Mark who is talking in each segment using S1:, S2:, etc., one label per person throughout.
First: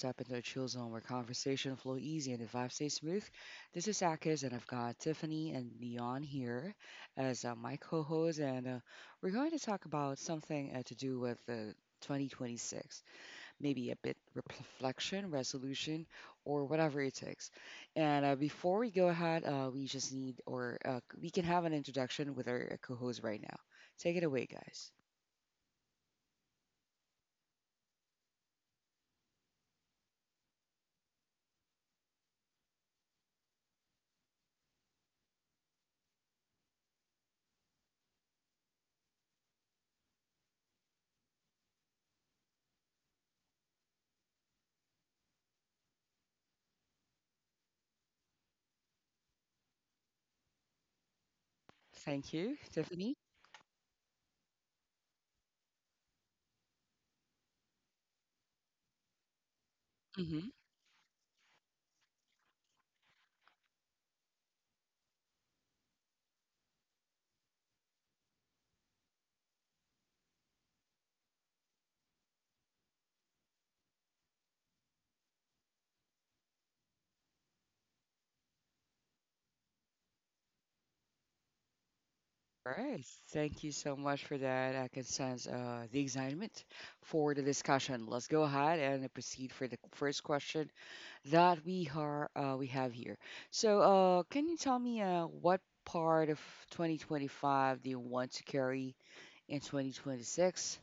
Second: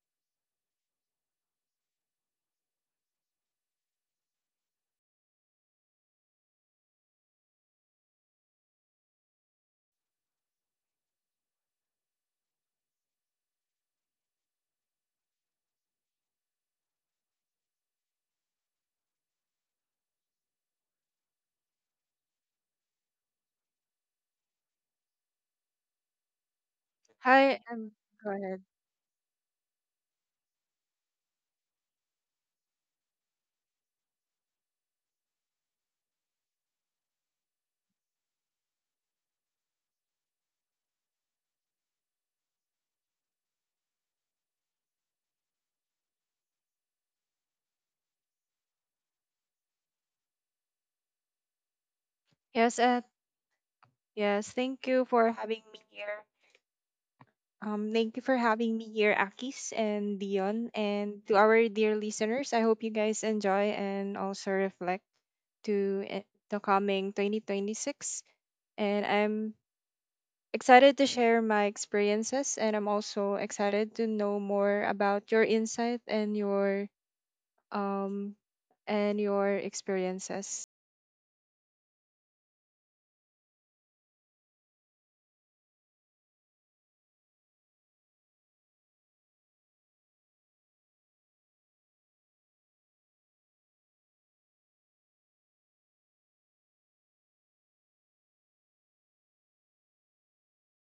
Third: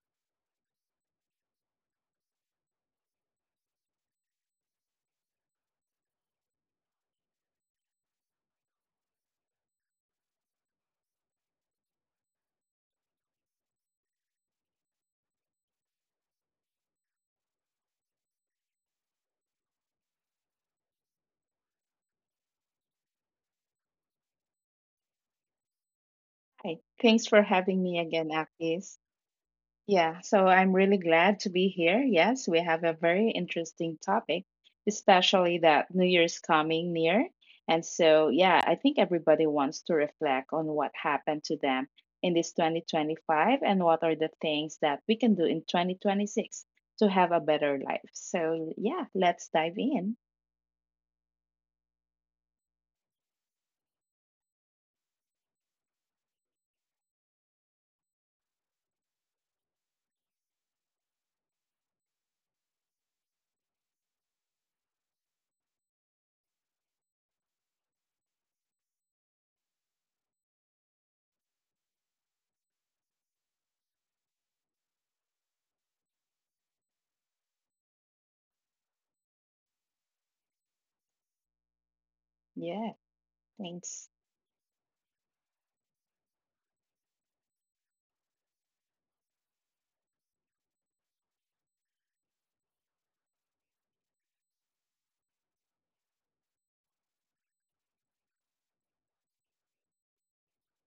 S1: step into a chill zone where conversation flow easy and the vibe stay smooth. This is Akis, and I've got Tiffany and Neon here as my co-hosts, and we're going to talk about something to do with 2026, maybe a bit reflection, resolution, or whatever it takes. And before we go ahead, we just need, or we can have an introduction with our co-host right now. Take it away, guys.
S2: Hi. Thanks for
S3: Hi,
S2: having me again,
S3: go ahead.
S2: Akis. Yeah, so I'm really glad to be here. Yes, we have a very interesting topic, especially that New Year's coming near. And so, yeah, I think everybody wants to reflect on what happened to them in this 2025 and what are the things that we can do in 2026 to have a better life. So, yeah, let's dive in.
S1: Thank you,
S3: Yes,
S1: Tiffany.
S3: yes, thank you for having me here. Thank you for having me here, Akis and Dion, and to our dear listeners. I hope you guys enjoy and also reflect to the coming 2026. And I'm excited to share my experiences, and I'm also excited to know more about your insight and um your experiences.
S1: All
S2: Yeah,
S1: right. Thank you so
S2: thanks.
S1: much for that. I can sense the excitement for the discussion. Let's go ahead and proceed for the first question that we have here. So, can you tell me what part of 2025 do you want to carry in 2026?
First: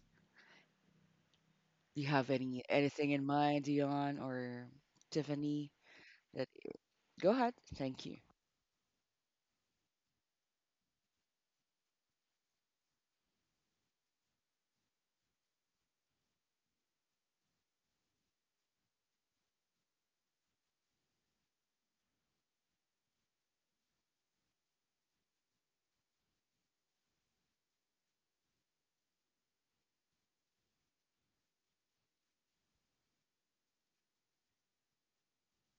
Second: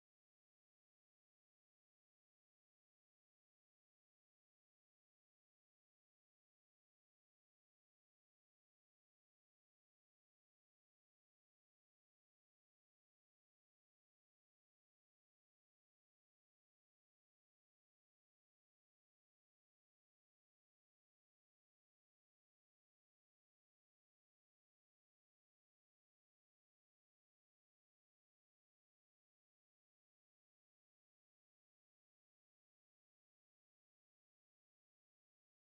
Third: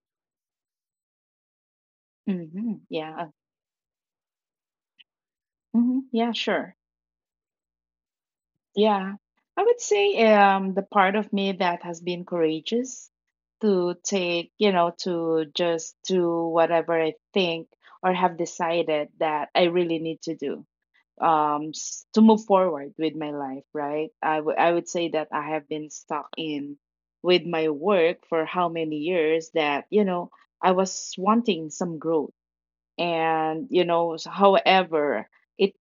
S1: Do you have
S2: Hmm.
S1: anything in
S2: Yeah.
S1: mind, Dion or Tiffany?
S2: Hmm. Yeah,
S1: That
S2: sure.
S1: Go ahead. Thank you.
S2: Yeah, I would say the part of me that has been courageous to take, you know, to just do whatever I think or have decided that I really need to do to move forward with my life, right? I would say that I have been stuck in with my work for how many years that, you know, I was wanting some growth. And, you know, however, it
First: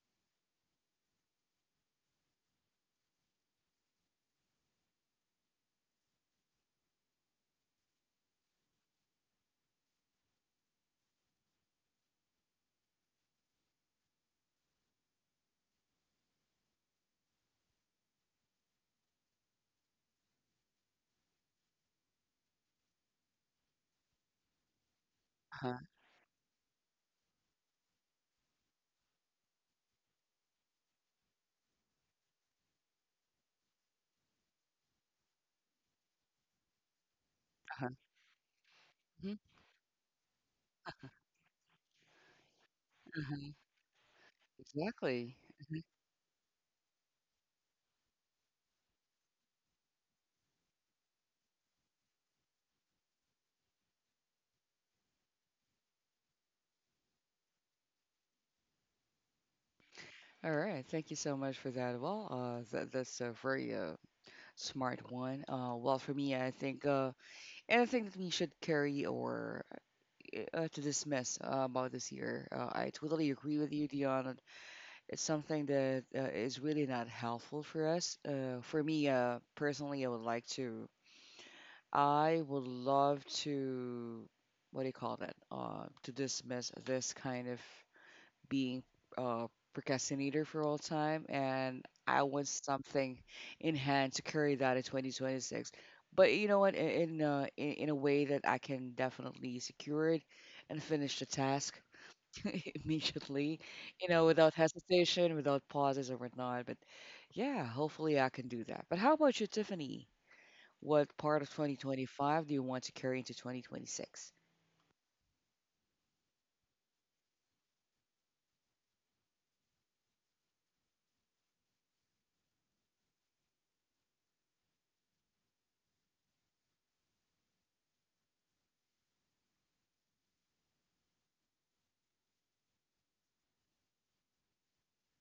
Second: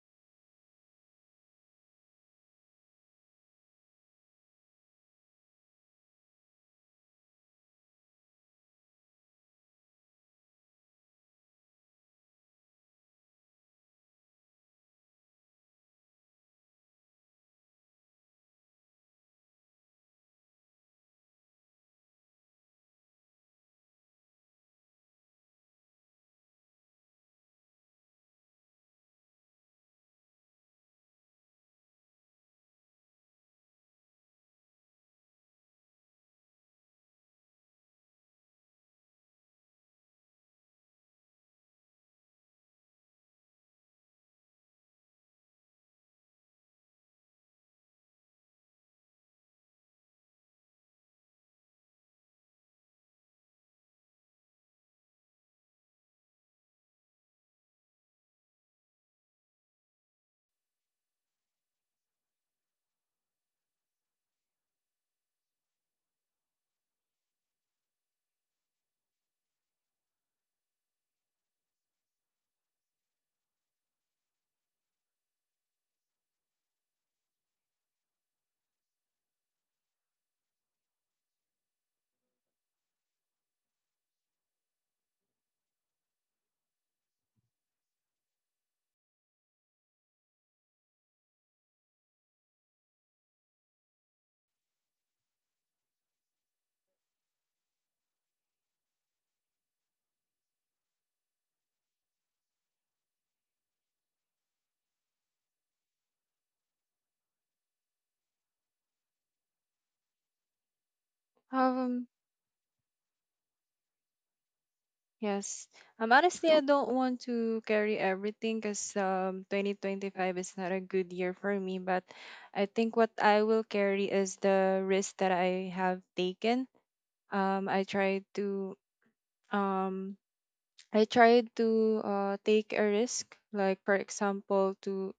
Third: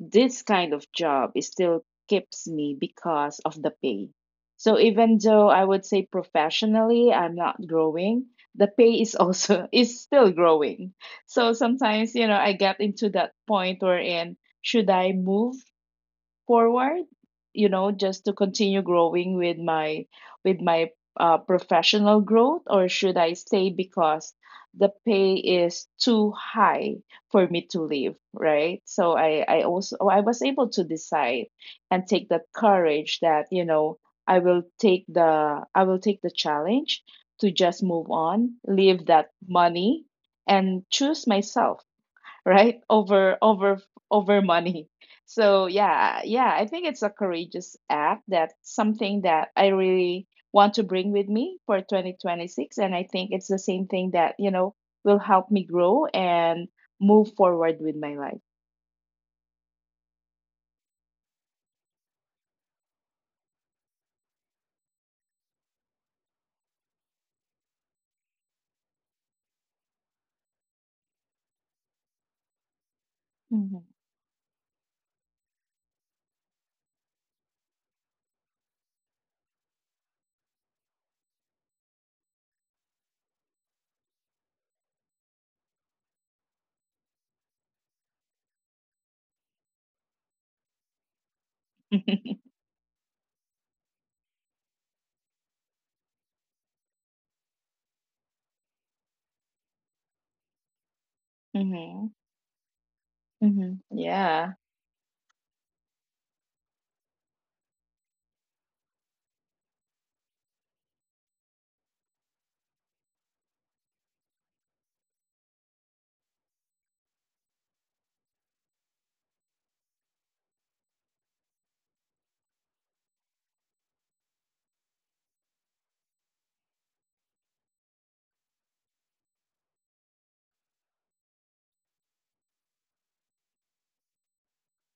S2: this kind of job is still keeps me because of the pay. So even though I would say professionally I'm not growing, the pay is also is still growing. So sometimes, you know, I get into that point wherein should I move forward, you know, just to continue growing with my with my professional growth, or should I stay because the pay
S1: Uh-huh.
S2: is too high for me to leave, right? So I also, I was able to decide and take that courage that, you know, I will take the challenge to just
S1: Uh-huh.
S2: move on, leave that
S1: Mhm,
S2: money, and choose myself, right?
S1: mhm.
S2: Over money.
S1: Exactly.
S2: So
S1: Mm-hmm.
S2: yeah, yeah, I think it's a courageous act. That's something that I really want to bring with me for 2026. And I think it's the same thing that, you know, will help me grow and move forward with my life.
S1: All right, thank you so much for that. Well, that's a very smart one. Well, for me, I think anything that we should carry or to dismiss about this year, I totally agree with you,
S2: Hmm.
S1: Dion. It's something that is really not helpful for us. For me, personally, I would like to, I would love to, what do you call that? To dismiss this kind of being a procrastinator for all time, and I want something in hand to carry that in 2026. But you know what? In in a way that I can definitely secure it and finish the task
S2: Hmm.
S1: immediately,
S2: Hmm.
S1: you know, without
S2: Yeah,
S1: hesitation, without pauses or whatnot. But yeah, hopefully I can do that. But how about you, Tiffany? What part of
S3: Um,
S1: 2025 do you want to carry into 2026?
S3: Yes. Honestly, I don't want to carry everything because 2025 is not a good year for me. But I think what I will carry is the risk that I have taken. I tried to um, take a risk. Like, for example, to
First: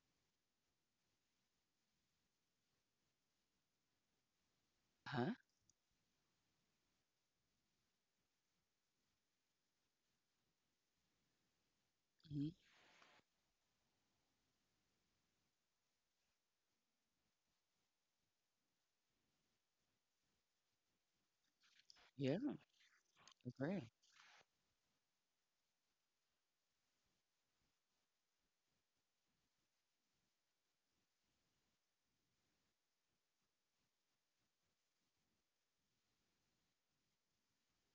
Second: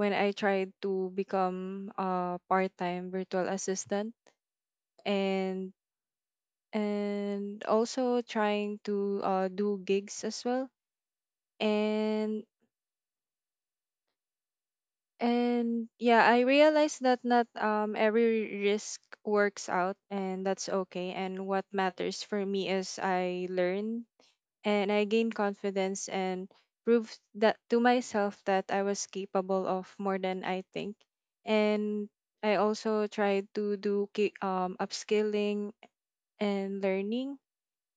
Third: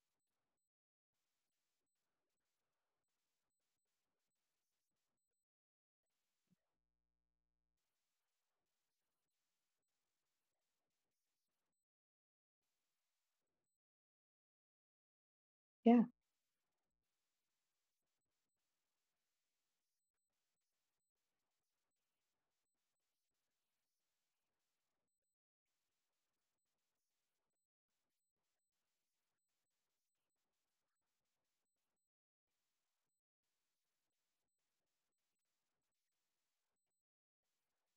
S3: when I tried to become a part-time virtual assistant,
S1: Huh?
S3: and also trying to do gigs as well. and
S1: hmm
S3: And
S2: yeah.
S3: yeah, I realized that not every risk works out, and that's okay. And what matters
S1: Yeah,
S3: for
S1: I
S3: me is I
S1: agree.
S3: learn and I gain confidence and prove that to myself that I was capable of more than I think. And I also tried to do upskilling and learning,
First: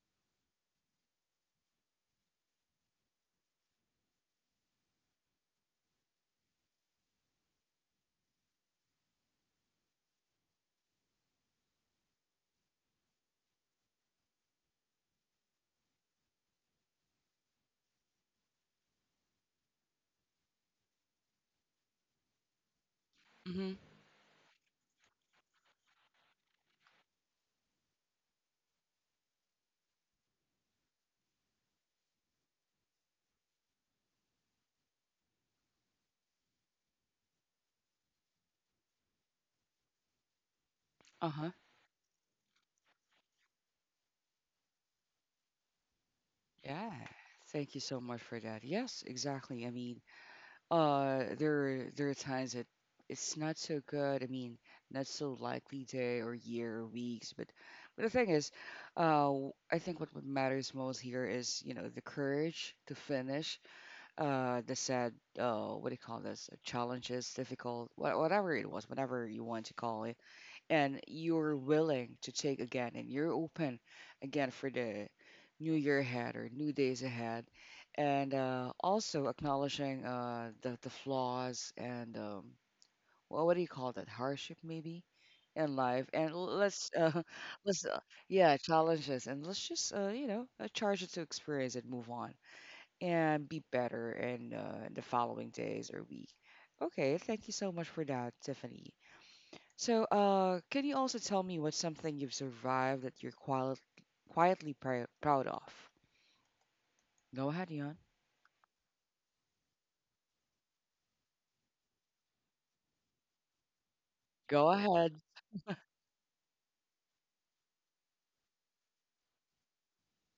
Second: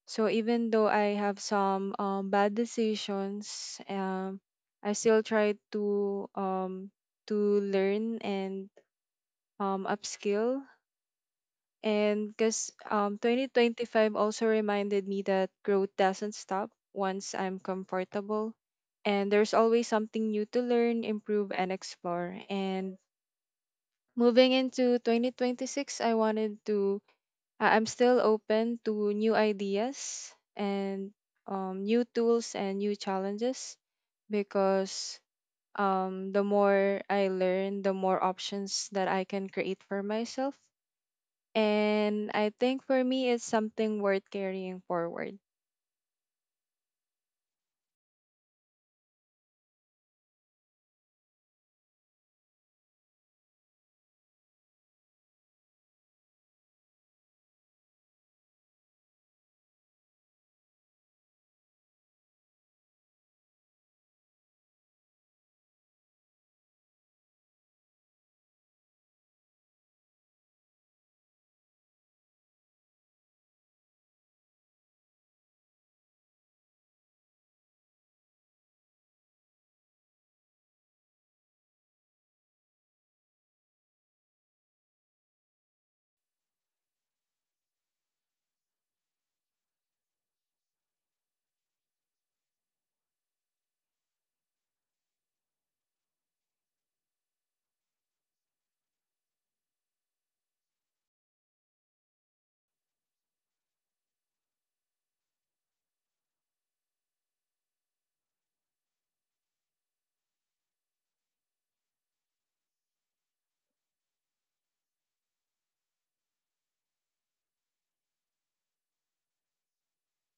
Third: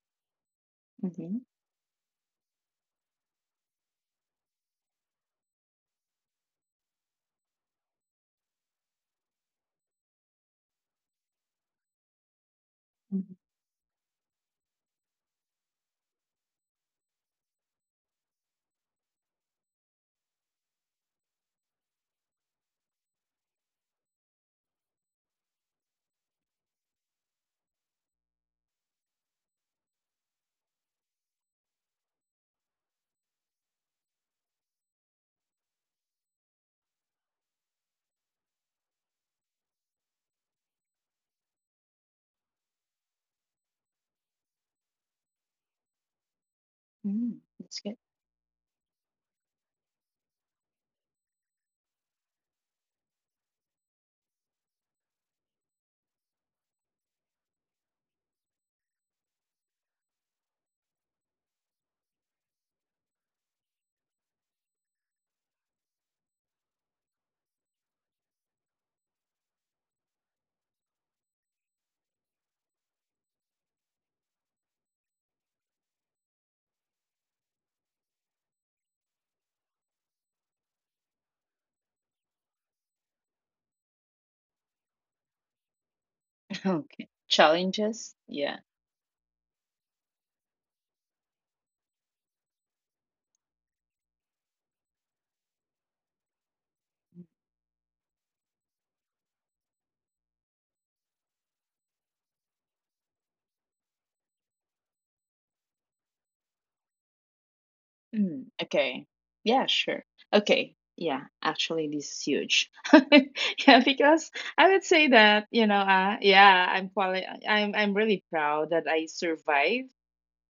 S3: so even though I
S2: Hmm.
S3: have some bad decisions, I still try to to learn and upskill. And because 2025 also reminded me that growth doesn't stop once I'm comfortable. And there's always something new to learn, improve, and explore. And
S1: Mm-hmm.
S3: moving into 2026, I wanted I'm still open to new ideas and new tools and new challenges, because the more I learn, the more options that I can create for myself.
S1: Uh-huh.
S3: And I think for me, it's something worth carrying forward.
S1: Yeah,
S2: Hmm.
S1: thank
S2: That's
S1: you
S2: good.
S1: so much for that. Yes, exactly. I mean, there there are times that it's not so good. I mean, not so likely day or year or weeks. But the thing is, I think what matters most here is you know the courage to finish. The sad what do you call this? Challenges, difficult, whatever it was, whatever you want to call it and you're willing to take again and you're open again for the new year ahead or new days ahead and also acknowledging the flaws and well, what do you call that hardship maybe in life and let's
S2: Okay.
S1: let's
S2: Challenges?
S1: yeah
S2: Yeah.
S1: challenges and let's just you know charge it to experience and move on and be better in the following days or week. Okay, thank you so much for that, Tiffany. So, can you also tell me what's something you've survived that quietly proud of? Go ahead, Yon.
S2: Mm, okay. Yeah, sure. Okay. Yeah, actually, this is huge. Yeah, because I
S1: Go
S2: would say
S1: ahead.
S2: that, you know, yeah, I'm really proud that I survived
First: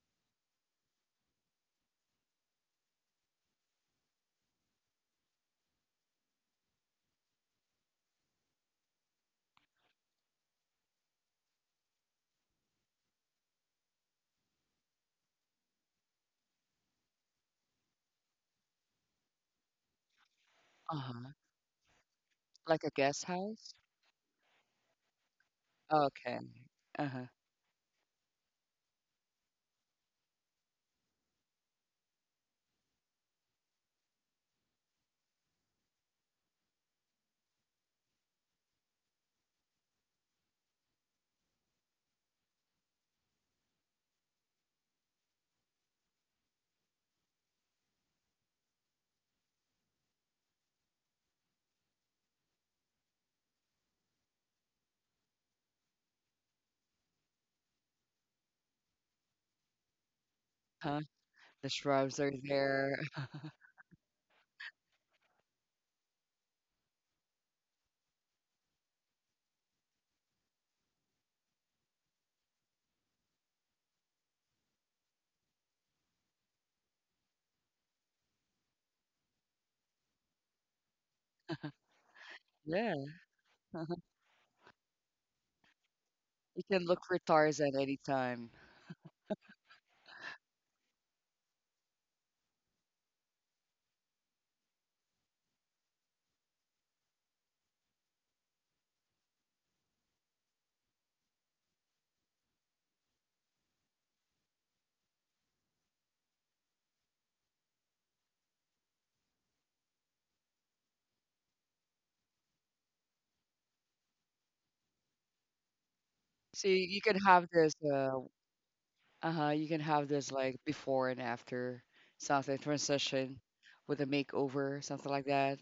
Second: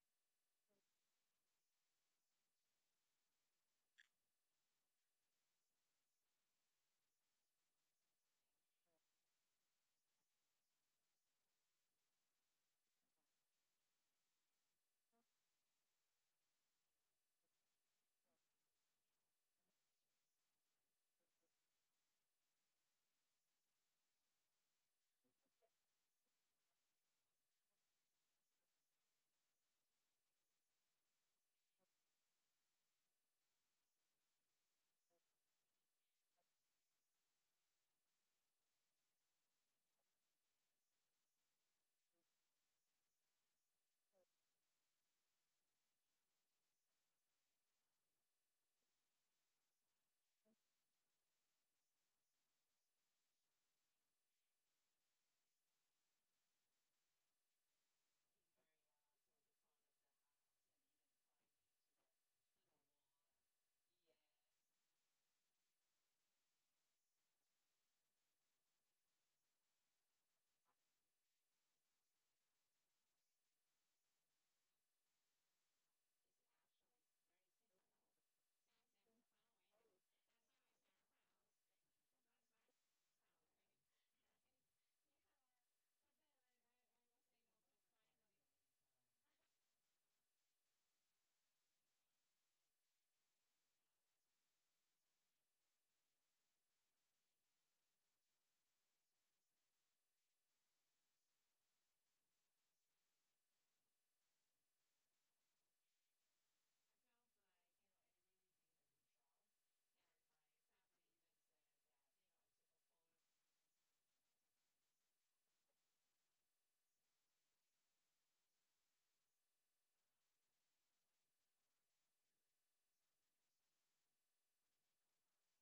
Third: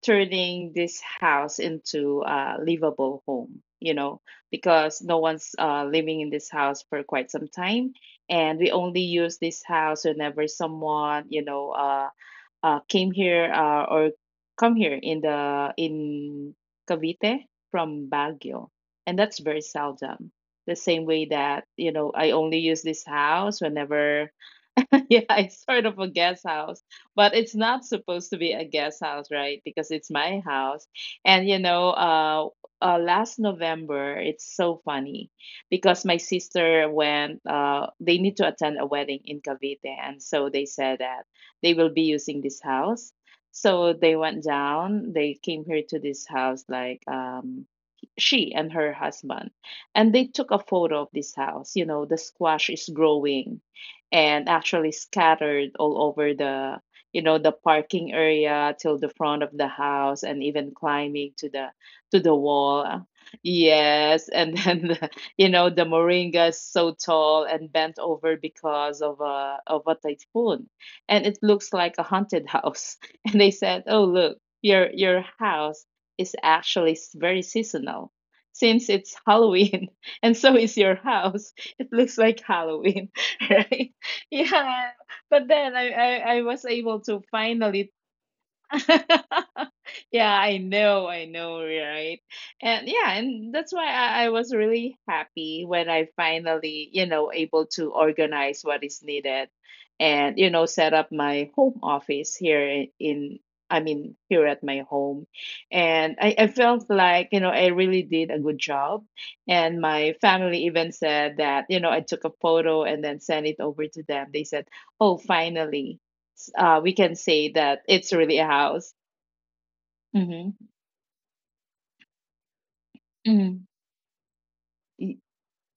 S2: turning this house into a livable home, you know, because no one's living in this house for quite some time, and we only use this house whenever someone, you know, came here, or come here in Cavite from Baguio, and that's very seldom. The same way
S1: Uh-huh.
S2: that, you know, I only use
S1: Like a
S2: this
S1: guest
S2: house
S1: house?
S2: whenever... Yeah, it's sort of a guest
S1: Okay.
S2: house, but
S1: Uh-huh.
S2: it's not supposed to be a guest house, right? Because it's my house. And you know, last November, it's so funny because my sister went. They need to attend a wedding in Cavite, and so they said that they will be using this house. So they went down. They came here to this house, like, she and her husband, and they took a photo of this house. You know, the squash is growing and actually scattered all over the, you know, the parking area till the front of the house, and even
S1: Huh? Huh?
S2: climbing to the
S1: The shrubs are
S2: wall.
S1: there.
S2: Yes. And then the, you know, the moringa is so tall and bent over because of a typhoon, and it looks like a haunted house. And they said, oh, look, your house is actually very seasonal, since it's Halloween. And so is your house. It looks like Halloween.
S1: Yeah.
S2: Right? Yeah, but then I was
S1: You can
S2: able
S1: look
S2: to
S1: for Tarzan
S2: finally...
S1: anytime.
S2: Yeah, I know, right? And yeah, and that's why I was really happy when I finally, you know, able to organize what is needed and, you know, set up my home office here in I mean, here at my home. And I felt like, you know, I really did a good job. And my family even said that, you know, I took a photo and then sent it over to them. They said, oh, finally,
S1: So
S2: we
S1: you
S2: can
S1: can
S2: say
S1: have
S2: that
S1: this
S2: it's really a house.
S1: uh-huh, you can have this
S2: Mm-hmm.
S1: like before and after something transition
S2: Mm-hmm.
S1: with a makeover,
S2: Y-
S1: something like that.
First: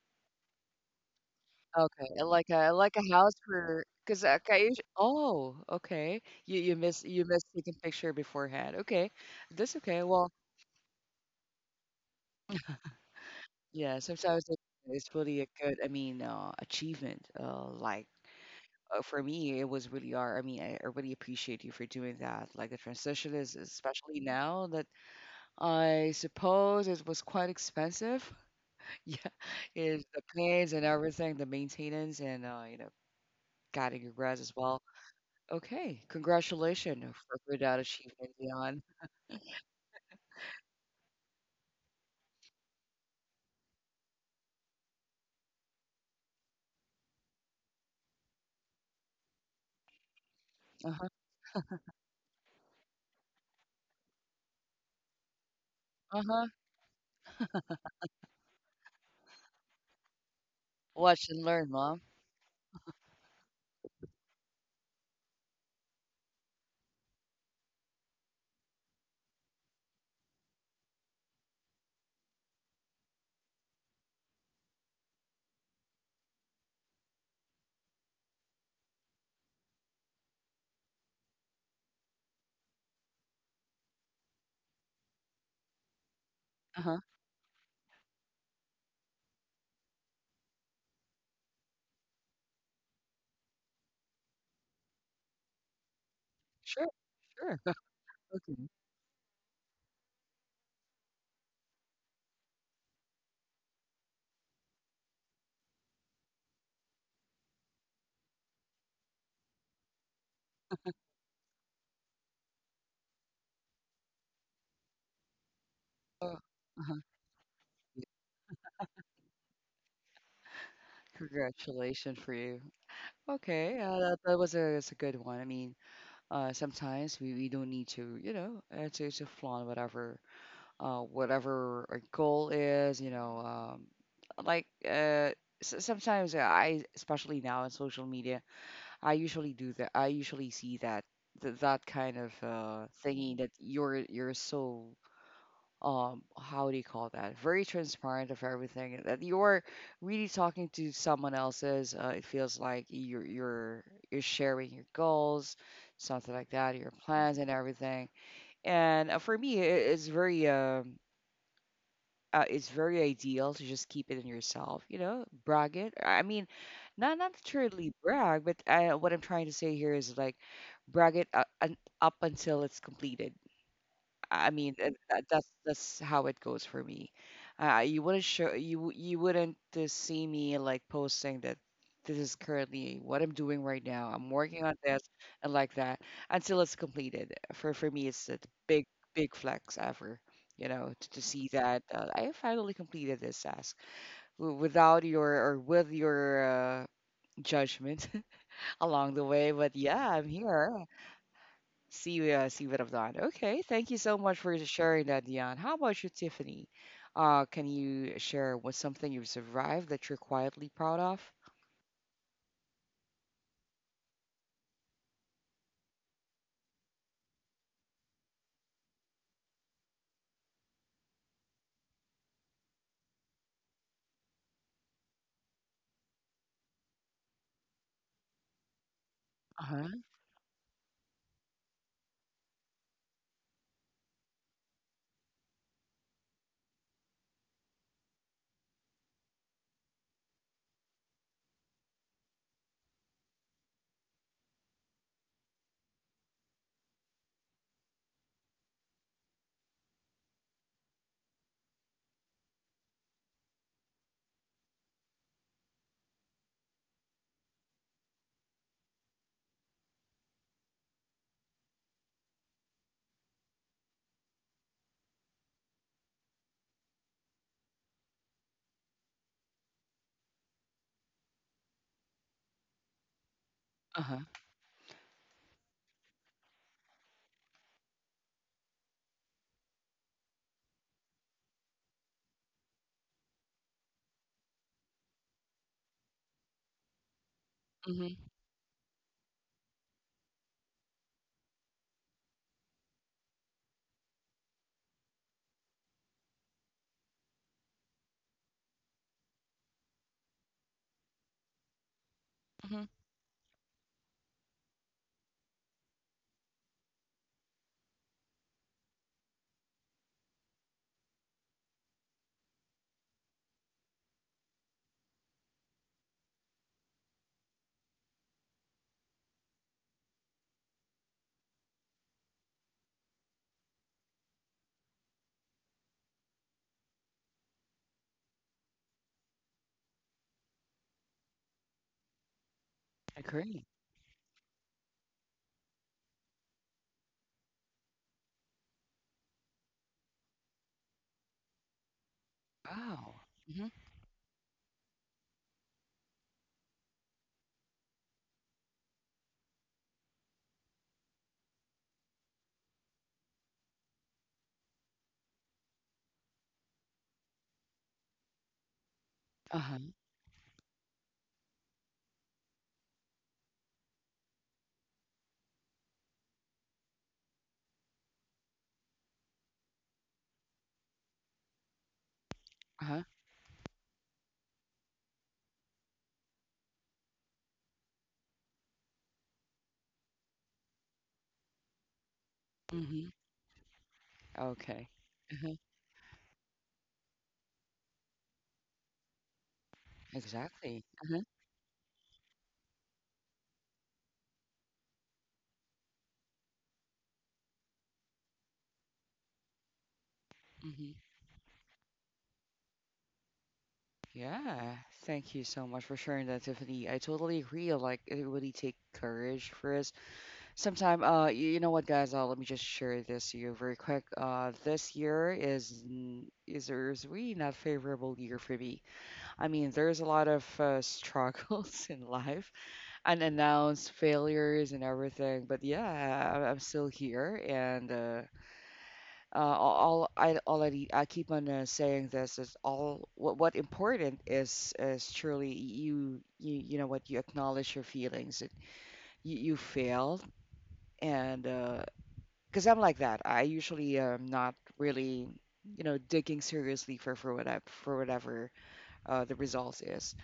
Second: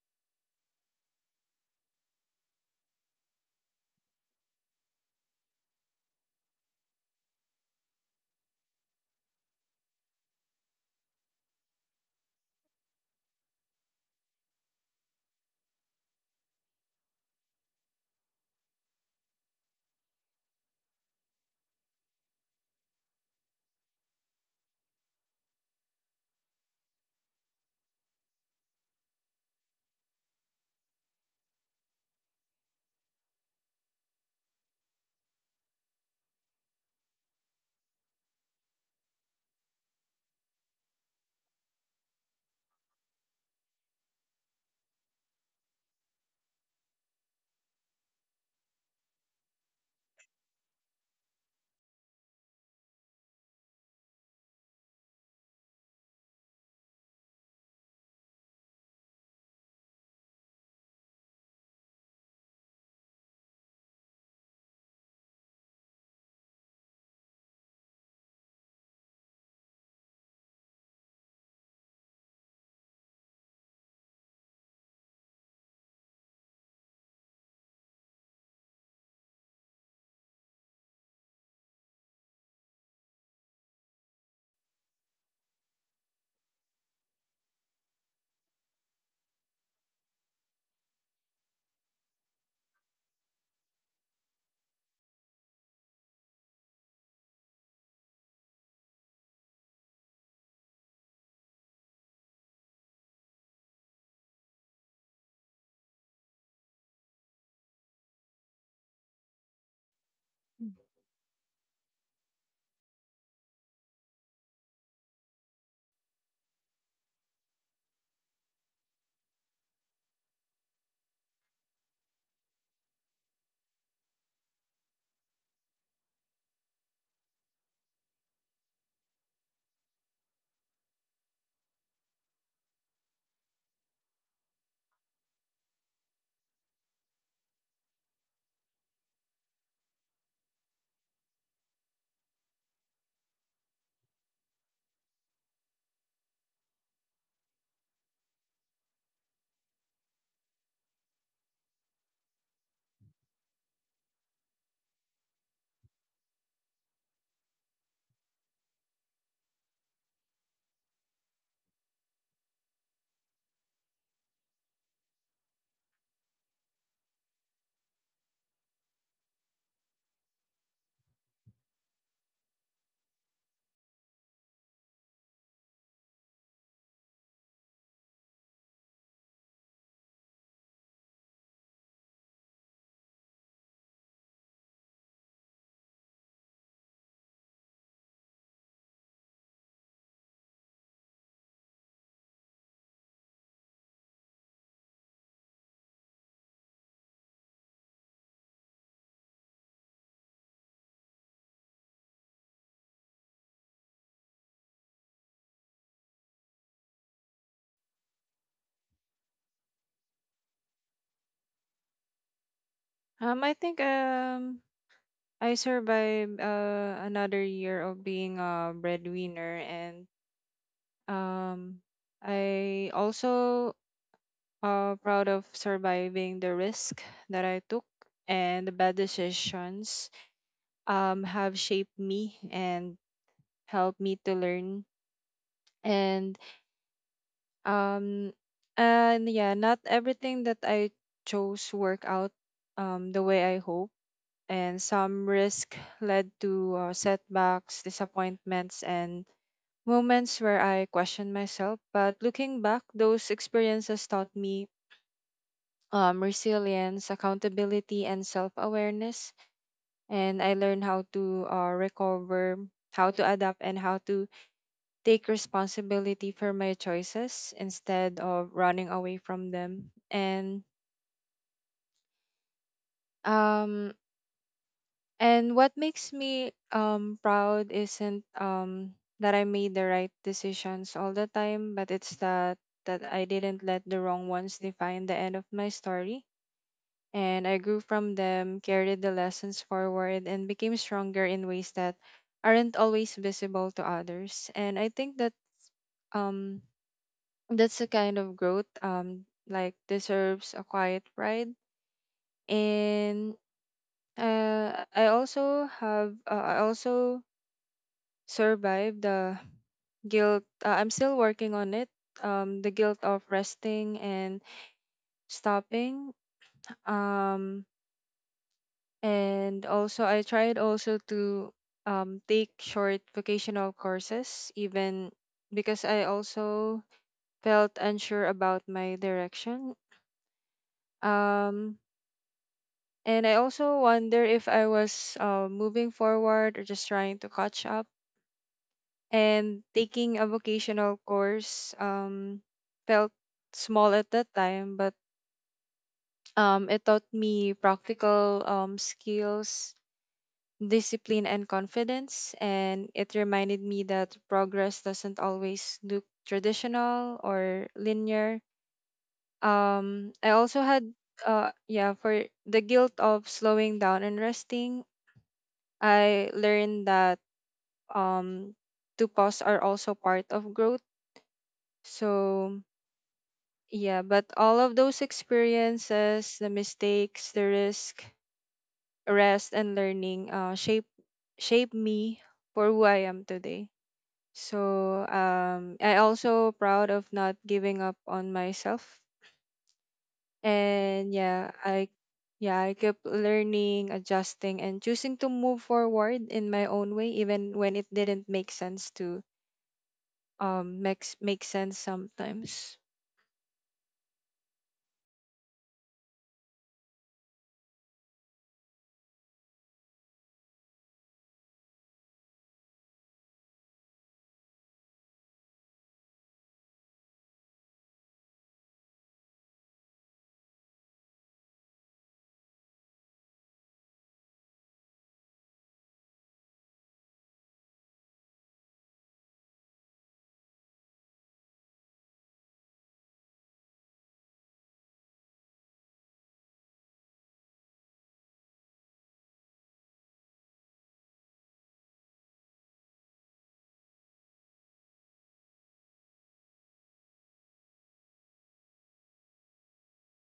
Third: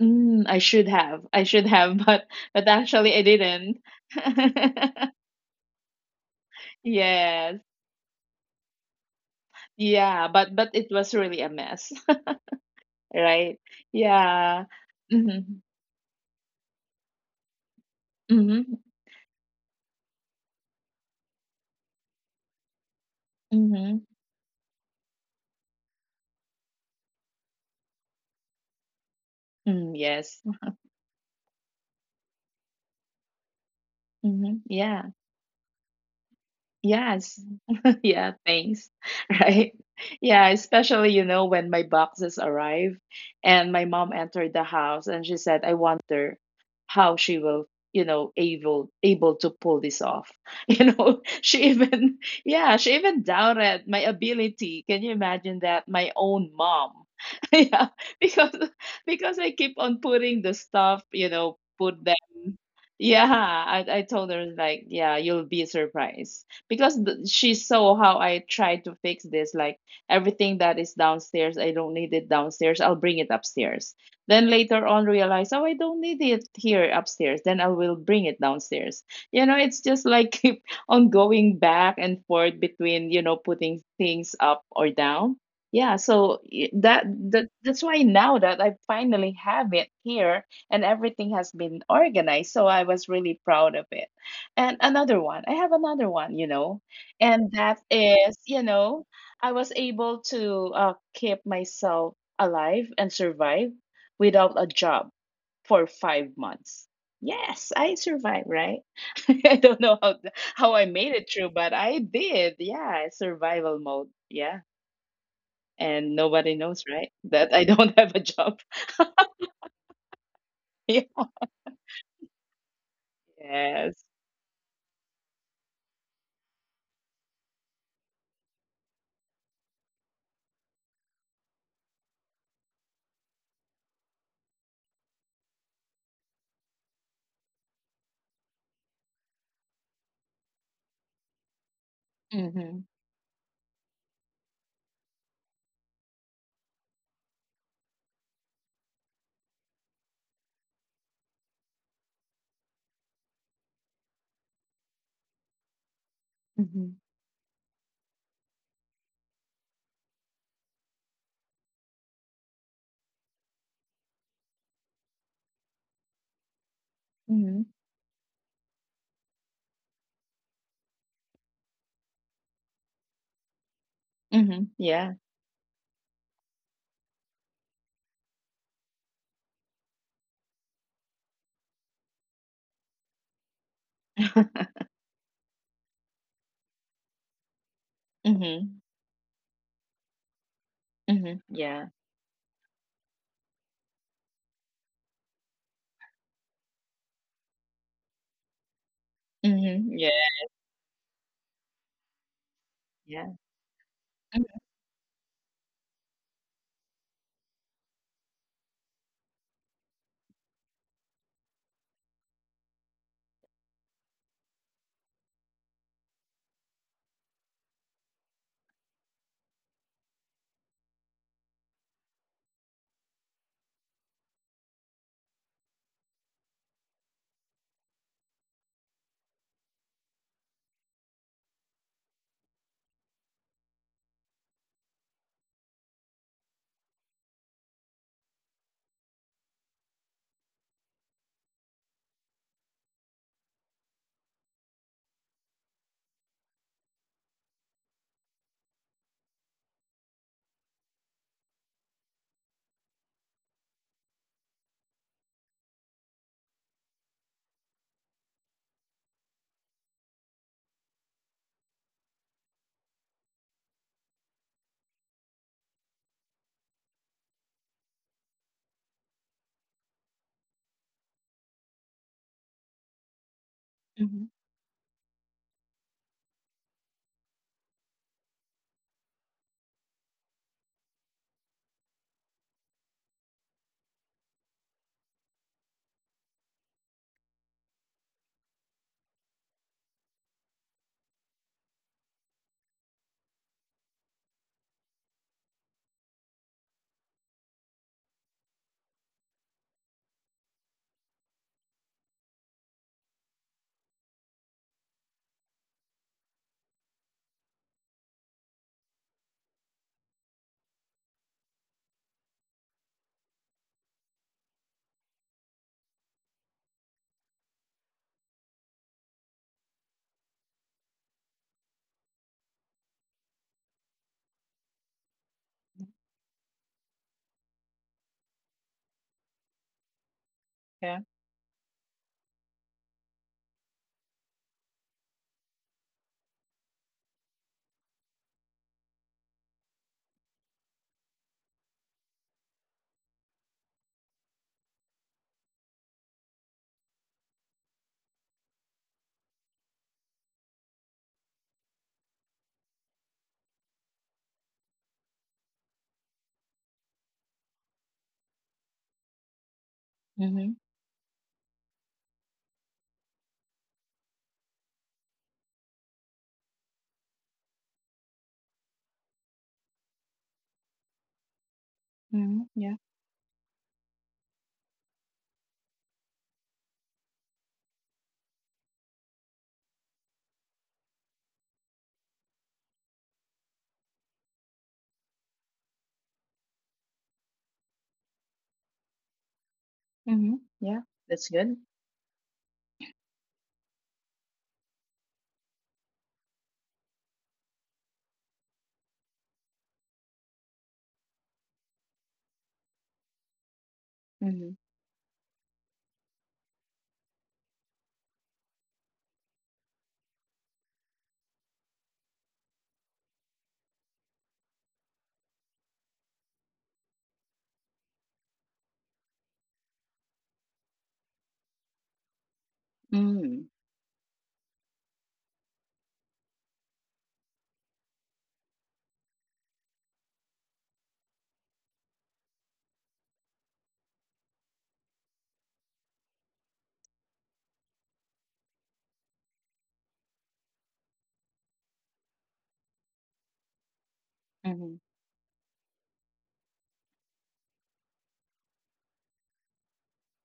S2: Mm, I should have,
S1: Okay,
S2: but
S1: like a
S2: actually I
S1: house
S2: didn't.
S1: for because okay, okay, you miss
S2: Yes.
S1: taking picture beforehand. Okay, that's okay.
S2: Yeah,
S1: Well,
S2: but it was really a mess, right?
S1: yeah,
S2: Yeah.
S1: it's really a
S2: Mm-hmm.
S1: good, I mean, achievement. Like
S2: Mm-hmm.
S1: for me, it was really hard. I mean, I really appreciate you for doing that. Like the transition is
S2: Mm-hmm.
S1: especially now that I suppose it was quite expensive. Yeah,
S2: Mm,
S1: is the
S2: yes.
S1: planes and everything, the maintenance and you know, cutting your grass
S2: Mm-hmm.
S1: as well.
S2: Yeah.
S1: Okay, congratulations
S2: Yes.
S1: for that
S2: Yeah,
S1: achievement, Dion.
S2: thanks. Right? Yeah, especially, you know, when my boxes arrived and my mom entered the house and she said, I wonder how she will, you know, able to pull this off. You
S1: Uh-huh,
S2: know, she even... Yeah, she even doubted my ability. Can you imagine that? My own
S1: uh-huh.
S2: mom. Yeah, because I keep on putting the stuff, you
S1: Watch and
S2: know,
S1: learn, Mom.
S2: put them. Yeah, I told her like, yeah, you'll be surprised because she saw how I tried to fix this. Like everything that is downstairs, I don't need it downstairs. I'll bring it upstairs. Then later on, realize, oh, I don't need it here upstairs. Then I will bring it downstairs. You know, it's just like keep on going back and forth between, you know, putting things up or down. Yeah, so
S1: Uh-huh.
S2: that's why now that I finally have it here, and everything has been organized, so I was really proud of it. And another one. I have another one, you know.
S1: Sure,
S2: And
S1: sure.
S2: that is, you
S1: Okay.
S2: know, I was able to keep myself alive and survive without a job for 5 months. Yes, I survived, right? I don't know how I made it through, but I did. Yeah, survival mode. Yeah. And
S1: Uh,
S2: nobody knows,
S1: huh.
S2: right? That I don't have a job. Yeah.
S1: Congratulations for you. Okay,
S2: Yes.
S1: that was a that's a good one. I mean, sometimes we don't need to, you know, to flaunt whatever whatever our goal is, you know, like Sometimes I, especially now on social media, I usually do that. I usually see that that kind of
S2: Mm-hmm.
S1: thingy that you're so how do you call that? Very transparent of everything that you're really talking to someone else's. It feels like you're you're sharing your goals, something like that,
S2: Mm-hmm.
S1: your plans and everything. And for me, it's very ideal to just keep it in yourself, you know, brag it. I mean, not
S2: Mm-hmm.
S1: truly brag, what I'm trying to say here is like brag it up until it's completed. I
S2: Hmm.
S1: mean,
S2: Yeah.
S1: that's how it goes for me. You wouldn't show you w- you wouldn't see me like posting that this is currently what I'm doing right now. I'm working on this and like that until it's completed. For me, it's the
S2: Mm-hmm.
S1: big big flex ever. You know, to
S2: Hmm.
S1: see that
S2: Yeah.
S1: I finally completed this task w- without your or with your judgment along the way. But
S2: Mhm,
S1: yeah, I'm
S2: yeah.
S1: here. See, see what I've done.
S2: Yeah.
S1: Okay, thank you so much for
S2: Mhm,
S1: sharing that, Dion. How about you, Tiffany? Can you share what's something you've survived that you're quietly proud of?
S3: I think I survived another year of being a breadwinner, and um, I also proud of surviving the risk that I took, and the bad
S1: Uh-huh.
S3: decisions have shaped me and helped me to learn. And um, and yeah, not everything that I chose work out the way I hope. And some risk led to setbacks, disappointments, and moments where I questioned myself. But looking back, those experiences taught me resilience, accountability, and self awareness. And I learned how to recover, how to adapt, and how to take responsibility for my choices instead of running away from them. Um,
S1: Uh-huh.
S2: mhm,
S3: and what makes me proud isn't that I made the right decisions all the time, but it's that I didn't let the wrong ones define the end of my story, and I grew from
S1: Mm-hmm.
S3: them, carried the lessons forward, and became stronger in ways that aren't always visible to others. And I think that um that's the kind of growth like deserves a quiet pride.
S1: Mm-hmm.
S3: And I also survived the guilt. I'm still working on it. The guilt of resting and stopping. Um, And also, I tried also to take short vocational courses, even because I also felt unsure about my direction.
S2: yeah.
S3: Um, and I
S1: Agree.
S3: also wonder if I was moving forward or just trying to catch up. And taking a vocational course felt
S1: Wow. Mm-hmm.
S3: small at that time, but it taught me practical, skills, discipline, and confidence. And it reminded me that progress doesn't always look traditional or linear.
S1: Uh-huh.
S3: Um, I
S2: Mhm,
S3: also had, yeah, for the guilt of slowing down and resting, I learned that um, to pause are also part of growth.
S2: mhm,
S3: So,
S2: yeah,
S1: Uh-huh.
S3: yeah, but all of those experiences, the mistakes, the risk, rest, and learning shape me for who I
S1: Mm-hmm.
S3: am today.
S1: Okay.
S3: So
S1: Uh-huh.
S3: I also proud of not giving up on myself.
S2: mhm, yeah.
S1: Exactly.
S3: And
S1: Uh-huh.
S2: That's
S3: yeah,
S2: good.
S3: I kept learning, adjusting, and choosing to move forward in my own way, even when it didn't make sense to
S1: Mm-hmm.
S3: make sense sometimes.
S2: Mhm,
S1: Yeah. Thank you so much for sharing that, Tiffany. I totally agree. Like, it really take courage for us. Sometime, you know what, guys? Let me just share this to you very quick. This year is n- is really not favorable year for me. I mean, there's a lot of struggles in life,
S2: mm,
S1: unannounced failures and everything. But yeah, I, I'm still here, and all I already I keep on saying this is all what important is truly you know what you acknowledge your feelings. It, you failed and because I'm like that. I usually am not
S2: mhm,
S1: really, you know, digging seriously for whatever for whatever the results is.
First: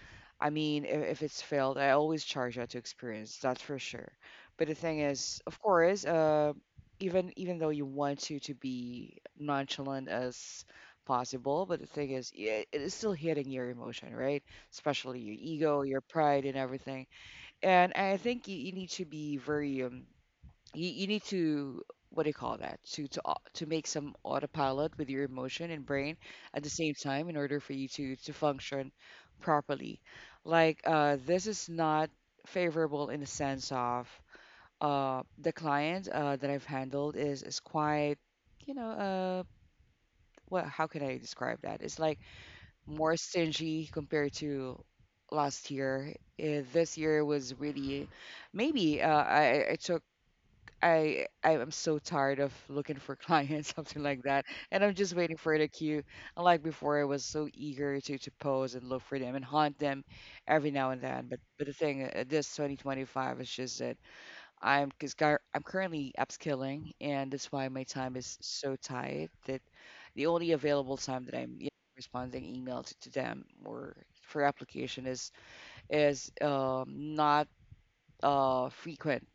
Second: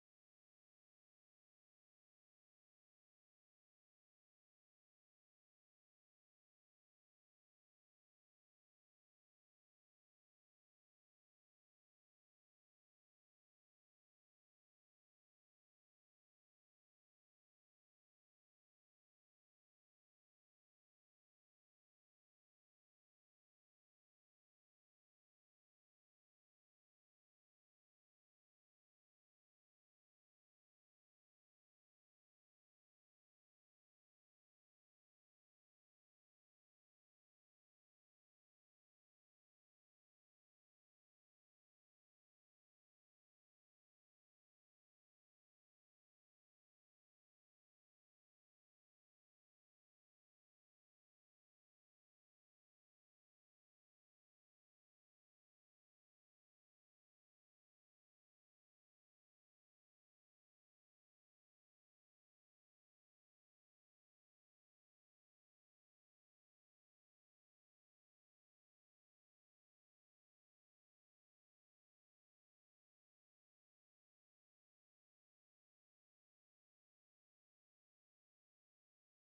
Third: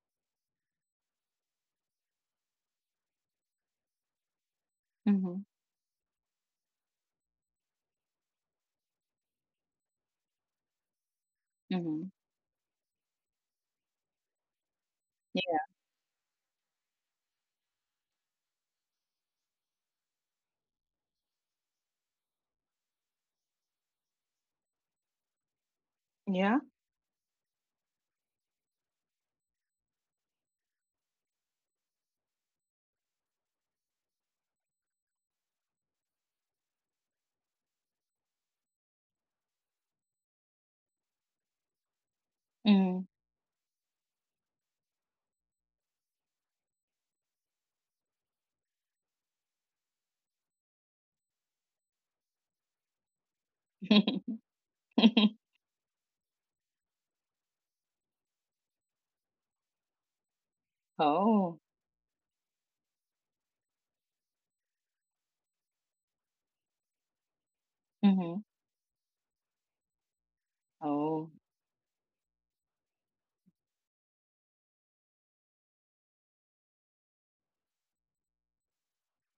S1: I mean, if it's failed, I always charge out to experience. That's for sure. But the thing is,
S2: mhm,
S1: of course, even even though you want to be nonchalant as possible, but the
S2: mhm.
S1: thing is, yeah, it is still hitting your emotion, right? Especially your
S2: Yeah,
S1: ego, your pride, and everything. And I think you need to be very you, you need to what do you call that to to make some autopilot with your emotion and brain
S2: yeah,
S1: at the same time in order for you to function properly like this is not favorable in the sense of the client that I've handled is quite you know what how can I describe that it's like
S2: mhm.
S1: more stingy compared to last year. This year was really maybe I took I am so tired of looking for clients, something like that. And I'm just waiting for the queue. Unlike before, I was so eager to pose and look for them and hunt them every now and then.
S2: Oh.
S1: But the thing, this 2025 is just that I'm because I'm currently upskilling, and that's why my time is
S2: Mhm.
S1: so tight that the only available time
S2: Oh.
S1: that I'm you know, responding email to them or for application is is um, not frequent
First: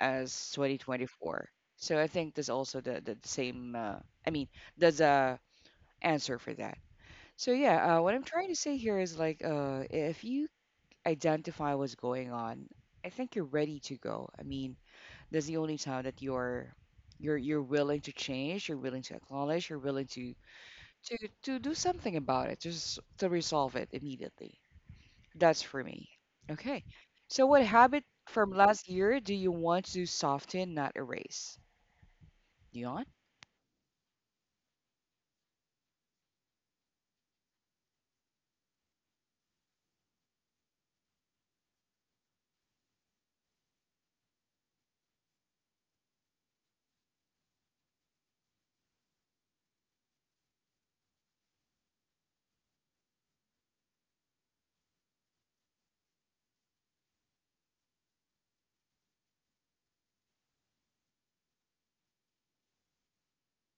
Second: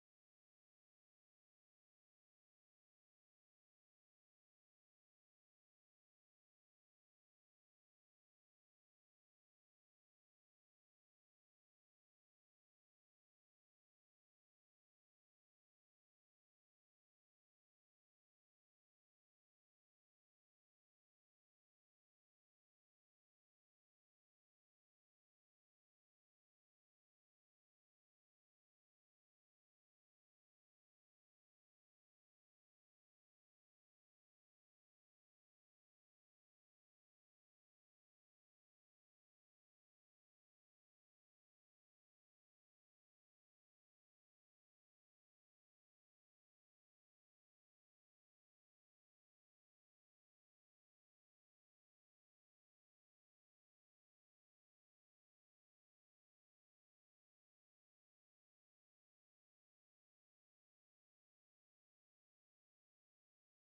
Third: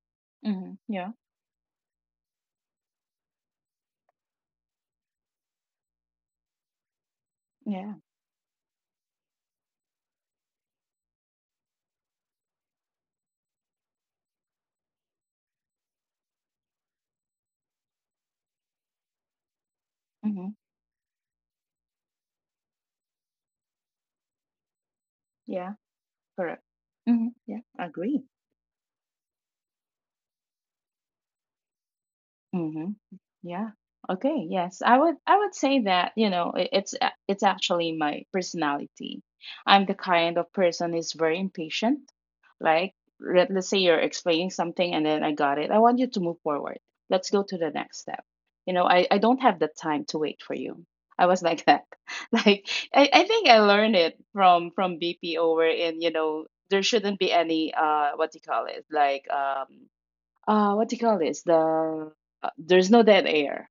S1: as
S2: Mhm, yeah,
S1: 2024. So I think there's also the same, I mean, there's a answer for that. So
S2: yeah,
S1: yeah, what I'm trying to say here is like, if you identify what's going on, I think you're ready to go. I mean, that's the only time that you're willing to change, you're willing to acknowledge, you're willing to
S2: mhm,
S1: to do something about it, just to resolve it immediately. That's
S2: yeah,
S1: for me.
S2: correct.
S1: Okay.
S2: Mhm,
S1: So
S2: yeah.
S1: what habit
S2: Agree.
S1: from last year do you want to soften, not erase?
S2: Mhm.
S1: Neon?
S2: Yeah. Okay. Yes. I would say that, you know, it's actually my personality. I'm the kind of person is very impatient. Like, let's say you're explaining something and then I got it. I want you to move forward. Let's go to the next step. You know, I don't have the time to wait for you. I was like that. Like I think I learned it from BPO where in, you know, there shouldn't be any what do you call it? Like what do you call this, there's no dead air.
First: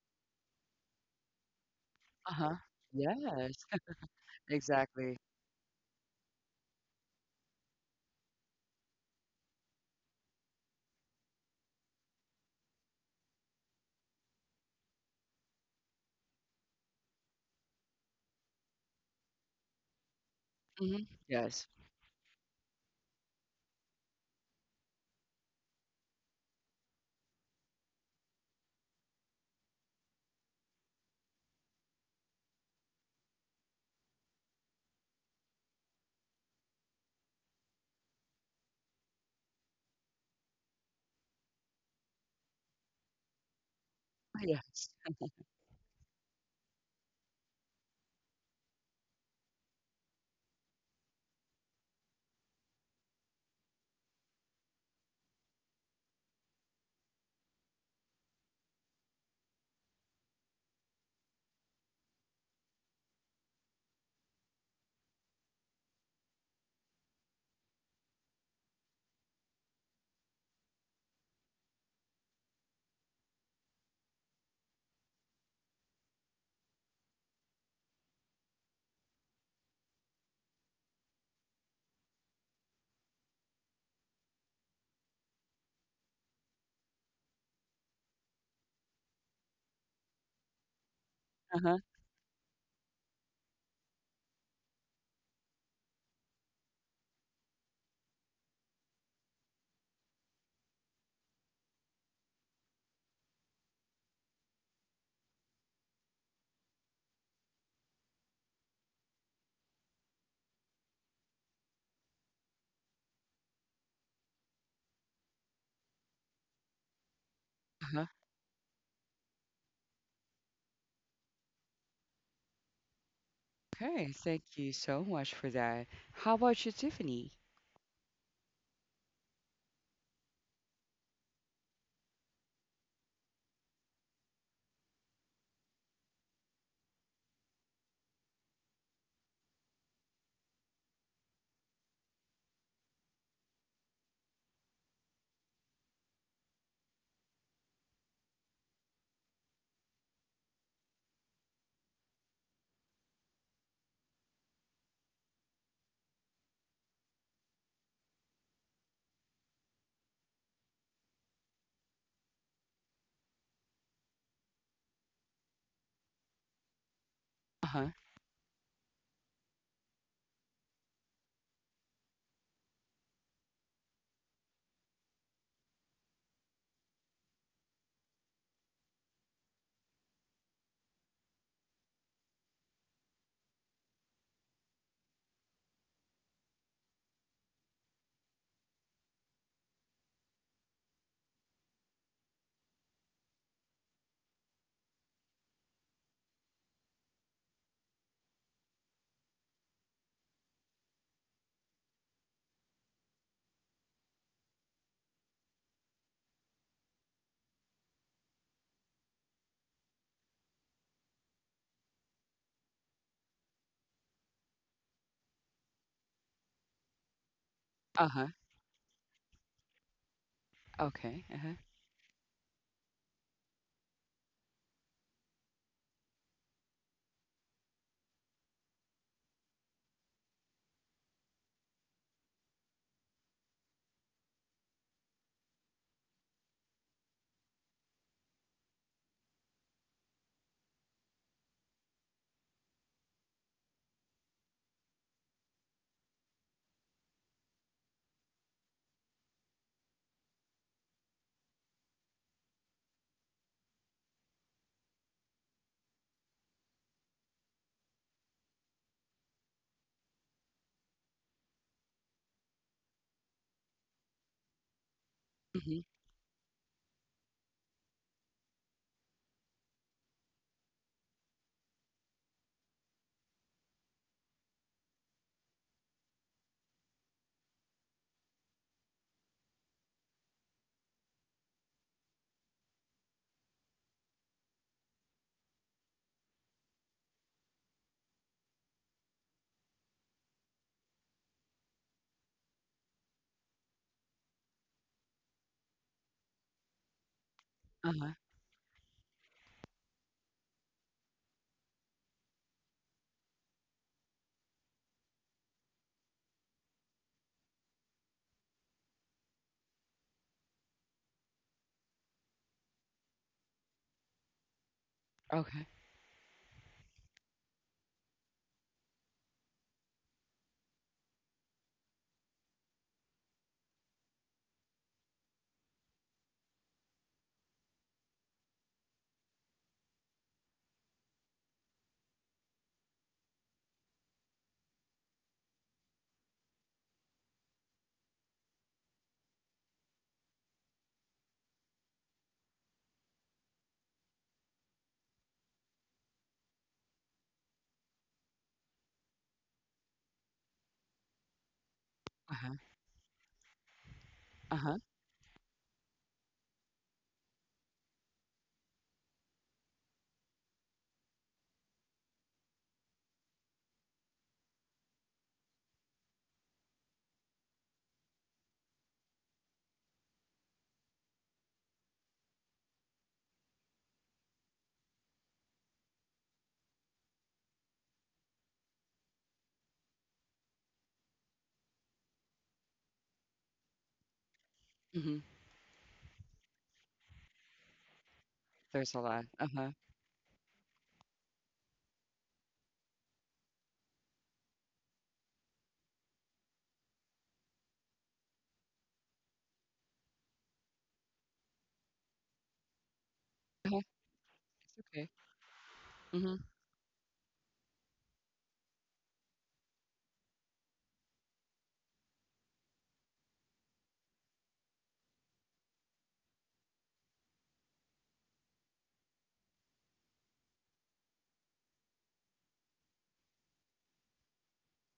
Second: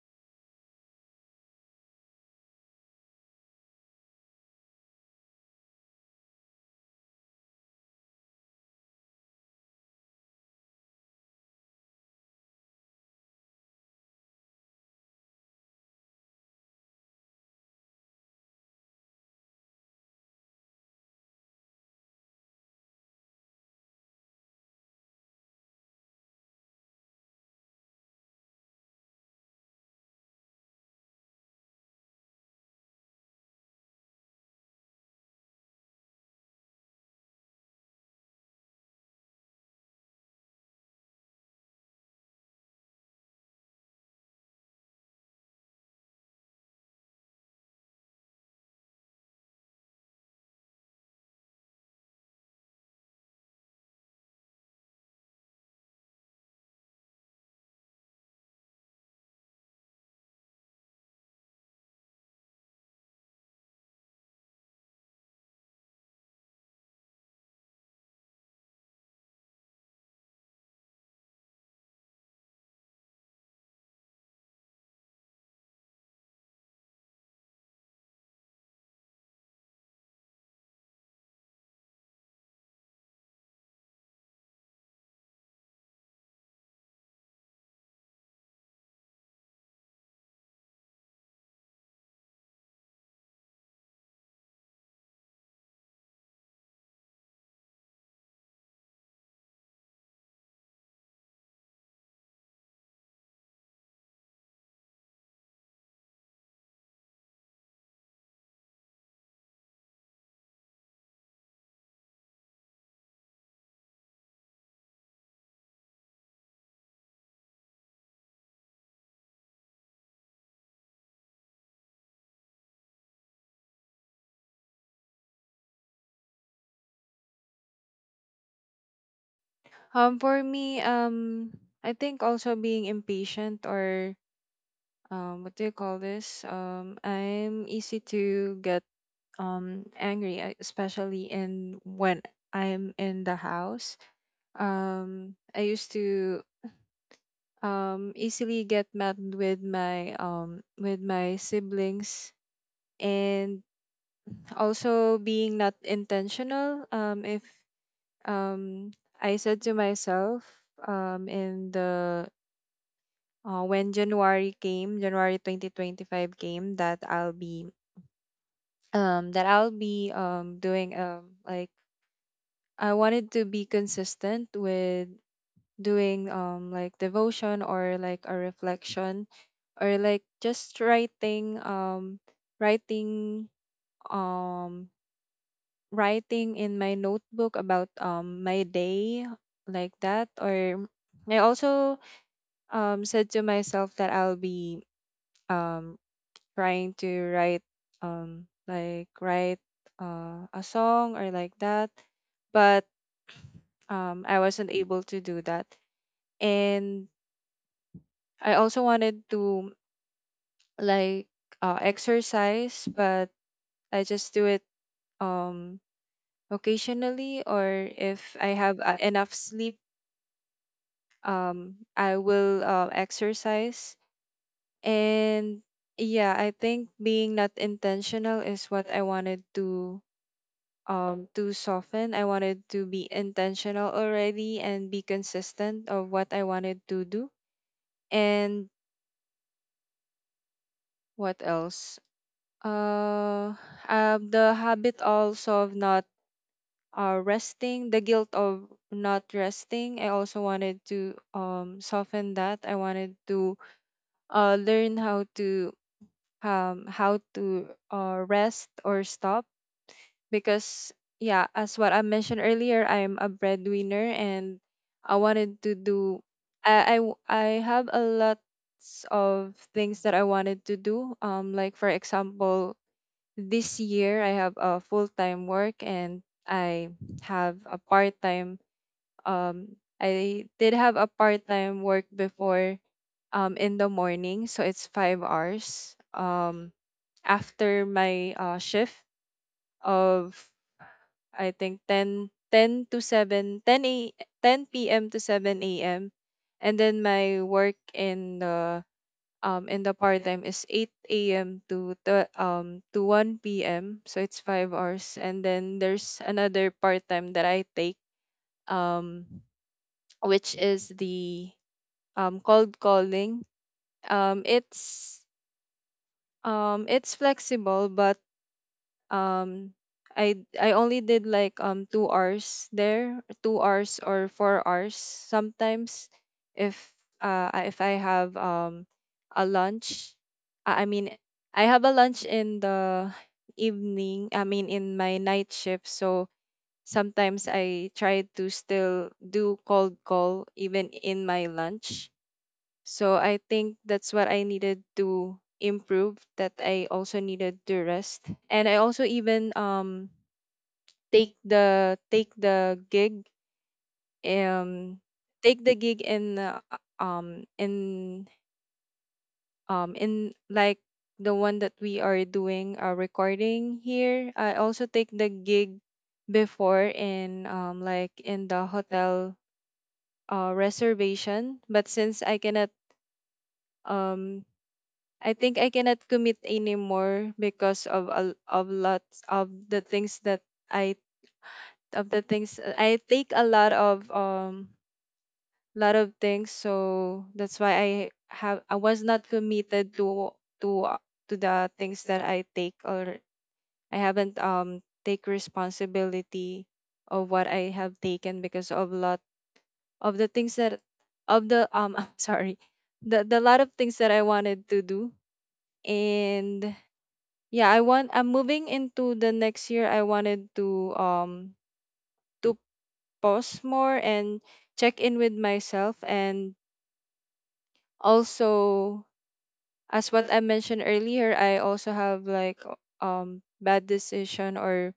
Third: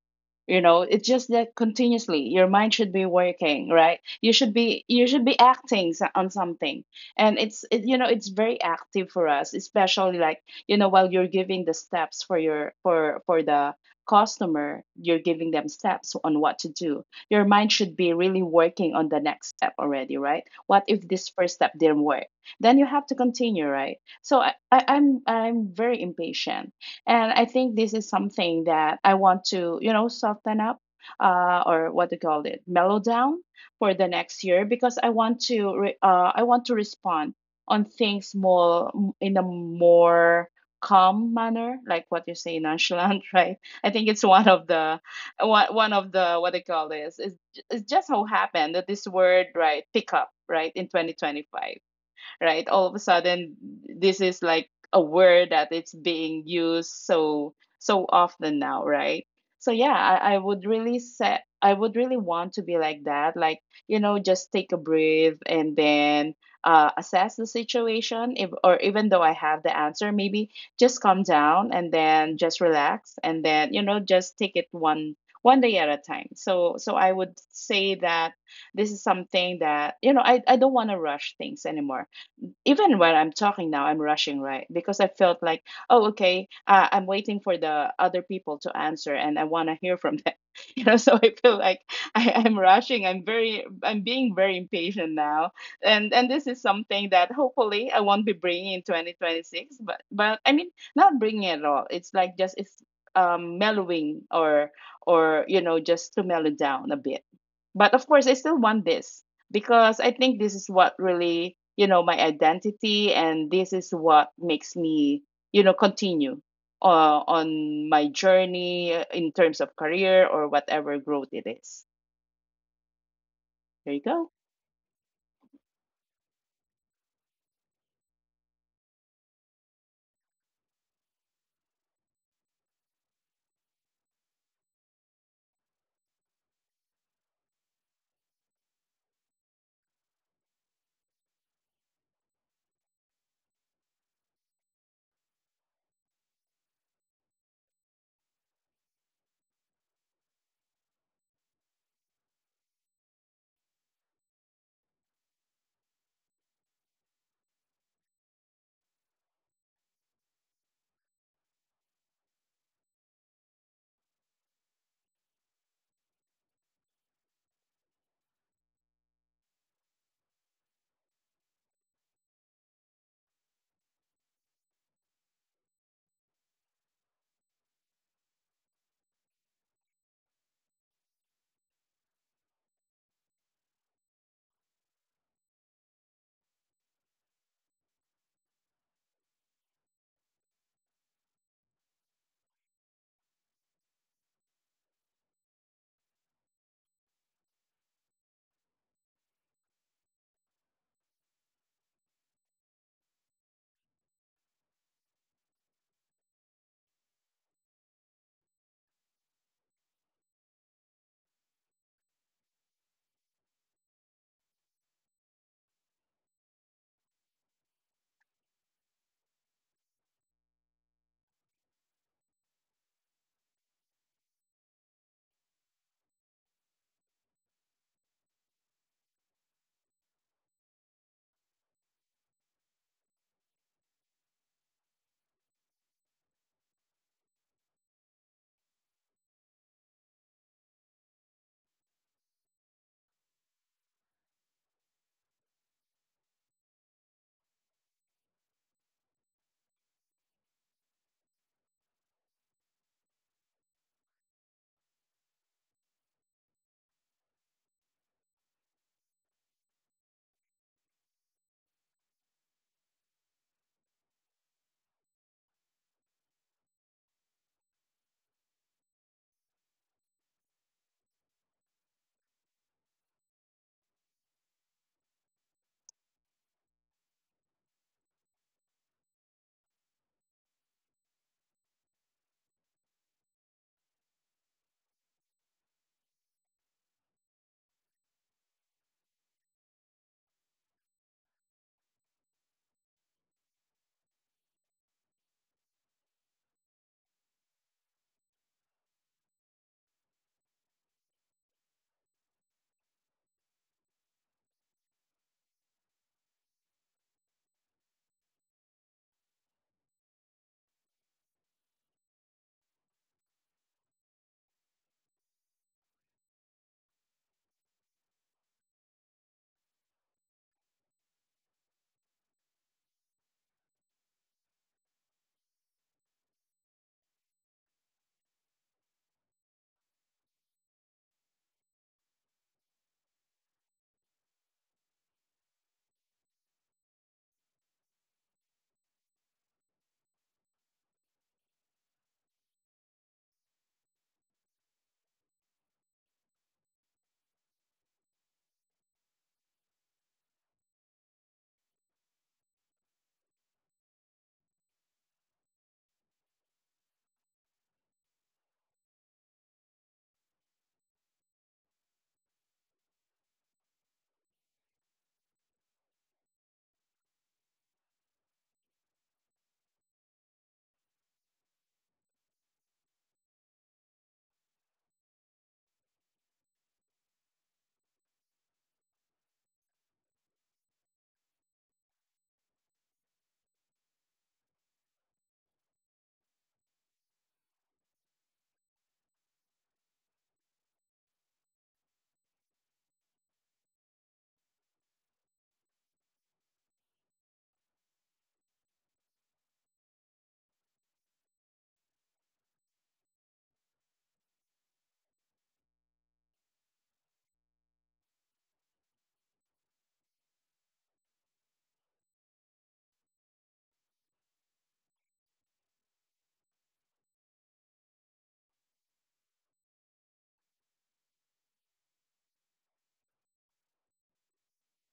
S2: You know, it's just that continuously your
S1: Uh-huh.
S2: mind should be
S1: Yes,
S2: working, right? you should be you
S1: exactly.
S2: should be on something. And it's, you know, it's very active for us, especially, like, you know, while you're giving the steps for your for the customer. You're giving them steps on what to do. Your mind should be really working on the next step already, right? What if
S1: hmm
S2: this first step
S1: Yes.
S2: didn't work, then you have to continue, right? So I'm very impatient, and I think this is something that I want to, you know, soften up, or what they call it, mellow down for the next year because I want to respond on things more in a more calm manner, like what you say, nonchalant, right? I think it's
S1: Yes.
S2: one one of the what they call this, is it's just how happened that this word, right, pick up right in 2025, right? All of a sudden, this is like a word that it's being used so often now, right? So yeah, I would really want to be like that. Like, you know, just take a breath and then assess the situation. If or even though I have the answer, maybe just calm down and then just relax and then, you know, just take it one day at a time. So I would say that this is something that, you know, I don't want to rush things anymore. Even when I'm talking now, I'm rushing, right? Because I felt like, oh, okay, I'm waiting for the other people to answer, and I want to hear from them. You know, so I feel
S1: Uh-huh.
S2: like I'm rushing. I'm being very impatient now, and this is something that hopefully I won't be bringing in 2026. But I mean, not bringing it at all. It's like just it's mellowing or, you know, just to mellow down a bit. But of course, I still want this because I think this is what really, you know, my identity, and this is what makes me, you know, continue on
S1: Uh-huh.
S2: my journey in terms of career or whatever growth it is. There you
S1: Okay,
S2: go.
S1: thank you so much for that. How about you, Tiffany?
S3: For me, I think also being impatient or, what do you call this? I'm easy to get angry, especially in when I'm in the house. I used to easily get mad with my siblings, and also being not intentional. If um I said to myself, in the when January 2025 came, that I'll be
S1: Uh-huh.
S3: um that I'll be um doing, like, I wanted to be consistent with doing, like, devotion, or like a reflection, or like just writing um writing in my notebook about my day, like that. Or I also said to myself that I'll be um trying to write write a song, or like that. But I wasn't able to do that. And I also wanted to, like, exercise, but I just do it um occasionally, or if
S1: Uh-huh.
S3: I have enough sleep,
S1: Okay. Uh-huh.
S3: I will exercise. And yeah, I think being not intentional is what I wanted to soften. I wanted to be intentional already and be consistent of what I wanted to do. And what else? uh, the habit also of not resting, the guilt of not resting. I also wanted to soften that. I wanted to learn how to rest or stop, because, yeah, as what I mentioned earlier, I'm a breadwinner, and I wanted to
S1: hmm
S3: do. I have a lot of things that I wanted to do. Like, for example, this year I have a full time work, and have a part time um I did have a part-time work before in the morning, so it's 5 hours after my shift of, I think, 10 10 to 7 10 a 10 p.m. to 7 a.m. And then my work
S1: Uh-huh.
S3: in the part-time is 8 a.m. to 1 p.m., so it's 5 hours. And then there's another part-time that I take, um which is the, cold calling. Um, it's
S1: Okay.
S3: it's flexible, but um, I only did like, 2 hours there, 2 hours or 4 hours sometimes, if if I have a lunch. I mean I have a lunch in the evening. I mean in my night shift, so sometimes I try to still do cold call even in my lunch, so I think that's what I needed to improve, that I also needed to rest. And I also even take the take
S1: Uh-huh.
S3: the gig
S1: Uh-huh.
S3: um take the gig um in in like, the one that we are doing a recording here. I also take the gig before in, like, in the hotel reservation, but since um I cannot commit anymore because of, a of lots of the things that, I I take, a lot of um
S1: hmm
S3: lot of things, so that's why I
S1: There's a
S3: was
S1: lot.
S3: not
S1: Uh-huh.
S3: committed to the things that I take, or I haven't, take responsibility of what I have taken because of lot of the things that, of the I'm sorry, the lot of
S1: Uh-huh.
S3: things that I wanted to
S1: Okay.
S3: do.
S1: hmm
S3: And yeah, I'm moving into the next year. I wanted to pause more and check in with myself. And also, as what I mentioned earlier, I also have, like, bad decision or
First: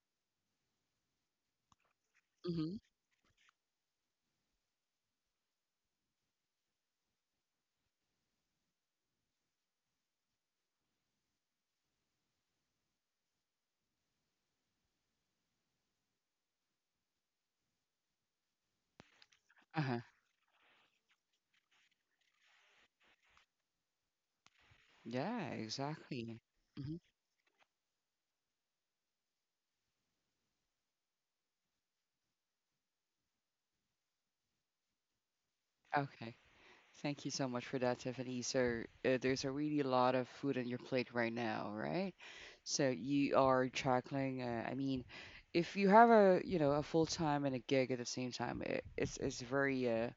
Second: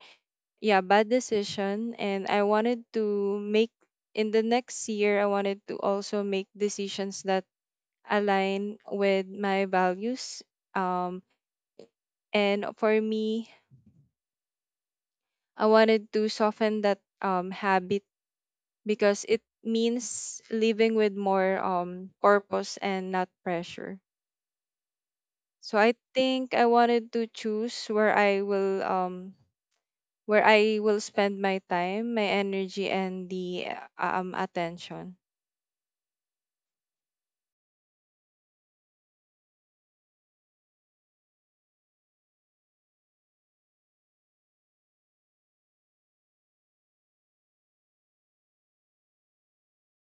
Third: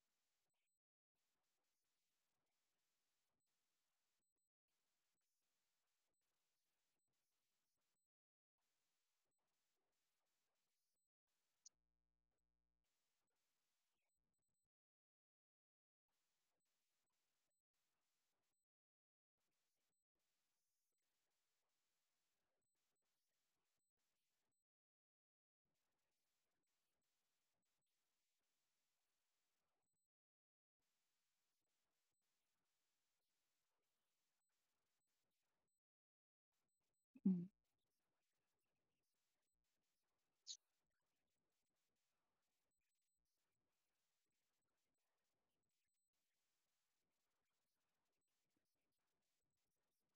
S3: yeah, bad decision, and I
S1: hmm
S3: wanted to make in the next year I wanted to also make decisions that align with my values, um and for me I wanted to soften that habit, because it
S1: Uh-huh.
S3: means living with more purpose and not pressure.
S1: Yeah,
S3: So I
S1: exactly.
S3: think I
S1: hmm
S3: wanted to choose where I will spend my time, my energy, and the, attention.
S1: Okay. Thank you so much for that, Tiffany. So, there's a really lot of food on your plate right now, right? So you are juggling. I mean, if you have a you know a full time and a gig at the same time, it's very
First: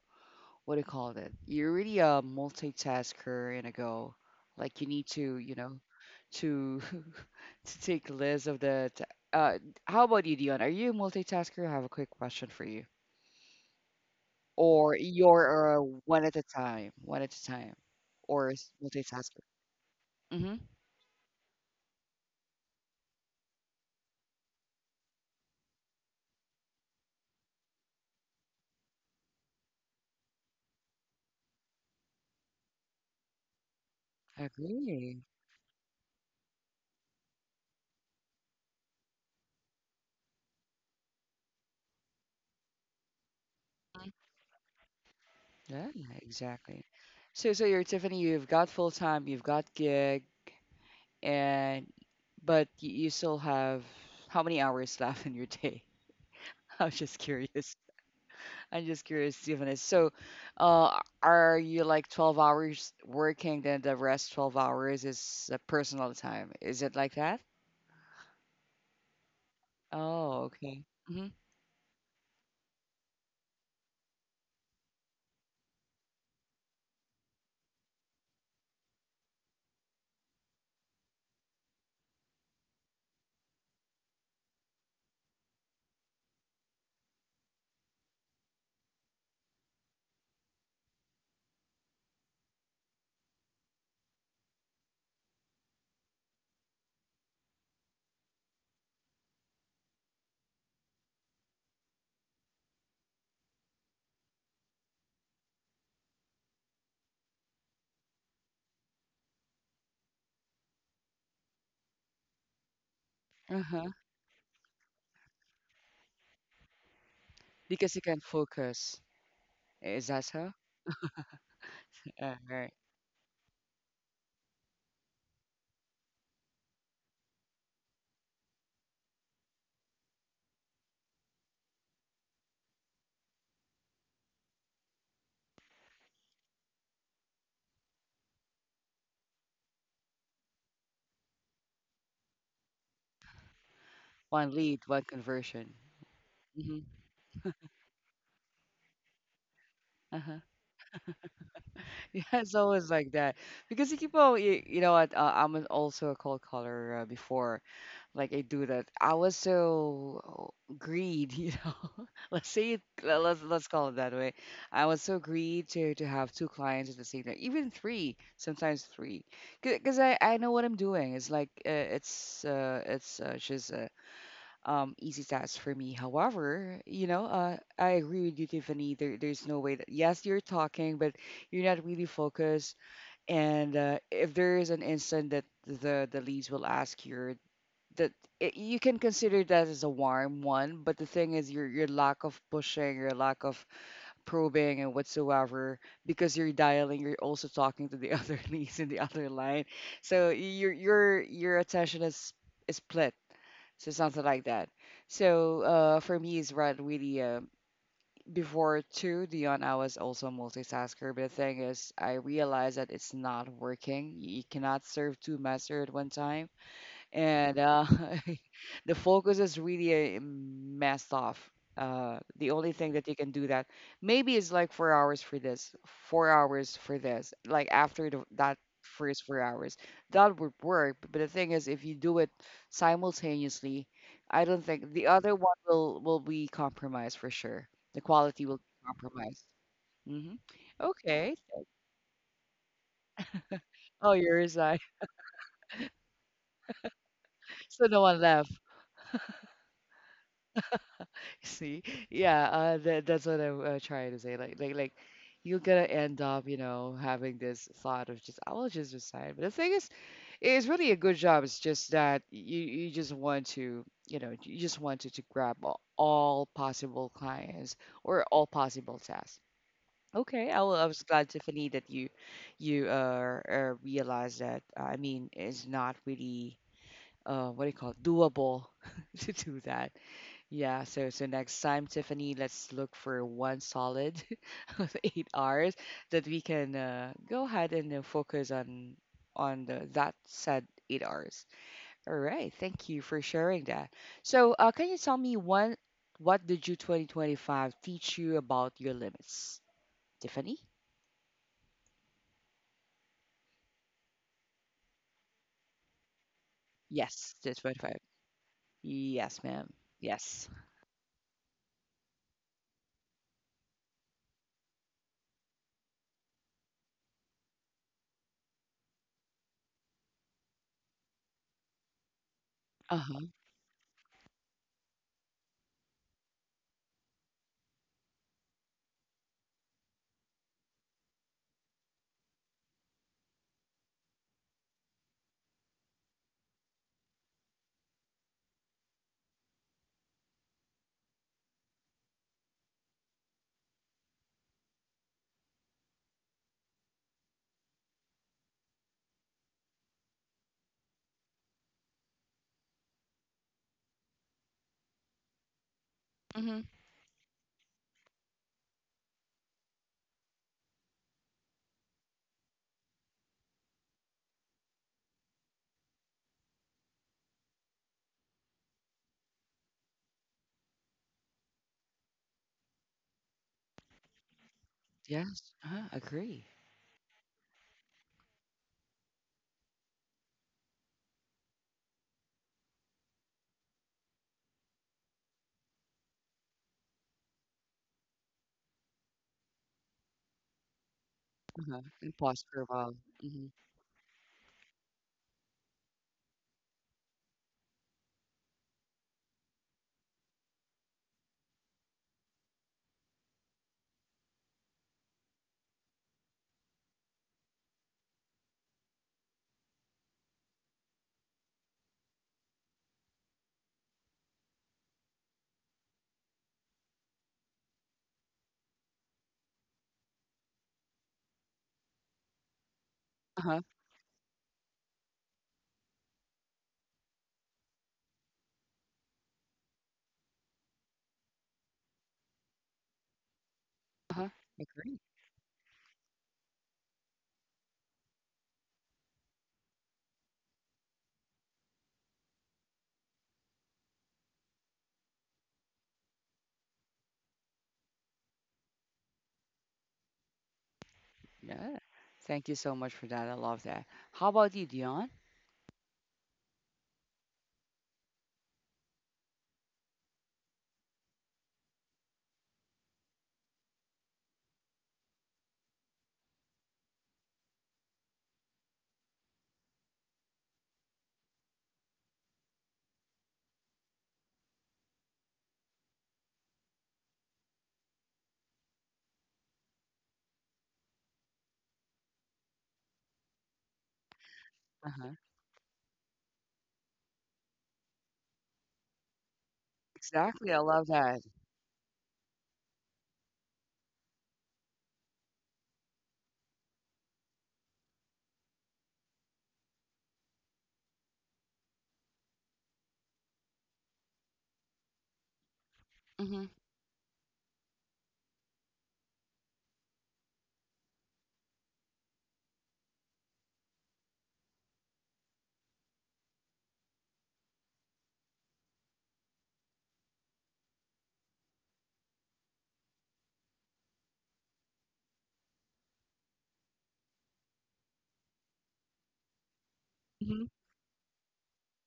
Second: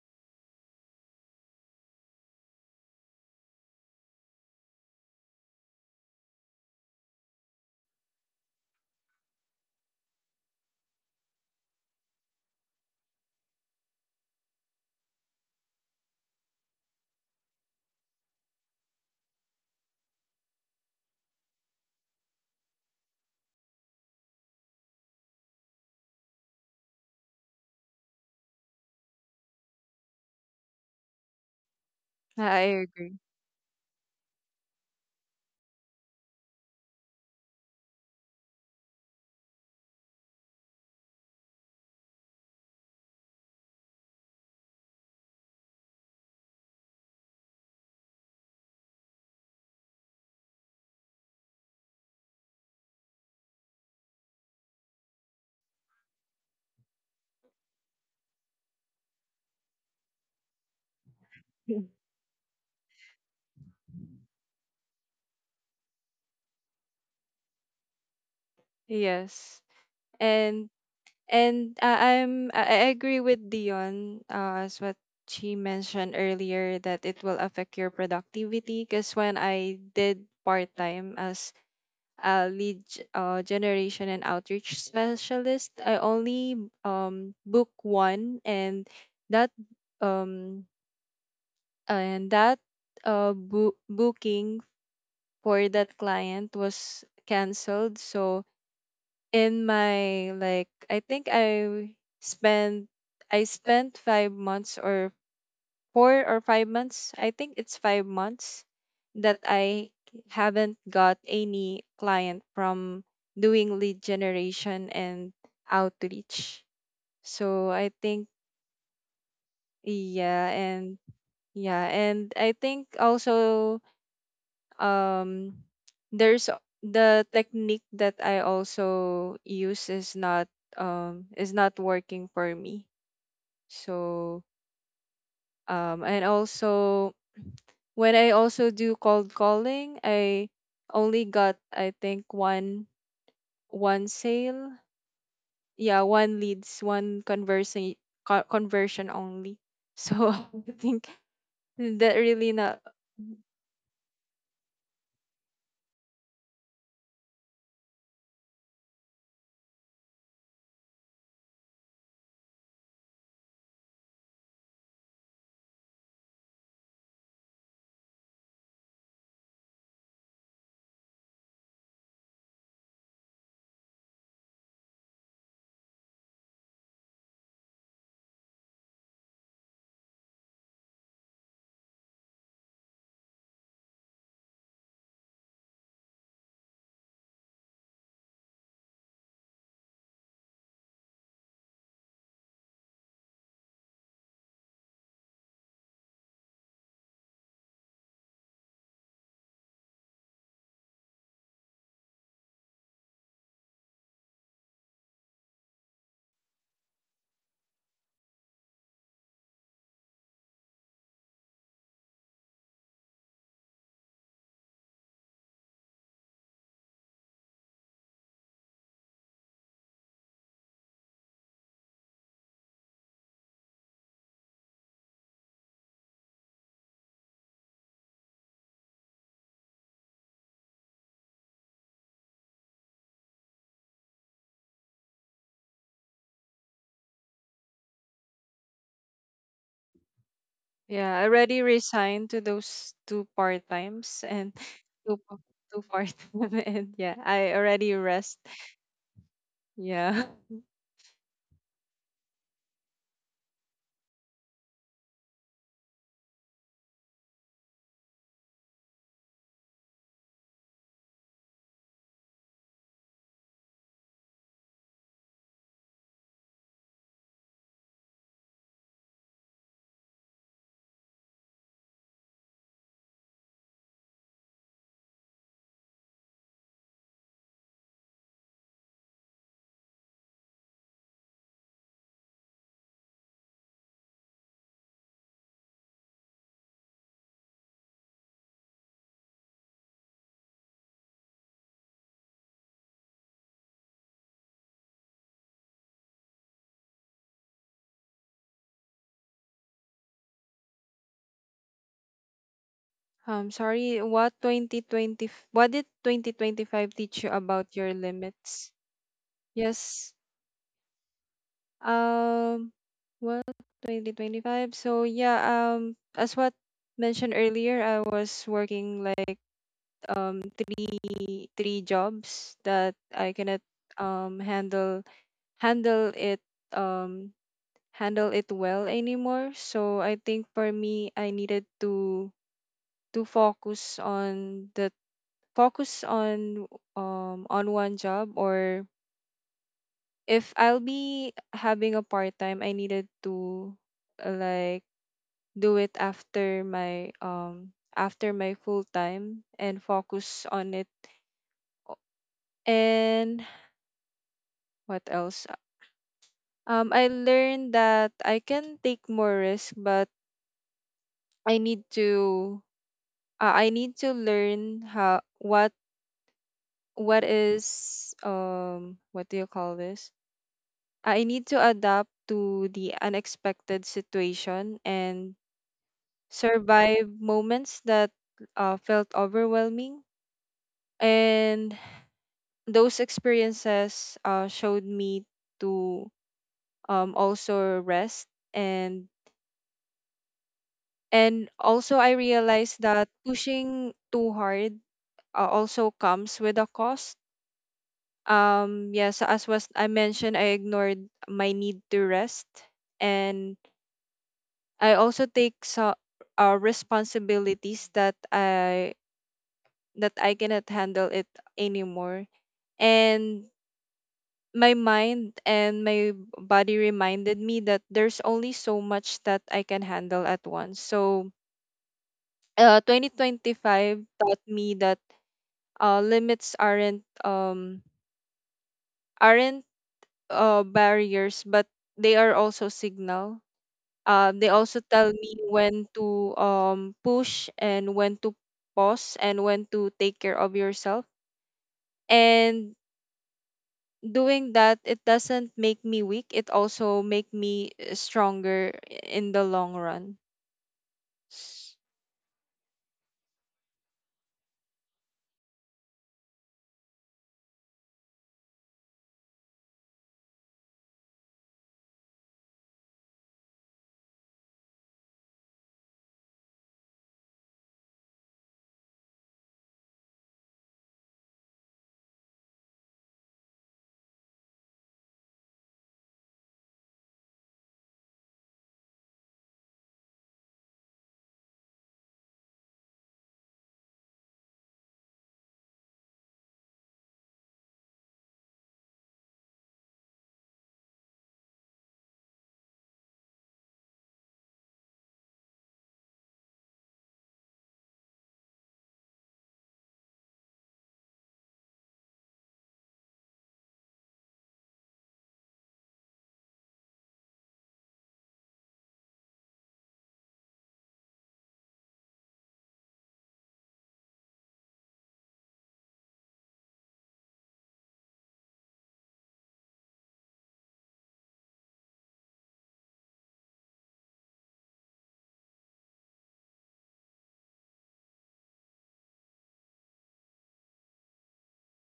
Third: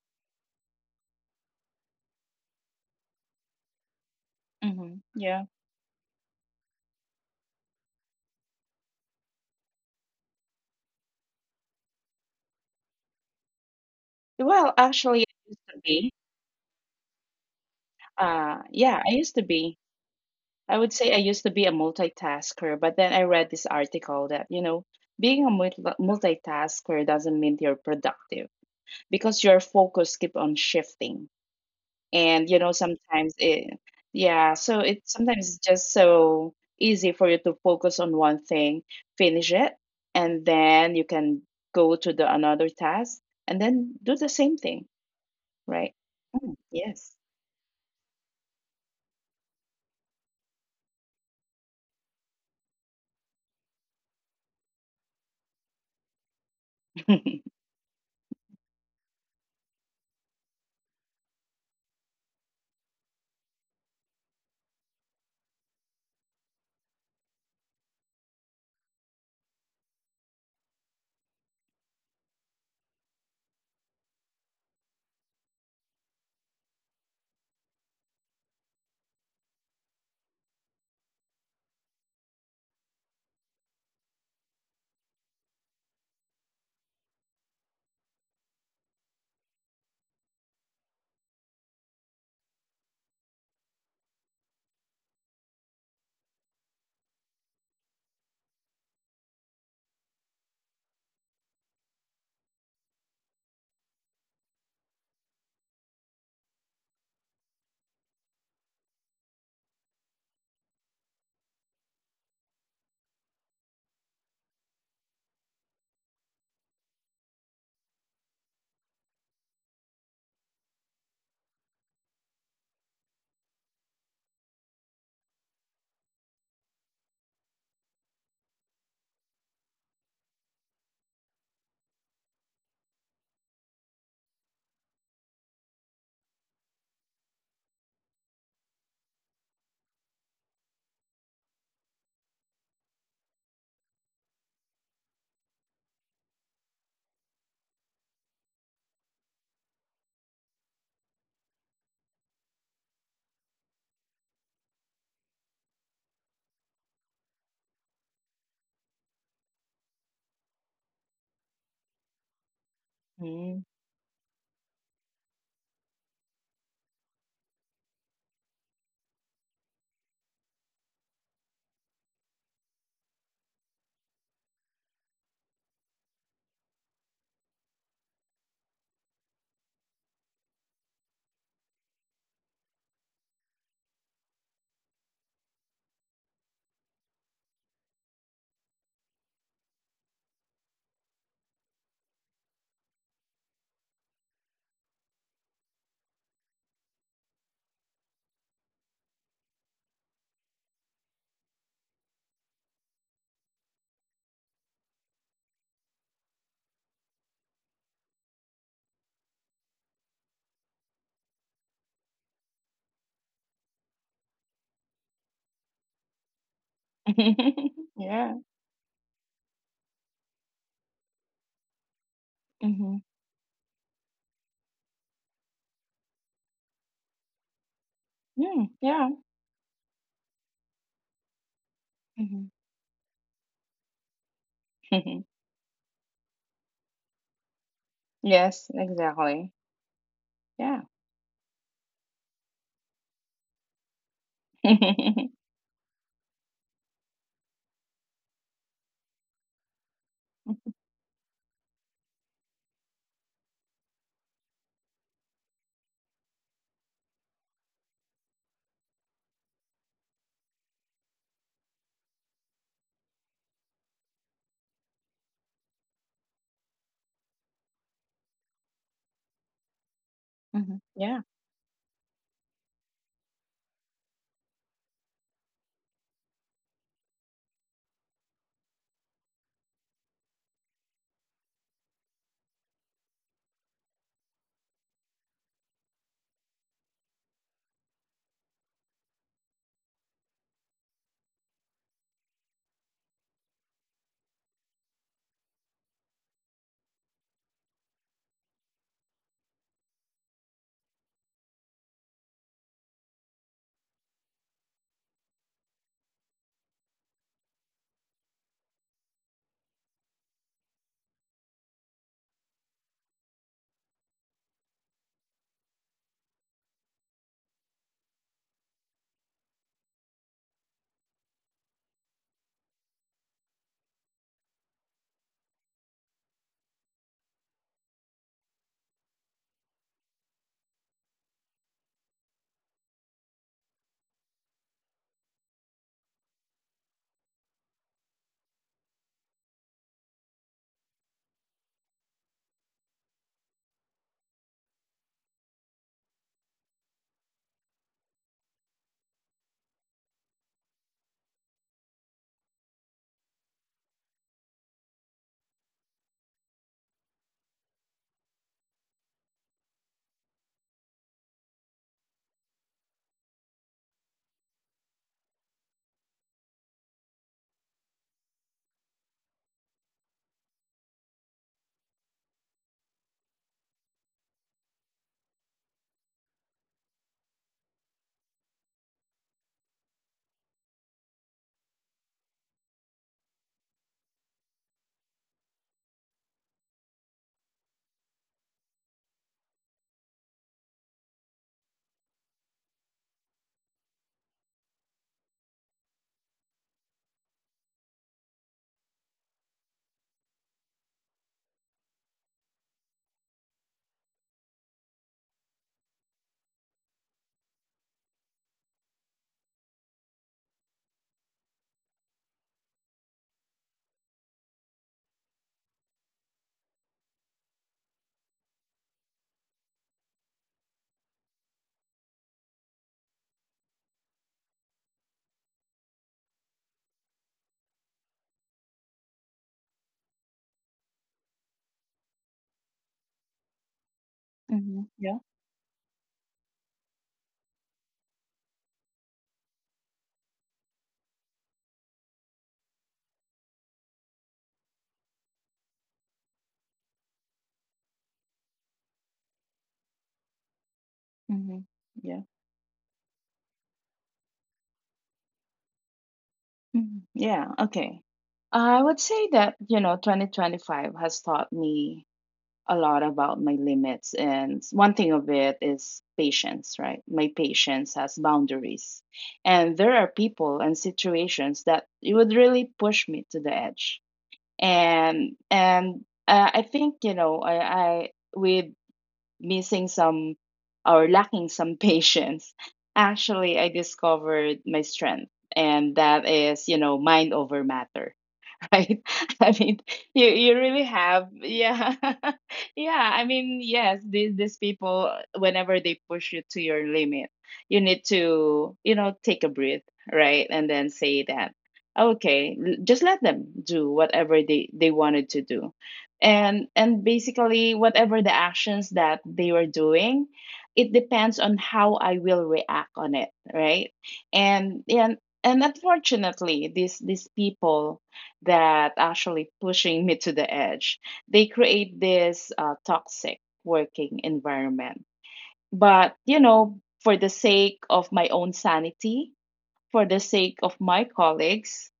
S1: what do you call it? You're really a multitasker in a go. Like you
S2: Mm-hmm.
S1: need to
S2: Yeah.
S1: you know to to take list of the. Ta- Uh, how about you, Dion? Are you a multitasker? I have a quick question for you.
S2: Well,
S1: Or
S2: actually, I used
S1: you're
S2: to be.
S1: one at a time, one at a time, or
S2: Yeah, I used
S1: multitasker.
S2: to be.
S1: Mm-hmm.
S2: I would say I used to be a multitasker, but then I read this article that, you know, being a multitasker doesn't mean you're productive because your focus keep on shifting and you
S3: I
S2: know
S3: agree.
S2: sometimes it
S1: Agree.
S2: sometimes it's just so easy for you to focus on one thing, finish it, and then you can go to the another task and then do
S1: Mhm.
S2: the same thing, right.
S1: Yeah,
S2: Mm,
S1: exactly.
S2: yes.
S1: So you're Tiffany. You've got full time. You've got gig, and but you still have how many hours left in your day? I'm just curious. I'm just curious, Tiffany. So, are you like 12 hours working, then the rest 12 hours is personal time? Is it like that?
S3: Yes.
S1: Oh,
S3: And
S1: okay.
S3: and I agree with Dion, as what she mentioned earlier, that it will affect your productivity, because when I did part time as a lead generation and outreach specialist, I only book one, and that um that booking for that client was canceled. So in my, like, I think spent I spent 5 months, or 4 or 5 months. I think it's 5 months that I haven't got any client from doing
S1: Mm-hmm.
S3: lead generation and outreach. So I
S1: Because you can
S3: think,
S1: focus. Is that
S3: yeah
S1: so?
S3: and yeah, and I
S1: Right.
S3: think also, um there's a- the technique that I also use is not, working for me. So, and also, when I also do cold calling, I only got, I think, one
S1: One
S3: sale.
S1: lead, one conversion.
S3: Yeah, one
S1: Hmm.
S3: leads, one conversion only. So
S1: Uh-huh.
S3: I think that
S1: Yeah,
S3: really
S1: it's
S3: not.
S1: always like that because you keep on. You know what? I'm also a cold caller before. Like I do that. I was so oh, greed. You know, Let's
S2: Mm.
S1: call it that way. I was so greed to have two clients at the same time, even three, sometimes three, because I know what I'm doing. It's like it's just. Easy task for me. However, you know, I agree with you, Tiffany. There's no way that, yes, you're talking, but you're not really focused. And if there is an instant that the leads will ask you, that you can consider that as a warm one, but the thing is your lack of pushing, your lack of probing and whatsoever, because you're dialing, you're also talking to the other leads in the other line, so your attention is split, so something like that. So for me, it's right really before two Dion, I was also a multitasker. But the thing is, I realized that it's not working. You cannot serve two masters at one time and
S2: Yeah.
S1: the focus is really messed off. The only
S2: Hmm.
S1: thing that you can do that maybe is like 4 hours for this, 4 hours for this. Like after
S2: Yeah,
S1: that
S2: yeah.
S1: first 4 hours, that would work. But the thing is, if you do it
S2: Mhm.
S1: simultaneously, I don't think the other one will be compromised for sure. The quality will
S2: Yes,
S1: be
S2: exactly.
S1: compromised. Hmm.
S2: Yeah.
S3: Yeah, I
S1: Okay.
S3: already resigned to those two-part
S1: Oh,
S3: times
S1: you're
S3: and
S1: right.
S3: two pa- two part and yeah, I
S1: So
S3: already
S1: no one
S3: rest.
S1: left.
S3: Yeah.
S1: See, yeah, that that's what I'm trying to say. You're gonna end up, you know, having this thought of just, I will just resign. But the thing is, it's really a good job. It's just that you just want to, you know, you just wanted to grab all possible clients or all possible tasks. Okay,
S2: Mhm,
S1: I was
S2: yeah.
S1: glad, Tiffany, that you realized that. I mean, it's not really what do you call it, doable to do that. Yeah, so so next time, Tiffany, let's look for one solid of 8 hours that we can go ahead and focus on that said 8 hours. All right, thank you for sharing that. So, can you tell me one what did you 2025 teach you about your limits, Tiffany?
S3: Sorry, what did 2025 teach you
S1: Yes, the
S3: about your
S1: 25.
S3: limits?
S1: Yes, ma'am.
S3: Yes.
S1: Yes.
S3: Um, well, 2025. So yeah, as what mentioned earlier, I was working like three three jobs that
S1: Uh-huh.
S3: I cannot um handle handle it um handle it well anymore. So I think for me, I needed to to focus on the focus on one job, or if I'll be having a part time, I needed to uh, like do it after my full time and focus on it. And what else?
S1: Mm-hmm.
S3: I learned that I can take more risk, but I need to learn how what is what do you call this? I need to adapt to the unexpected situation and
S1: Yes. Uh-huh. Agree.
S3: survive moments that felt overwhelming, and those experiences showed me to also rest. And and
S1: Uh-huh.
S3: also I
S1: And pause for a
S3: realized
S1: while.
S3: that
S1: Mm-hmm.
S3: pushing too hard also comes with a cost. Yes, as was I mentioned, I ignored my need to rest, and I also take so, responsibilities that I cannot handle it anymore, and my mind and my body reminded me that there's only so much that I can handle at once. So,
S1: Uh-huh.
S3: 2025 taught me that limits aren't barriers, but they are also signal.
S1: Uh-huh.
S3: They
S2: Hmm,
S3: also tell
S2: yeah.
S3: me when to push and when to pause and when to take care of yourself. And doing that, it doesn't make me weak, it also make me stronger in the long run.
S2: Hmm.
S3: S-
S1: Yeah. Thank you so much for that. I love that. How about you, Dion?
S2: Mhm. Yeah, okay. I would say that, you know, 2025 has taught me a lot about my limits. And one thing of it is patience, right? My patience has boundaries. And there are people and situations that it would really push me to the edge. And I think, you know, I with missing some or lacking some patience, actually I discovered my
S1: Uh-huh.
S2: strength, and that is, you know, mind over matter. Right? I mean, you
S1: Exactly. I
S2: really
S1: love
S2: have,
S1: that.
S2: yeah, yeah. I mean, yes, these people, whenever they push you to your limit, you need to, you know, take a breath, right, and then say that, okay, just let them do whatever they wanted to do,
S1: Mm-hmm.
S2: and basically whatever the actions that they were doing. It depends on how I will react on it, right? And unfortunately, these people that actually pushing me to the edge. They create this toxic working environment. But, you know, for the sake of my own sanity, for the sake
S1: Mm-hmm.
S2: of my colleagues,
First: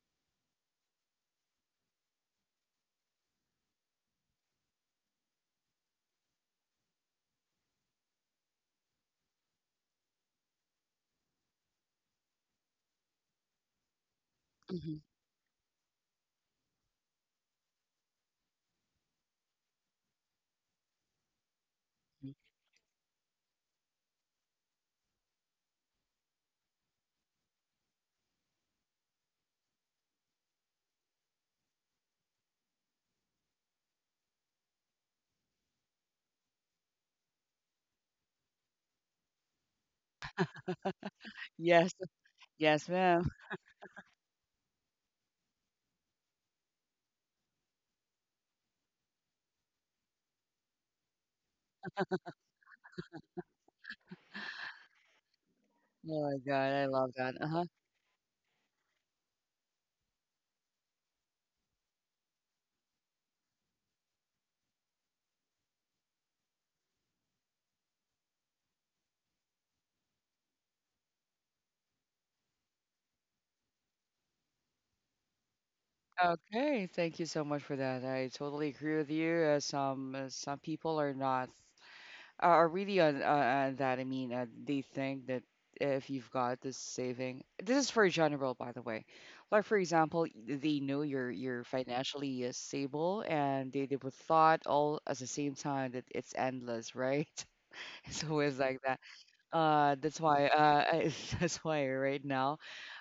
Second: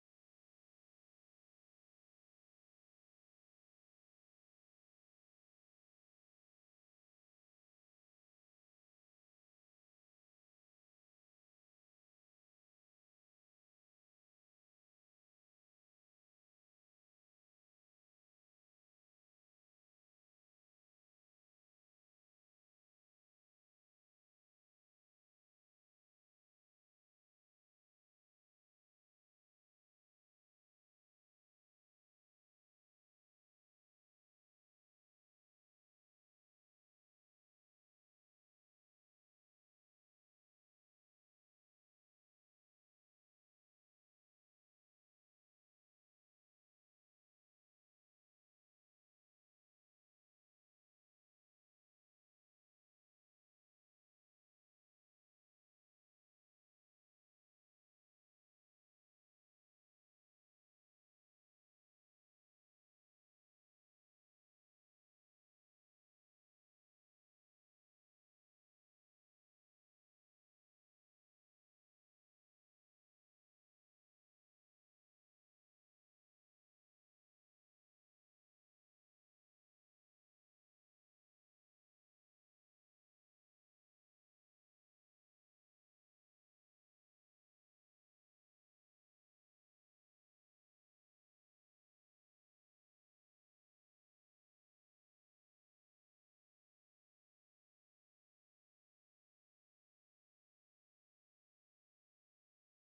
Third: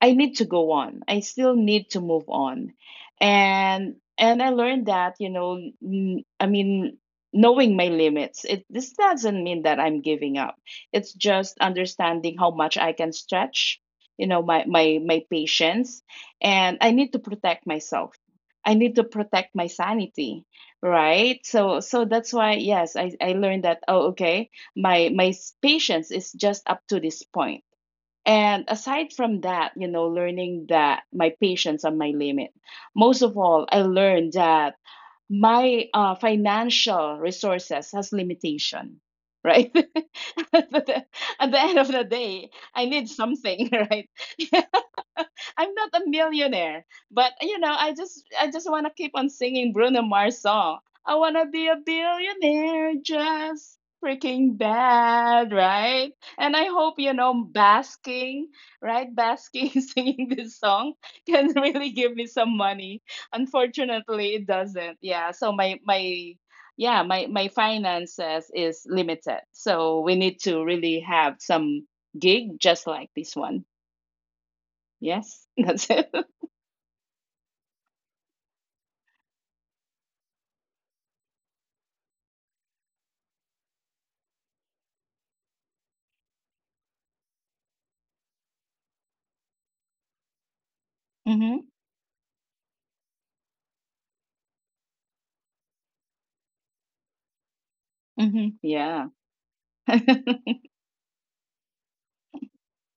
S2: I need to go on. I still need to move on. And I learned that, you know, n- I mean, knowing my limits, it this doesn't mean that I'm giving up. It's just understanding how much I can stretch, you know, my
S1: Mm-hmm.
S2: my my patience, and I need to protect myself. I need to protect my sanity, right? So so that's why yes, I learned that oh okay, my patience is just up to this point, and aside from that, you know, learning that my patience on my limit. Most of all, I learned that my financial resources has limitation, right? at, the, at the end of
S1: Yes.
S2: the day,
S1: Yes,
S2: I need
S1: ma'am.
S2: something, right? I'm not a millionaire, but you know, I just want to keep on singing Bruno Mars song. I want to be a billionaire just freaking bad,
S1: Oh
S2: right?
S1: my
S2: And
S1: God,
S2: I
S1: I
S2: hope
S1: love
S2: you
S1: that.
S2: know
S1: Uh-huh.
S2: basking, right? Basking singing this song can really give me some money. Unfortunately, it doesn't. Yeah, so my yeah, my finances is limited. So we need to really have some gig just like this one. Yes, that's it.
S1: Okay. Thank you so much for that. I totally agree with you. Some people are not are really on that. I mean, they think that if you've got this saving, this is for general, by the way. Like for example, they know you're
S2: Mhm,
S1: financially stable, and they would thought all at the same time that it's endless, right? It's always
S2: mhm,
S1: like that.
S2: yeah.
S1: Uh, that's why. Uh, I, that's why right now,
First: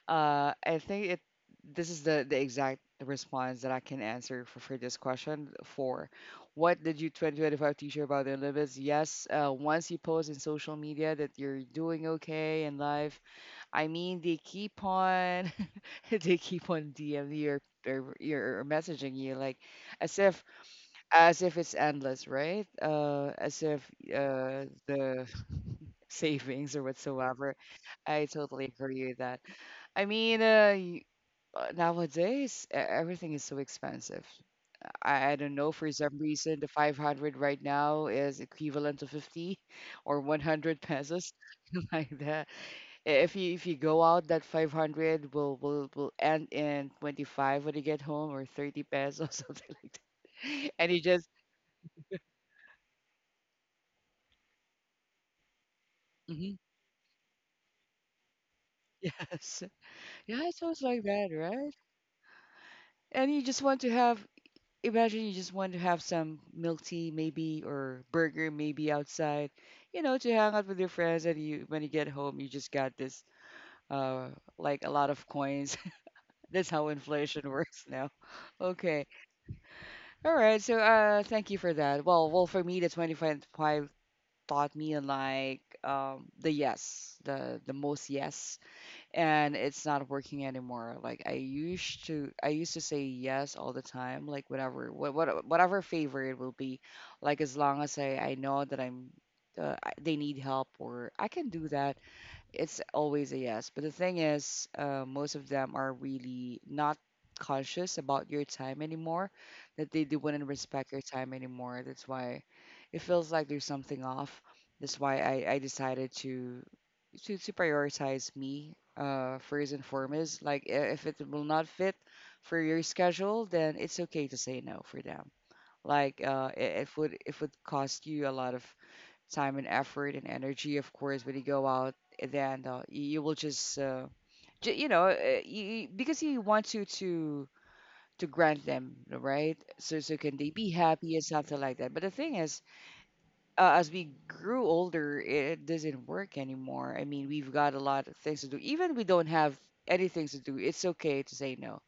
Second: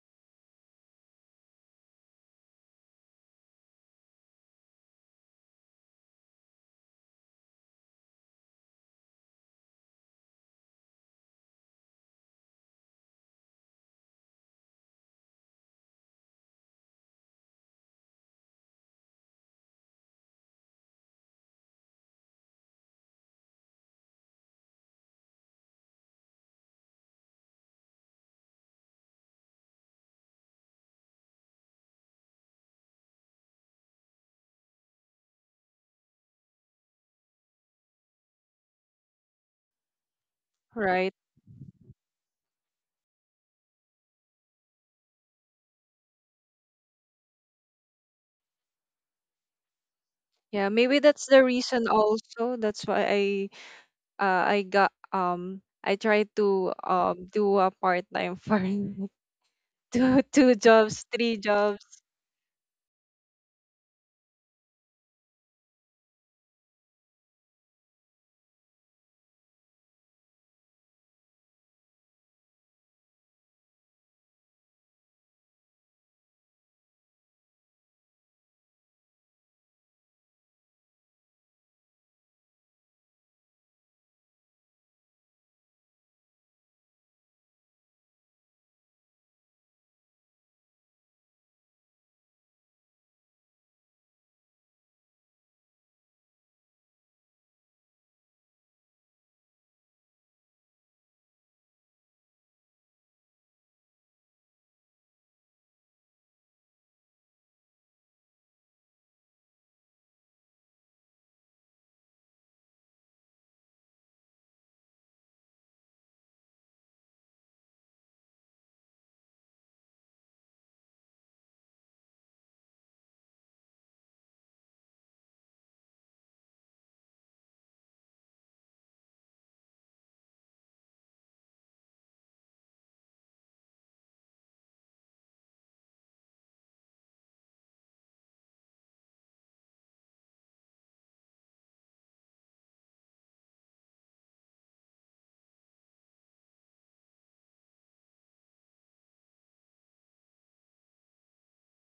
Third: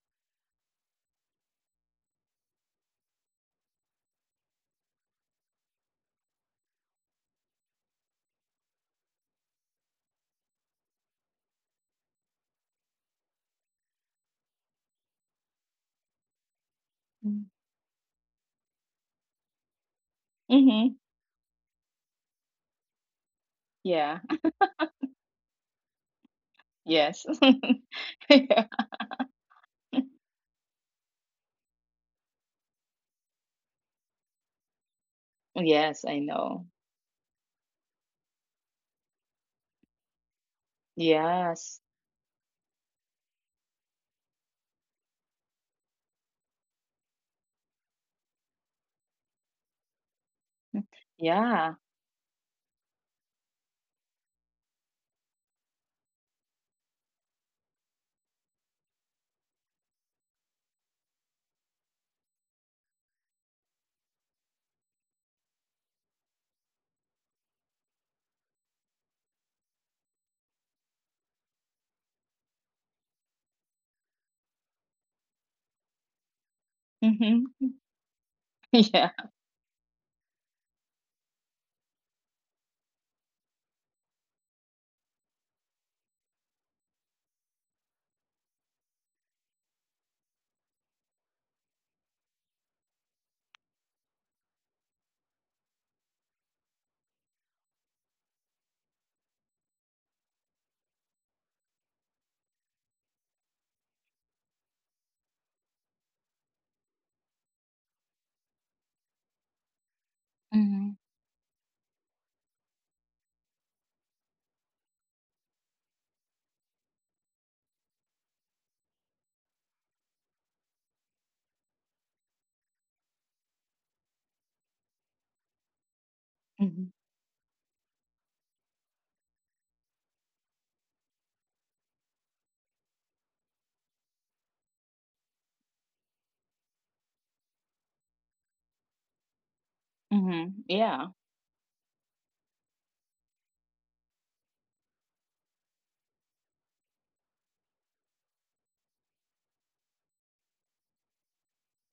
S1: I think it. This is the exact response that I can answer for this question. For what did you 2025 teach you about the limits? Yes. Once you post in social media that you're doing okay in life, I mean they keep on, they keep on DM
S2: Mm,
S1: you or messaging you like as if
S2: mhm,
S1: as if it's endless, right? As if
S2: yeah,
S1: the savings or
S2: yes.
S1: whatsoever. I
S2: Yeah.
S1: totally agree with that. I mean, nowadays everything is so expensive. I don't know for
S2: Yes,
S1: some
S2: I
S1: reason
S2: know.
S1: the 500 right now is equivalent to 50 or 100
S3: right.
S1: pesos
S2: Yes.
S1: like that. If you go out, that 500 will end in 25 when you get home or 30 pesos something like
S3: Yeah,
S1: that.
S2: Mm,
S1: And
S3: maybe
S1: you just
S3: that's the
S2: yeah.
S3: reason also that's why I got I tried
S1: mhm,
S3: to do a part-time for
S1: yes,
S3: two
S1: yeah, it
S3: two
S1: sounds like
S3: jobs,
S1: that,
S3: three
S1: right?
S3: jobs.
S1: And you just want to have imagine you just want to have some milk tea maybe or burger maybe outside, you know, to hang out with your friends, and you when you get home you just got this uh like a lot of coins that's how
S2: Mhm.
S1: inflation works now. Okay,
S2: Yeah.
S1: all right. So thank you for that. Well, well, for me the 25 taught me like the yes the most yes, and it's not working anymore. Like I used to say yes all the time, like whatever, whatever favor it will be, like as long as I know that I'm, they need help or I can do that. It's always a yes. But the thing is, most of them are really not conscious about your time anymore, that they do wouldn't respect
S2: Mhm,
S1: your time anymore. That's why it feels like there's something off. That's why I decided to, to prioritize me first and foremost. Like if it will not fit for your schedule, then it's okay to say no for them. Like
S2: mhm,
S1: it would cost you a lot of time and effort and energy, of course, when you go out. And then you will just, you know, because you want to to grant them, right? So so can they
S2: mhm,
S1: be
S2: yeah.
S1: happy and something like that. But the thing is, as we grew older, it doesn't work anymore. I mean, we've got a lot of things to do. Even we don't have anything to do, it's okay to say no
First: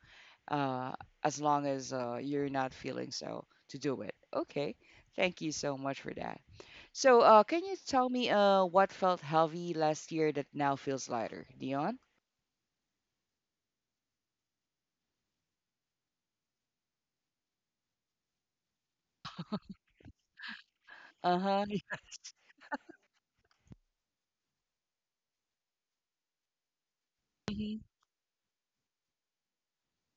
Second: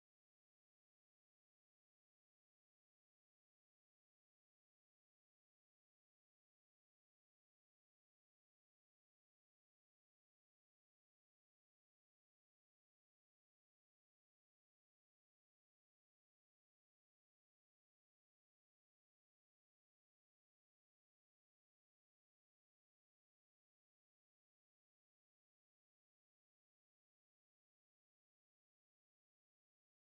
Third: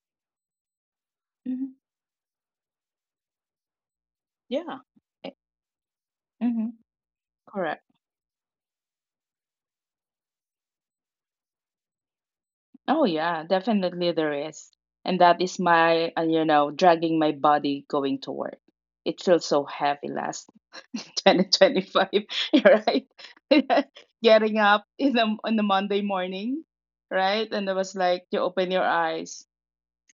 S1: uh, as long
S2: Mhm,
S1: as you're not feeling so to do it. Okay,
S2: yeah. Eh,
S1: thank you so much for that.
S2: mhm,
S1: So, can you
S2: correct.
S1: tell me what felt heavy last year that now feels lighter, Dion?
S2: Oh yeah, definitely there is. And that is my, you know, dragging my body going to work. It feels so heavy last
S1: Uh huh.
S2: 2025, right? Getting up in the Monday morning, right? And
S1: Hmm.
S2: I was like, you open your eyes,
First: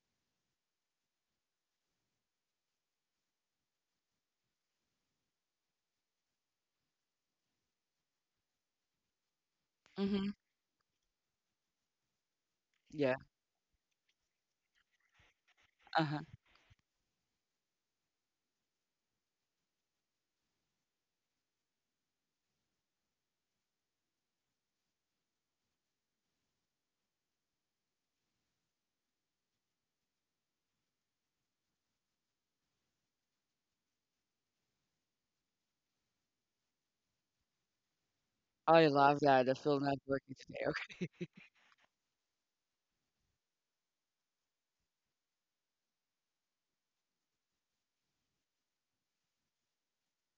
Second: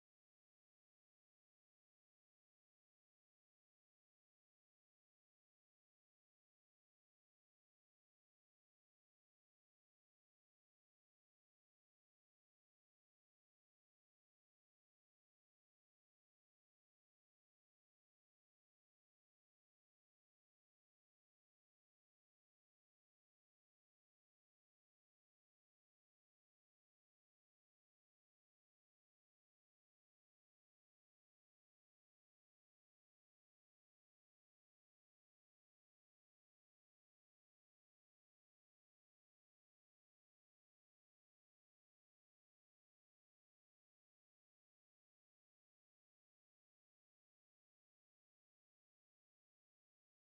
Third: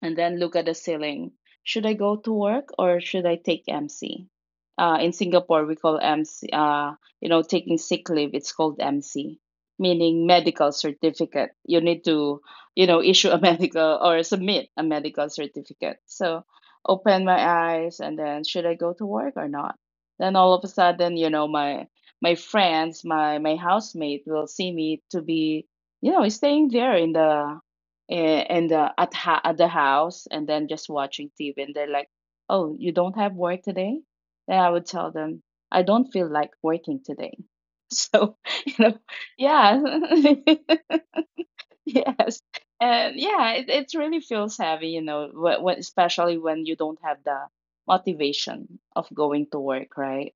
S2: and then look at the ceiling. Should I go to work or should I take MC? In Singapore, we call MC, you know, taking sick leave, it's called MC, meaning
S1: Hmm.
S2: medical certificate. You need to, you know,
S1: Yeah.
S2: issue a medical or submit a medical certificate.
S1: Uh huh.
S2: So open my eyes and then should I go to work or not? Then all of a sudden, you know, my friends, my housemate will see me to be, you know, staying there in the a- and at at the house and then just watching TV and they're like, "Oh, you don't have work today?" Then I would tell them, "I don't feel like working today." So, you
S1: I
S2: know,
S1: love that. The
S2: yeah.
S1: film not working today. Okay.
S2: Yes. And yeah, it really feels heavy, you know, when, especially when you don't have the motivation of going to work, right?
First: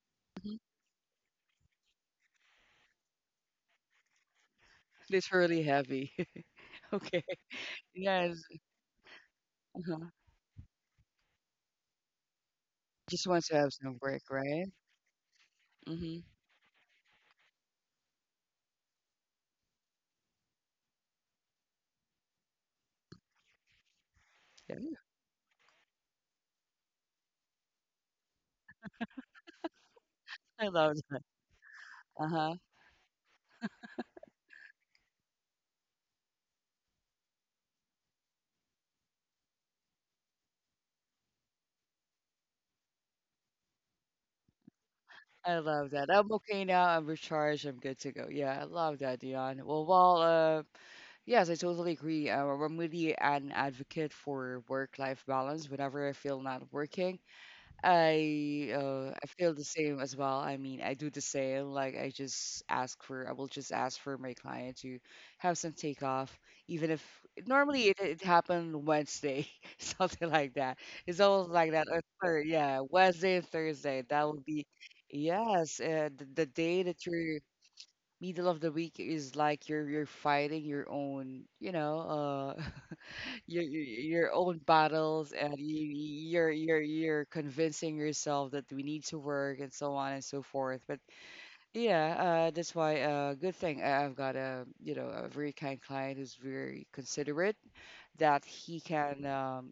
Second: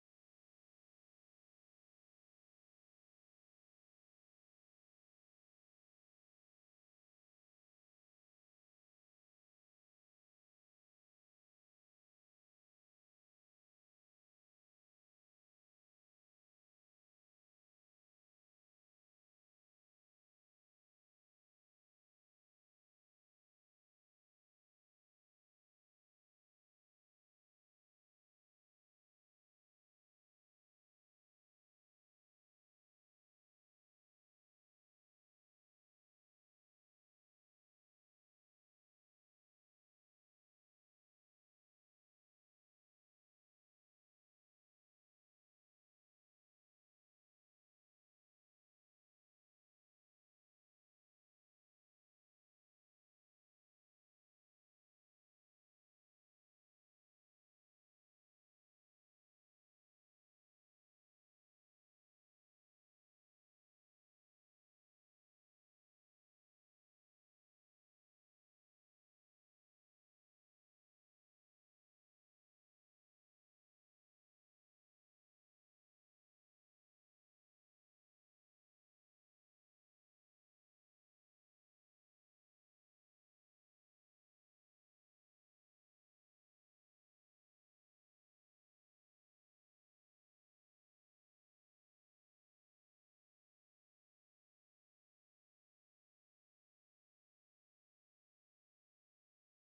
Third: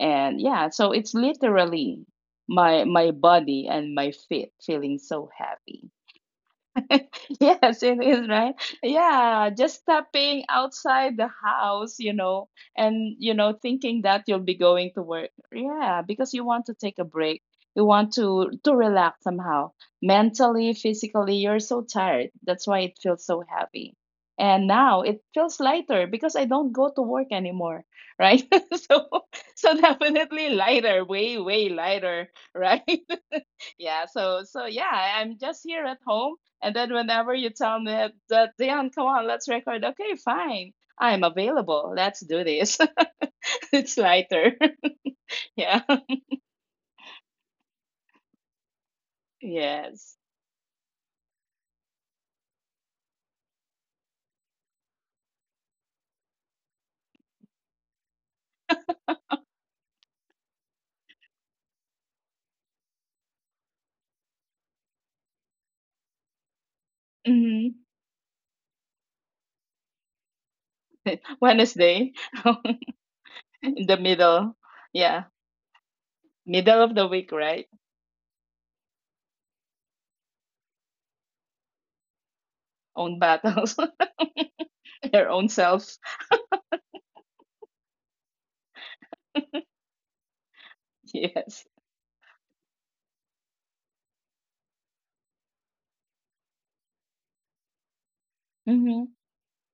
S2: And
S1: Mhm.
S2: yeah, so it's literally my body and my feet feeling so
S1: It's really
S2: heavy.
S1: heavy. Okay.
S2: Yes, it is,
S1: Yes.
S2: right? Yeah, just
S1: Uh-huh.
S2: stepping outside the house, you know, and,
S1: Just
S2: you
S1: wants
S2: know,
S1: to have some
S2: thinking that
S1: break,
S2: you'll be
S1: right?
S2: going to work. Yeah,
S1: Mm-hmm.
S2: because you want to take a break. You want to relax somehow. Mentally, physically, you're so tired. That's why it feels so heavy. And now
S1: Yeah.
S2: it feels lighter because I don't go to work anymore, right? So so definitely
S1: I love
S2: lighter,
S1: that.
S2: way, way lighter,
S1: Uh-huh.
S2: right? Yeah, so so yeah, I'm just here at home, and then whenever you tell me that, that Dion, come on, let's record. Okay, fine, I'm available. Let's do this. It's lighter.
S1: I
S2: Yeah.
S1: love that. I'm okay now. I'm recharged. I'm good to go. Yeah, I love that, Dion. Well, well,
S2: Yes.
S1: yes, I totally agree. I'm really an advocate for work-life balance. Whenever I feel not working, I feel the same as well. I mean, I do the same. Like I will just ask for my client to have some takeoff, even if
S2: Hmm.
S1: normally it happened Wednesday, something like that. It's always like that. Or
S2: Wednesday,
S1: third, yeah, Wednesday and
S2: in
S1: Thursday.
S2: the
S1: That would
S2: middle.
S1: be
S2: Yeah,
S1: yes. The day
S2: middle of
S1: that
S2: the
S1: you're
S2: week, right?
S1: middle of the week is like you're fighting your own, you know.
S2: Own battles,
S1: Your own
S2: your
S1: battles,
S2: own
S1: and
S2: self.
S1: you're convincing yourself that we need to work and so on and so forth but
S2: Yes.
S1: yeah. Uh, that's why good thing I've got, a you know, a very kind client who's very considerate that he
S2: Mm-hmm.
S1: can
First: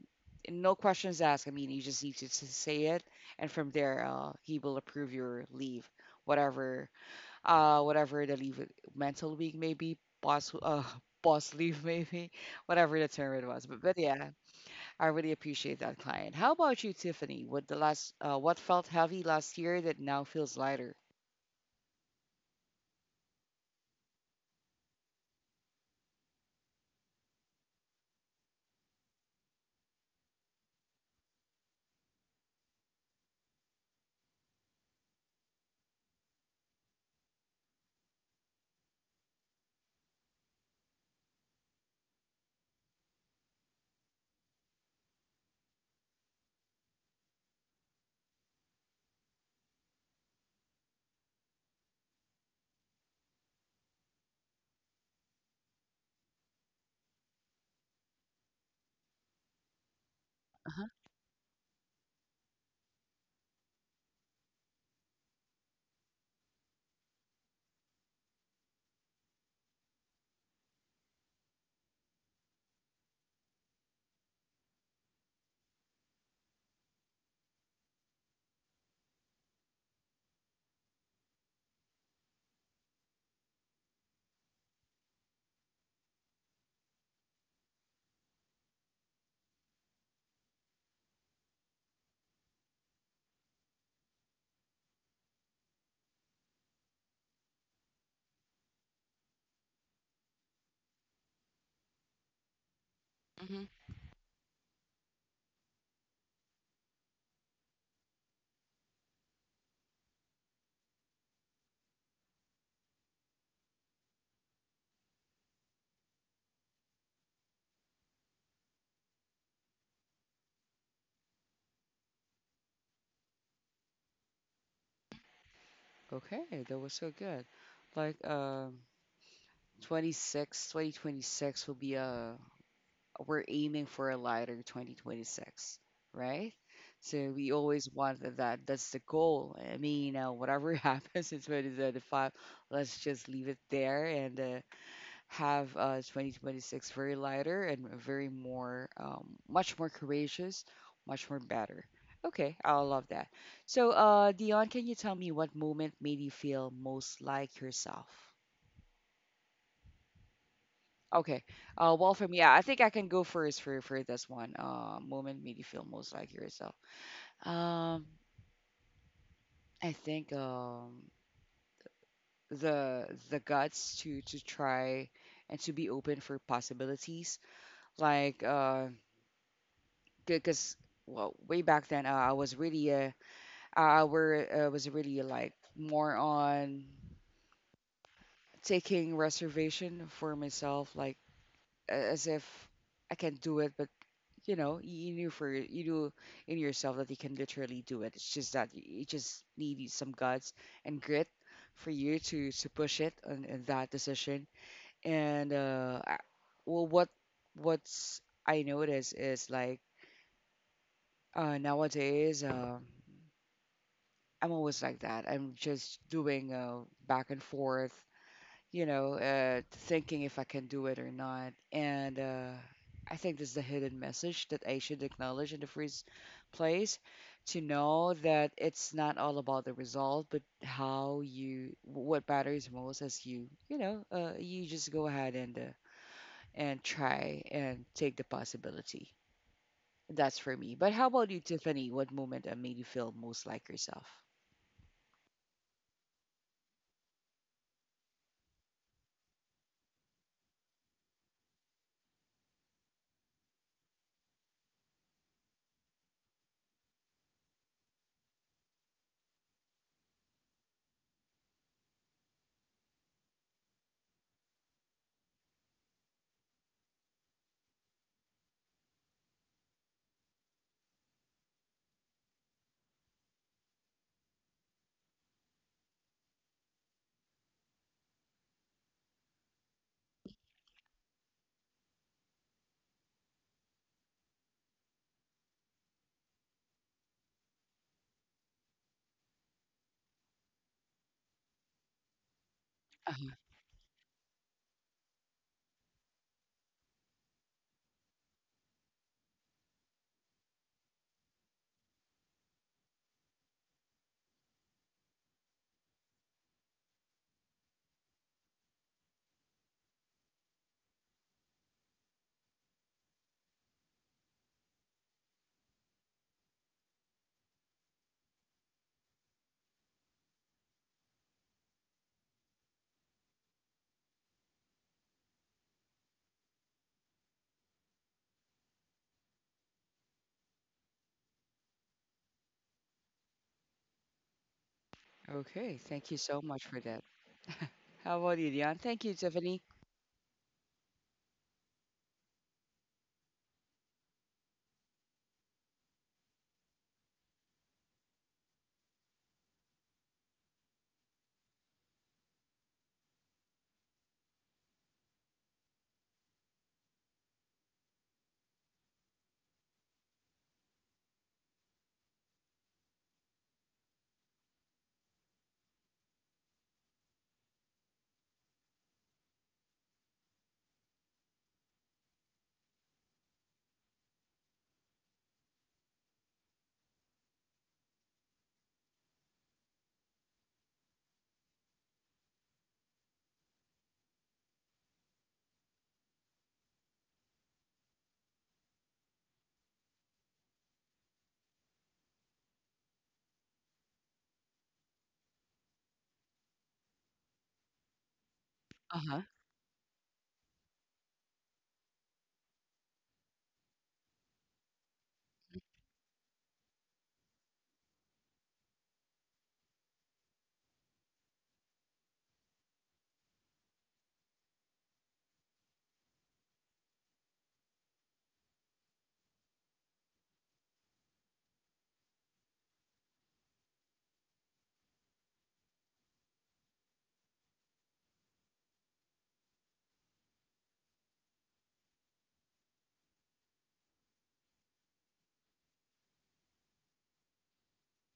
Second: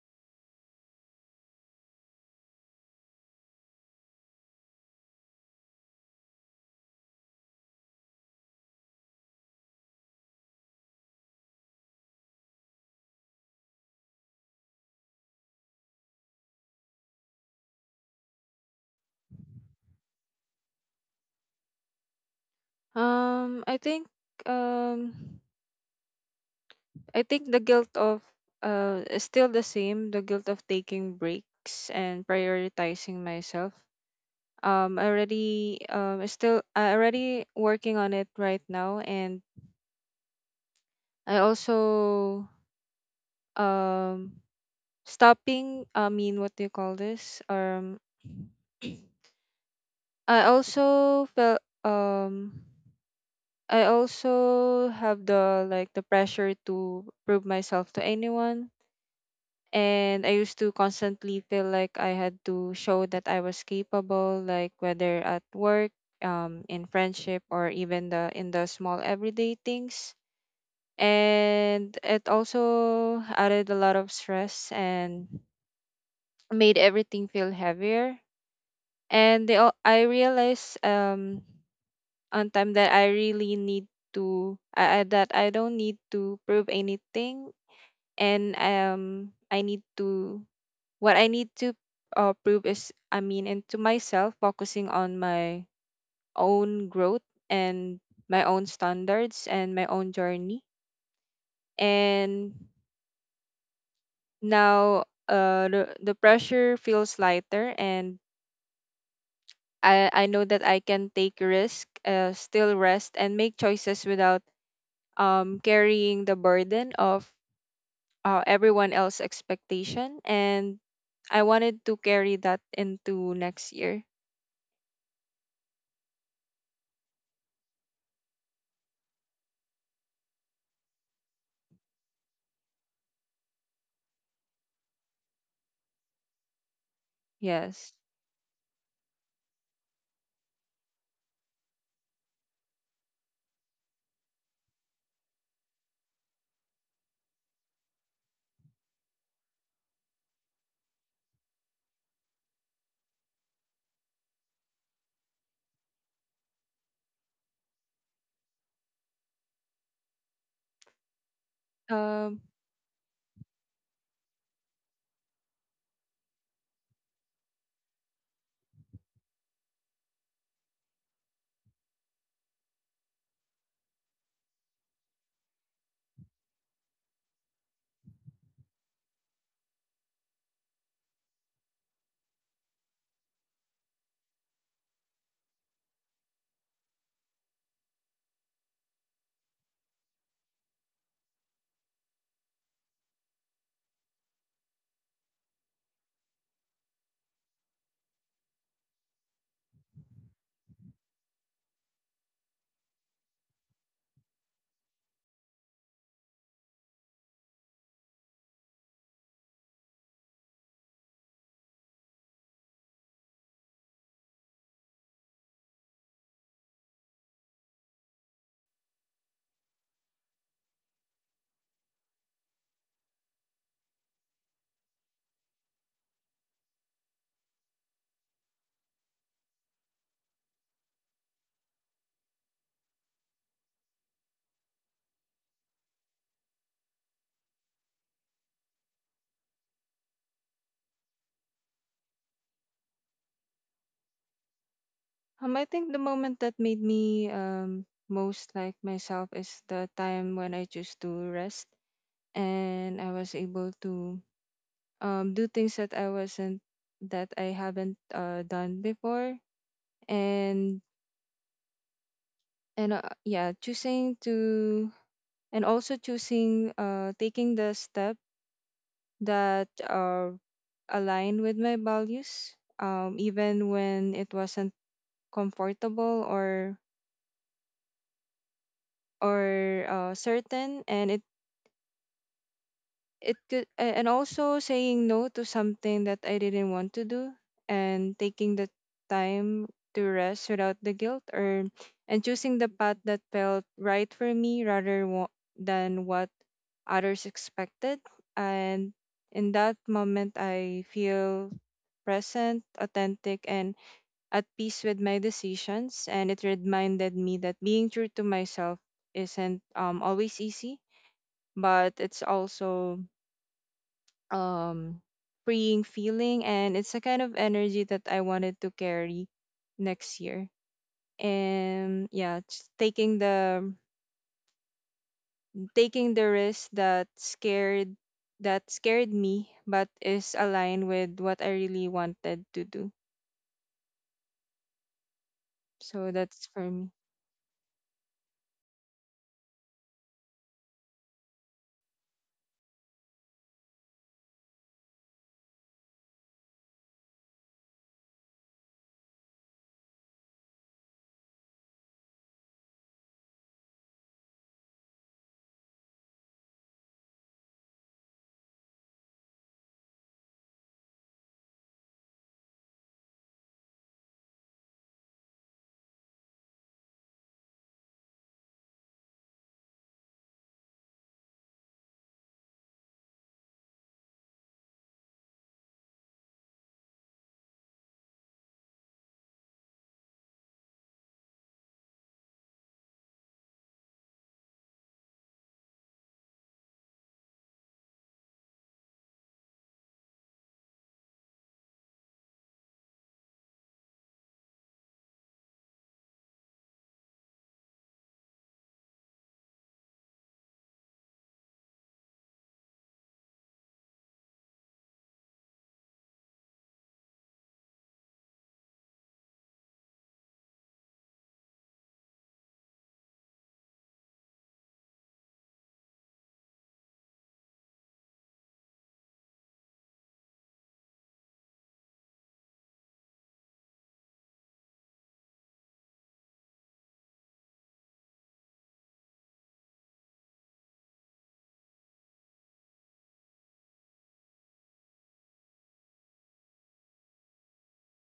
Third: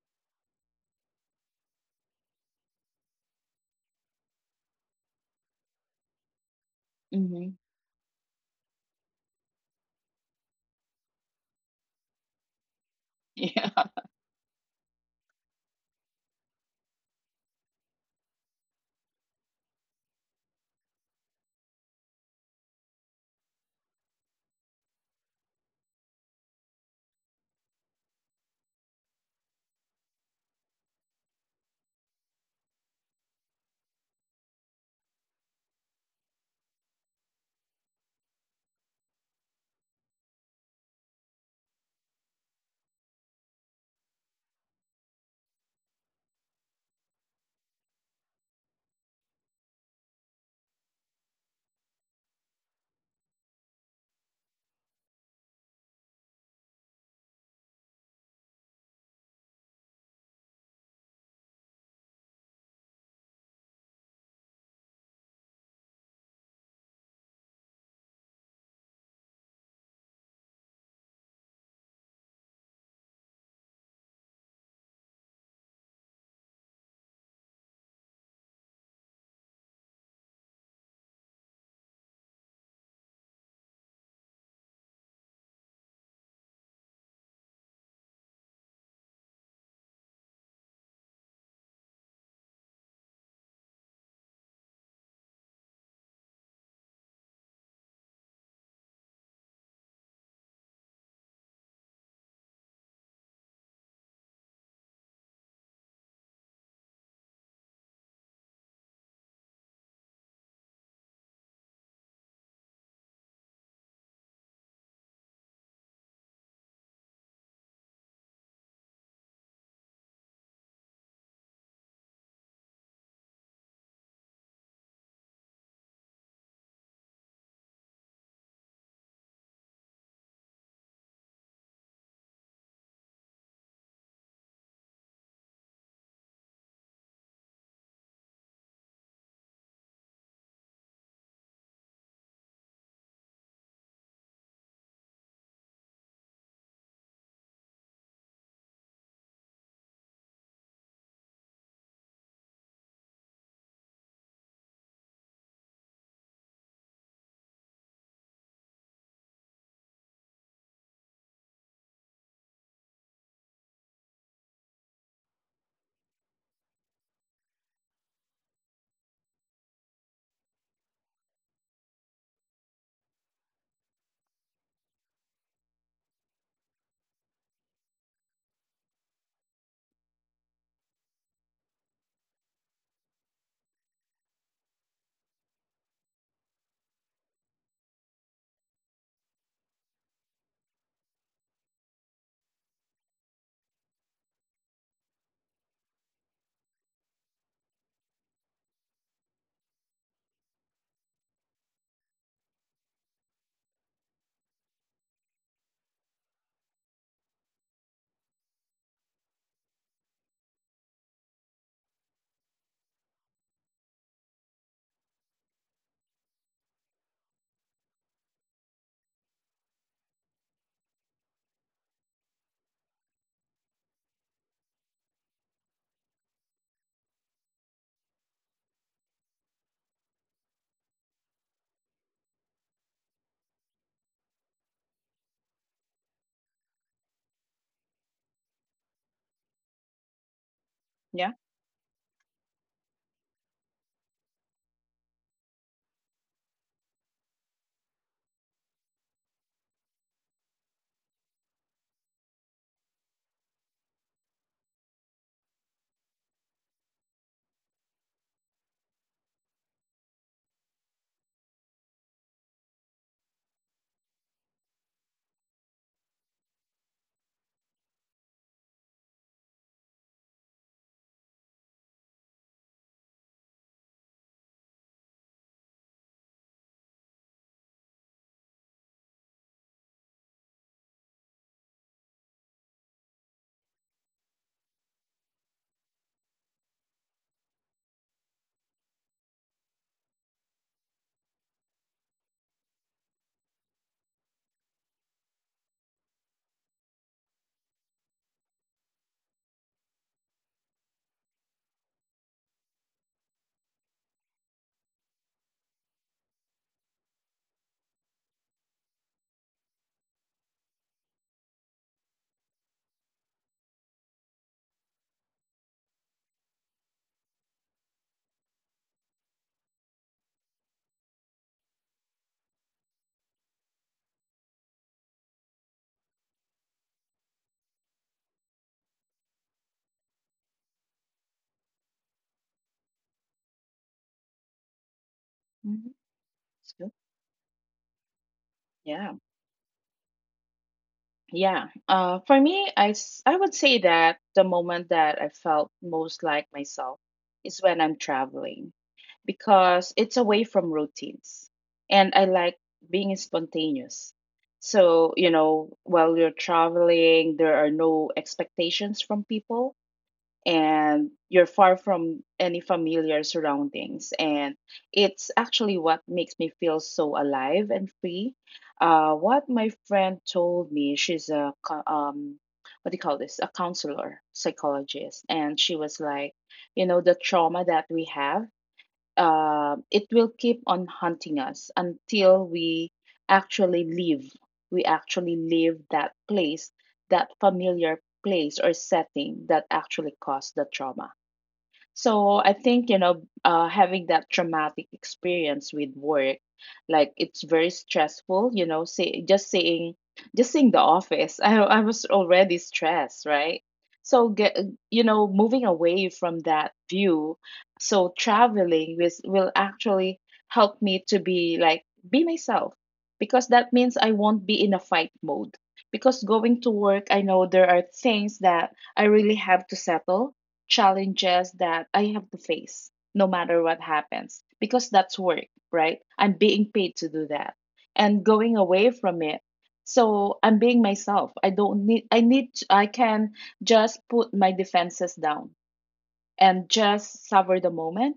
S1: no questions asked. I mean you just need to say it, and from there he will approve your leave, whatever,
S2: Mm-hmm.
S1: whatever the leave. Mental week maybe, boss, boss leave maybe, whatever the term it was,
S2: Yeah.
S1: but yeah, I really appreciate that client. How about you, Tiffany? What the last what felt heavy last year that now feels lighter?
S3: um i think um I think the guilt of is still the same, the guilt of taking breaks and prioritizing myself, already working on it right now. And I also um stopping, I mean, what do you call this I also felt I also have the like the pressure to prove myself to anyone. And I used to
S1: Uh-huh.
S3: constantly feel like I had to show that I was capable, like whether at work, in friendship, or even the in the small everyday things. And it also added a lot of stress and made everything feel heavier. And I realized on time that I really need to that I don't need to prove anything, and I need to. What I need to prove is, I mean, and to myself, focusing on my own growth and my own standards and my own journey. And
S1: Hmm.
S3: now the pressure feels lighter, and I know that I can take risk, still rest, and make choices without carrying the burden of everyone else's expectation. And I wanted to carry that into next year.
S1: Okay, that was so good. Like 26, 2026 will be a we're aiming for a lighter 2026, right? So we always
S3: Yes.
S1: want that. That's the goal. I mean, whatever happens in 2025, let's just leave it there and have 2026 very lighter and very more, much more courageous, much more better. Okay, I love that. So, Dion, can you tell me what moment made you feel most like yourself? Okay. Well, for me,
S3: Um,
S1: yeah, I think I can go first for this one. Moment made you feel most like yourself. Um, I think the guts to try and to be open for possibilities. Like uh, because well way back then I was really I were was really like more on taking reservation for myself like as if I can do it but you know you knew in yourself that you can literally do it. It's just that you just need some guts and grit for you to push it on that decision. And uh I- well what what's I notice is like nowadays I'm always like that. I'm just doing back and forth, you know, thinking if I can do it or not. And I think this is the hidden message that I should acknowledge in the first place, to know that it's not all about the result, but how you, what matters most is you, you know, you just go ahead and try and take the possibility. That's for me. But how about
S2: Yeah.
S1: you, Tiffany? What moment made you feel most like yourself?
S3: I think the moment that made me most like myself is the time when I chose to rest, and I was able to do things that I wasn't that I haven't done before, and and yeah, choosing to and also choosing taking the step that align with my values, even when it wasn't comfortable or certain. And it could a- And also saying no to something that I didn't want to do, and taking the time to rest without the guilt, or and choosing the path that felt right for me rather than what others expected. And in that moment I feel present, authentic and at peace with my decisions, and it reminded me that being true to myself isn't always easy, but it's also um freeing feeling, and it's a kind of energy that I wanted to carry next year. And yeah, just taking the risk that scared me but is aligned with what I really wanted to do.
S1: Okay,
S2: Mm-hmm.
S1: thank
S3: So
S1: you so
S3: that's
S1: much
S3: for
S2: It's
S1: for
S3: me.
S2: good.
S1: that. How about you, Dion? Thank you,
S2: Yeah.
S1: Tiffany.
S2: Yeah. For me, I would say that the moment that I felt most like myself is when I'm traveling because it's away from routines and I like being spontaneous. So, you know, while you're traveling, there are no expectations from people, and you're far from any familiar surroundings, and it's actually what makes me feel so alive and free. What my friend told me, she's a what do you call this, a counselor psychologist, and she was like, you know, the trauma that we have, it will keep on haunting us until we actually leave. We actually leave that place, that familiar place or setting that actually caused the trauma. So I think, you know, having that traumatic experience with work, like it's very stressful, you know,
S1: Uh
S2: say
S1: huh.
S2: just saying, just seeing the office, I was already stressed, right? So get, you know, moving away from that view, so traveling with will actually help me to be like be myself because that means I won't be in a fight mode. Because going to work, I know there are things that I really have to settle, challenges that I have to face no matter what happens because that's work, right? I'm being paid to do that, and going away from it. So I'm being myself. I don't need, I can just put my defenses down and just savor the moment,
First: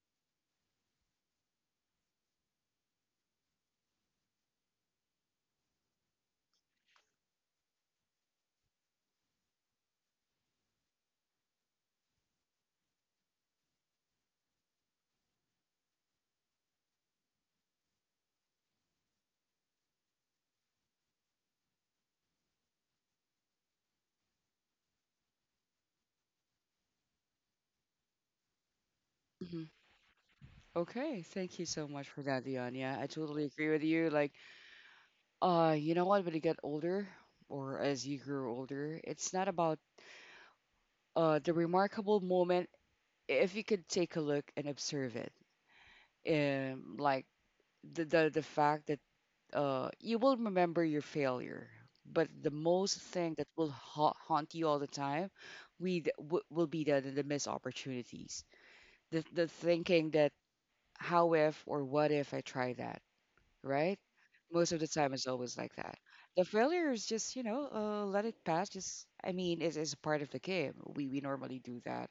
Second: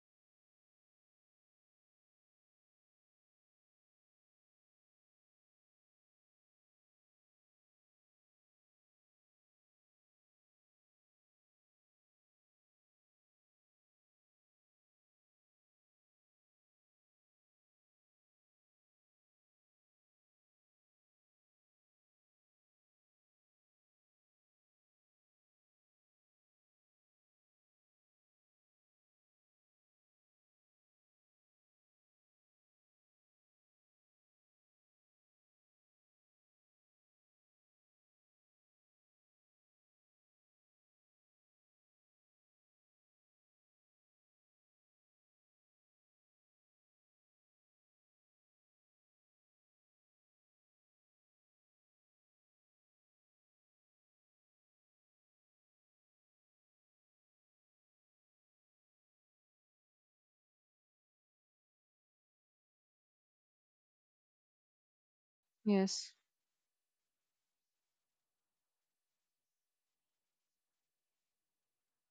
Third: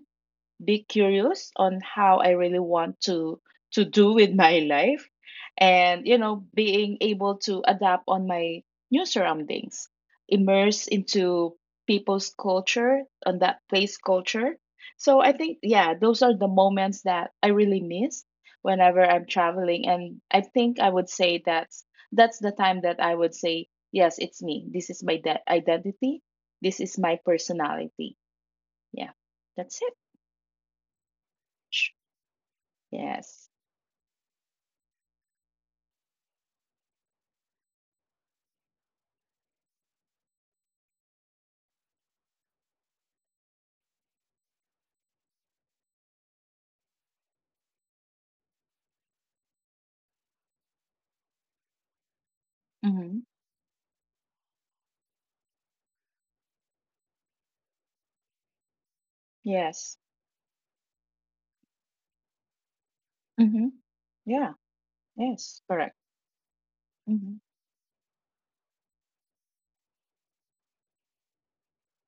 S2: be curious on how I really want to do with my life, and you know being able to adapt on my new surroundings, immerse into people's culture, on that place culture. So I think, yeah, those are the moments that I really miss whenever I'm traveling, and I think I would say that's the time that I would say yes, it's me, this is my identity, this is my personality. Yeah,
S1: Hmm.
S2: that's it.
S1: Okay, thank you so much for that, Dion. Yeah, I totally
S2: Yes.
S1: agree with you. Like, you know what? When you get older, or as you grow older, it's not about the remarkable moment. If you could take a look and observe it, like the fact that you will remember your failure, but the most
S2: Mhm.
S1: thing that will ha haunt you all the time, will be the missed opportunities, the
S2: Yes.
S1: thinking that how if or what if I try that,
S2: Mhm.
S1: right?
S2: Yeah.
S1: Most of the time, it's always
S2: Yes.
S1: like that.
S2: Correct.
S3: Yes.
S1: The failure is just, you
S2: Mhm.
S1: know, let it pass. Just, I mean, it's part of the game. We normally do that,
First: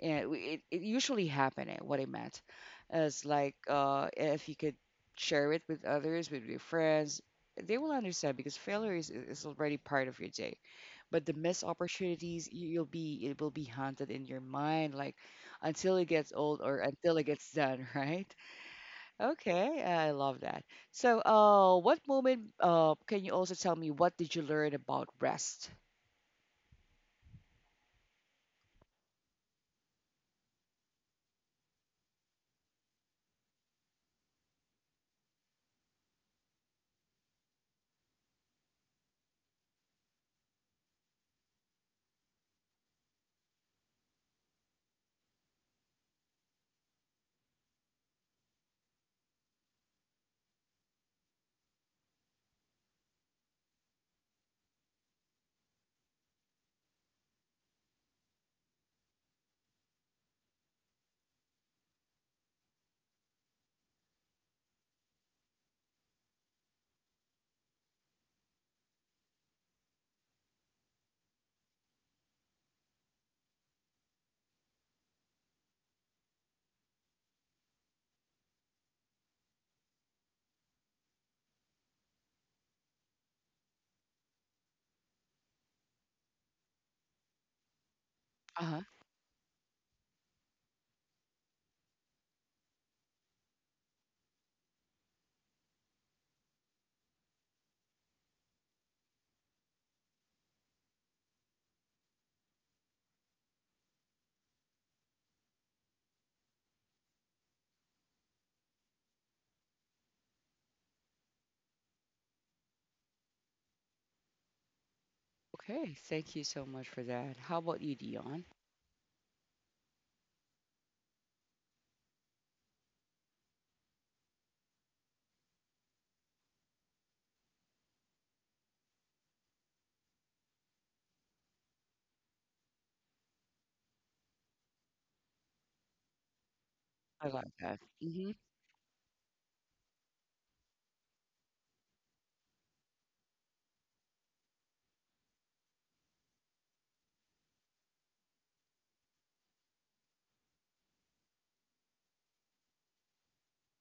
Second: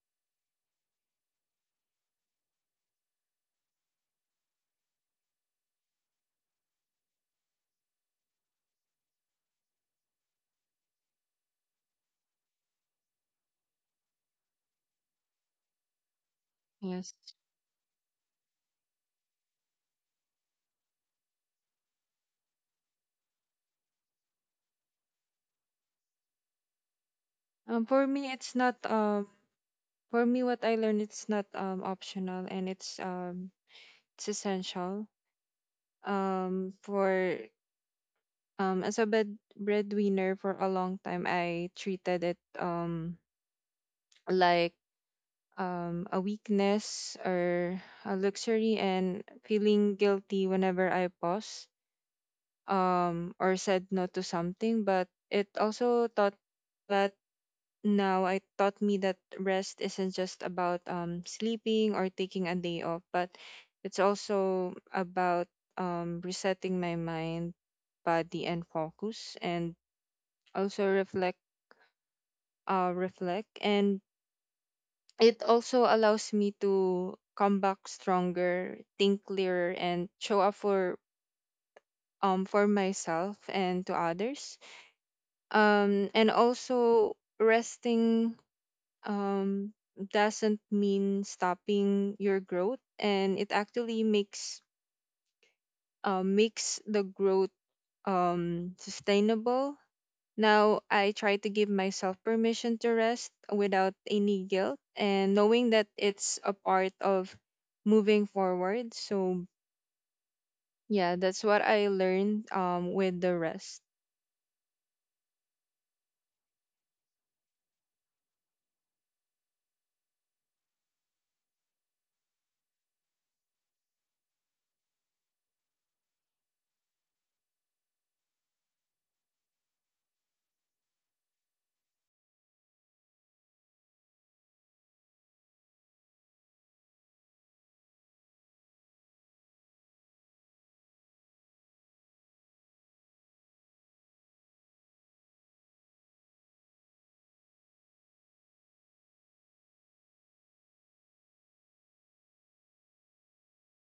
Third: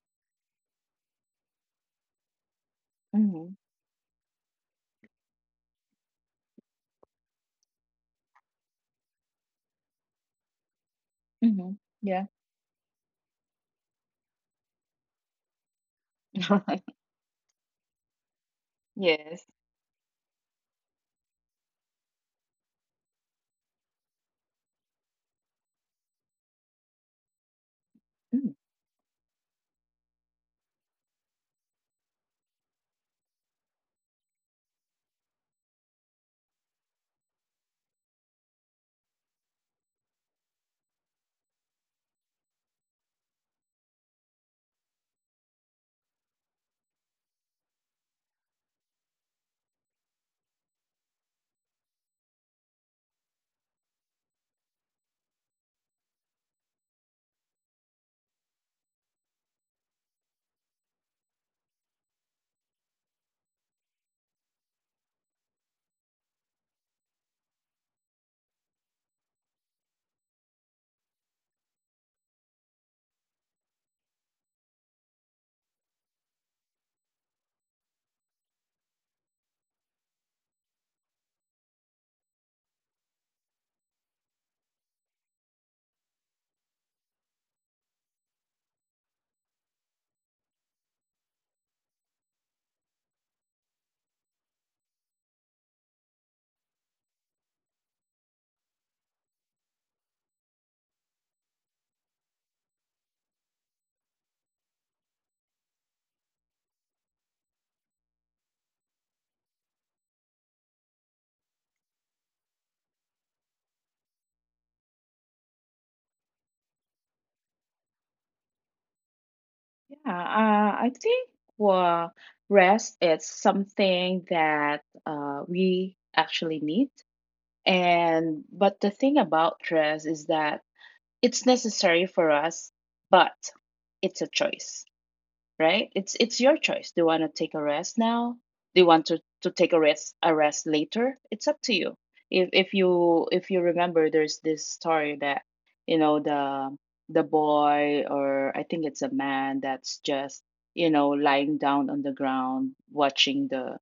S1: and it, it usually happened, what it meant is like,
S2: Mhm.
S1: if you could share it with others, with your friends, they will understand because failure is already part of your day. But the missed
S2: Mhm. Yeah.
S1: opportunities, you'll be, it will be haunted in your mind like until it gets old or
S3: Yes.
S1: until it gets done, right?
S2: Yes.
S1: Okay, I love that. So what moment, can you also tell me what did you learn about rest?
S3: For me it's
S2: Mm.
S3: not for me what I learned, it's not optional, and it's essential for as a bed breadwinner. For a long time I treated it like a weakness or a luxury, and feeling guilty whenever I pause or said no to something. But it also taught that now I taught me that rest isn't just about sleeping or taking a day off, but it's also about resetting my mind, body and focus, and also reflect. And it also allows me to come back stronger, think clearer, and show up for myself and to others. And also resting
S1: Uh-huh.
S3: um doesn't mean stopping your growth, and it actually makes makes the growth sustainable. Now I try to give myself permission to rest without any guilt, and knowing that it's a part of moving forward. So yeah, that's what I learned with the rest.
S1: Okay, thank you so much for that. How about you, Dion?
S2: Yeah. I think, well, rest is something that we actually need. And but the thing about rest is that it's necessary for us, but it's a choice, right? It's your choice. Do you want
S1: I
S2: to
S1: love
S2: take a
S1: that.
S2: rest
S1: Mhm.
S2: now? Do you want to take a rest later? It's up to you. If you remember, there's this story that, you know, the boy, or I think it's a man, that's just, you know, lying down on the ground watching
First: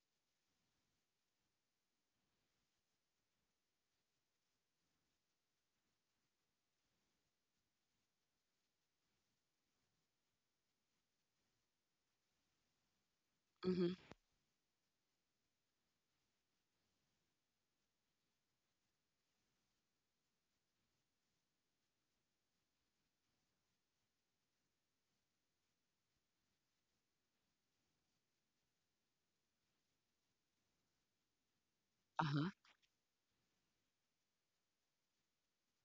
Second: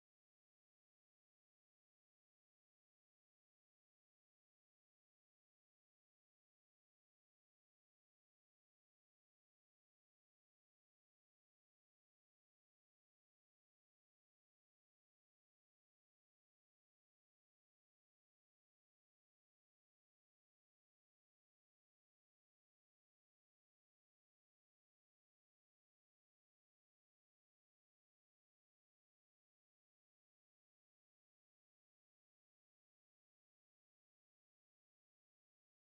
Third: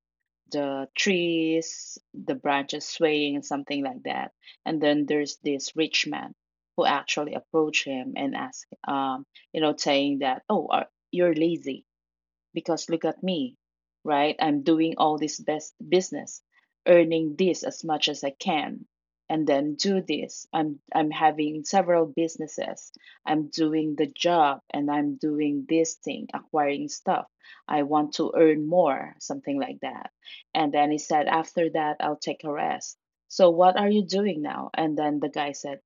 S2: the trees, the branches swaying and something like that. And then there's this rich man who actually approached him and asked, you know, saying that, oh, are, you're lazy because look at me,
S1: Mhm.
S2: right? I'm doing all this best business, earning this as much as I can, and then do this. I'm having several businesses. I'm doing the job and I'm doing this thing, acquiring stuff. I want to earn more, something like that. And then he said, after that, I'll take
S1: Uh-huh.
S2: a rest. So what are you doing now? And then the guy said,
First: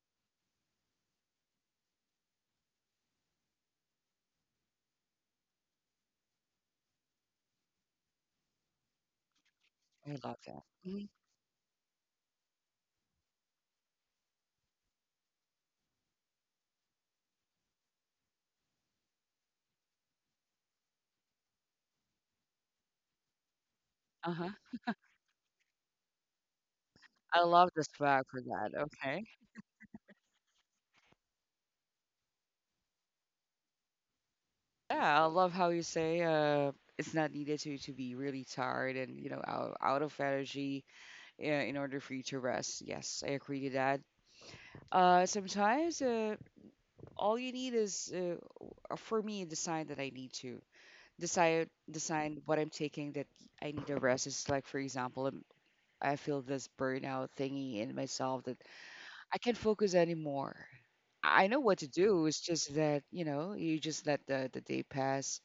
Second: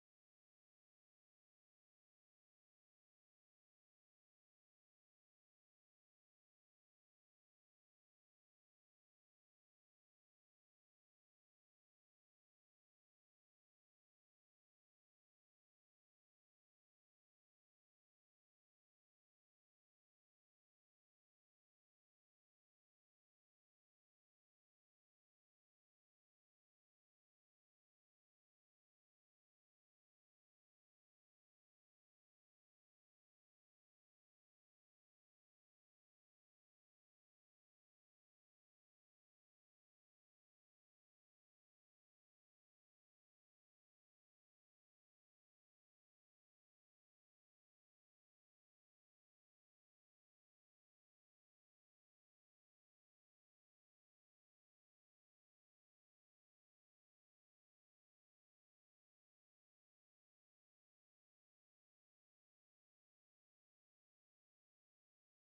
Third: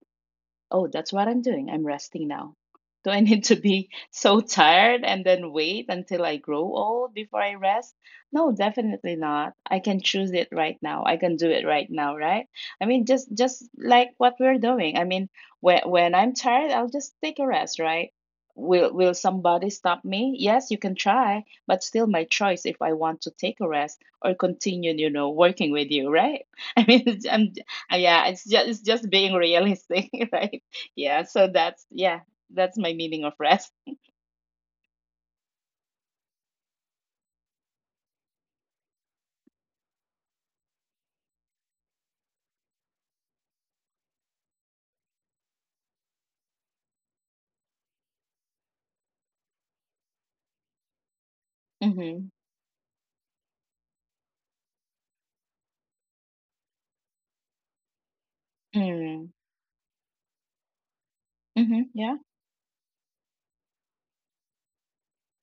S2: oh, that's what I'm doing. I'm resting now. Do I need to be so tired and then wait until I grow old before I rest? No, definitely not. I can
S1: I
S2: choose
S1: love
S2: it
S1: that.
S2: right now.
S1: Mhm.
S2: I can do it right now, right? I mean, just like what we're doing. I mean, when I'm tired, I'll just take a rest, right? Will somebody stop me? Yes, you can try, but still my choice if I want to take a rest or
S1: Uh-huh.
S2: continue, you know, working with you, right? I mean,
S1: I
S2: I'm
S1: love the
S2: yeah,
S1: swag for that.
S2: it's just
S1: Okay.
S2: being realistic, right? Yeah, so that's yeah, that's my meaning of rest.
S1: Yeah, I love how you say it's not needed to be really tired and you know out, out of energy, in order for you to rest. Yes, I agree to that. Sometimes all you need is for me the sign that I need to
S2: Mhm.
S1: decide what I'm taking, that I need to rest. It's like, for example, I feel this burnout thingy in myself that
S2: Mm.
S1: I can't focus anymore. I know what to
S2: Mhm. Yeah.
S1: do. It's just that, you know, you just let the day pass.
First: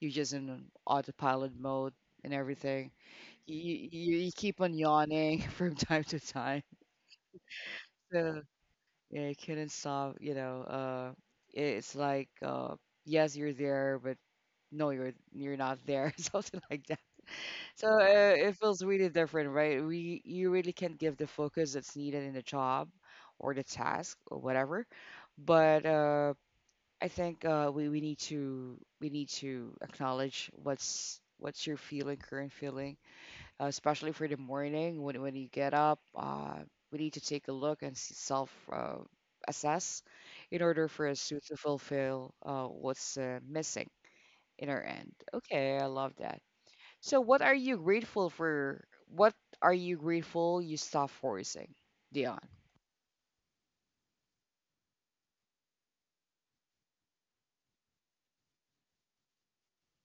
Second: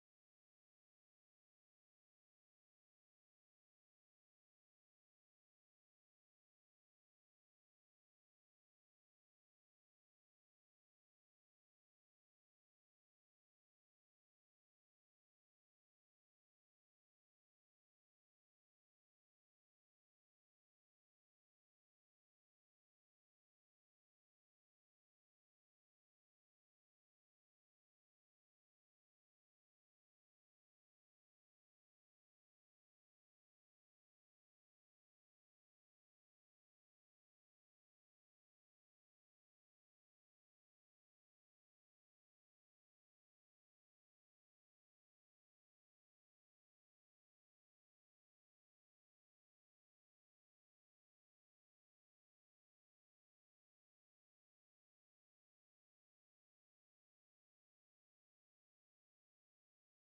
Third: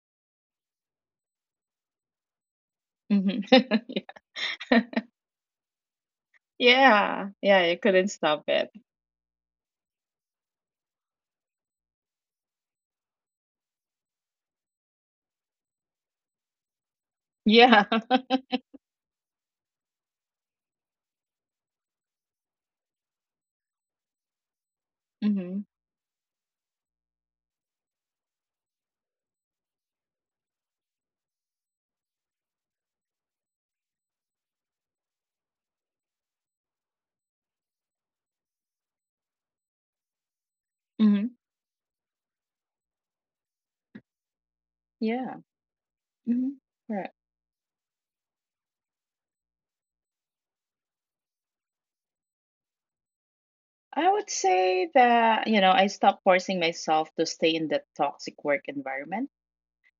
S1: You're just in an autopilot mode and everything.
S2: Mhm.
S1: You keep on
S2: Yeah.
S1: yawning from time to time.
S2: Yeah. Yeah, you couldn't
S1: So,
S2: stop it.
S1: yeah, you couldn't stop, you know. It's like, yes, you're there, but no, you're not there, something like
S2: Yeah.
S1: so it feels really different, right? We, you really can't give the focus that's needed in the job or the task or whatever.
S2: Mhm.
S1: But I think we need to acknowledge what's your feeling, current feeling, especially for the morning when you get up. We need to take a look and self assess, in order for us
S2: Mhm.
S1: to fulfill what's missing in our end.
S2: Yeah.
S1: Okay, I love that.
S2: Mhm. Right.
S1: So what are you grateful for? What are you grateful you stop forcing, Dion?
S2: I would say that, you know, I stopped forcing myself to stay in that toxic work environment.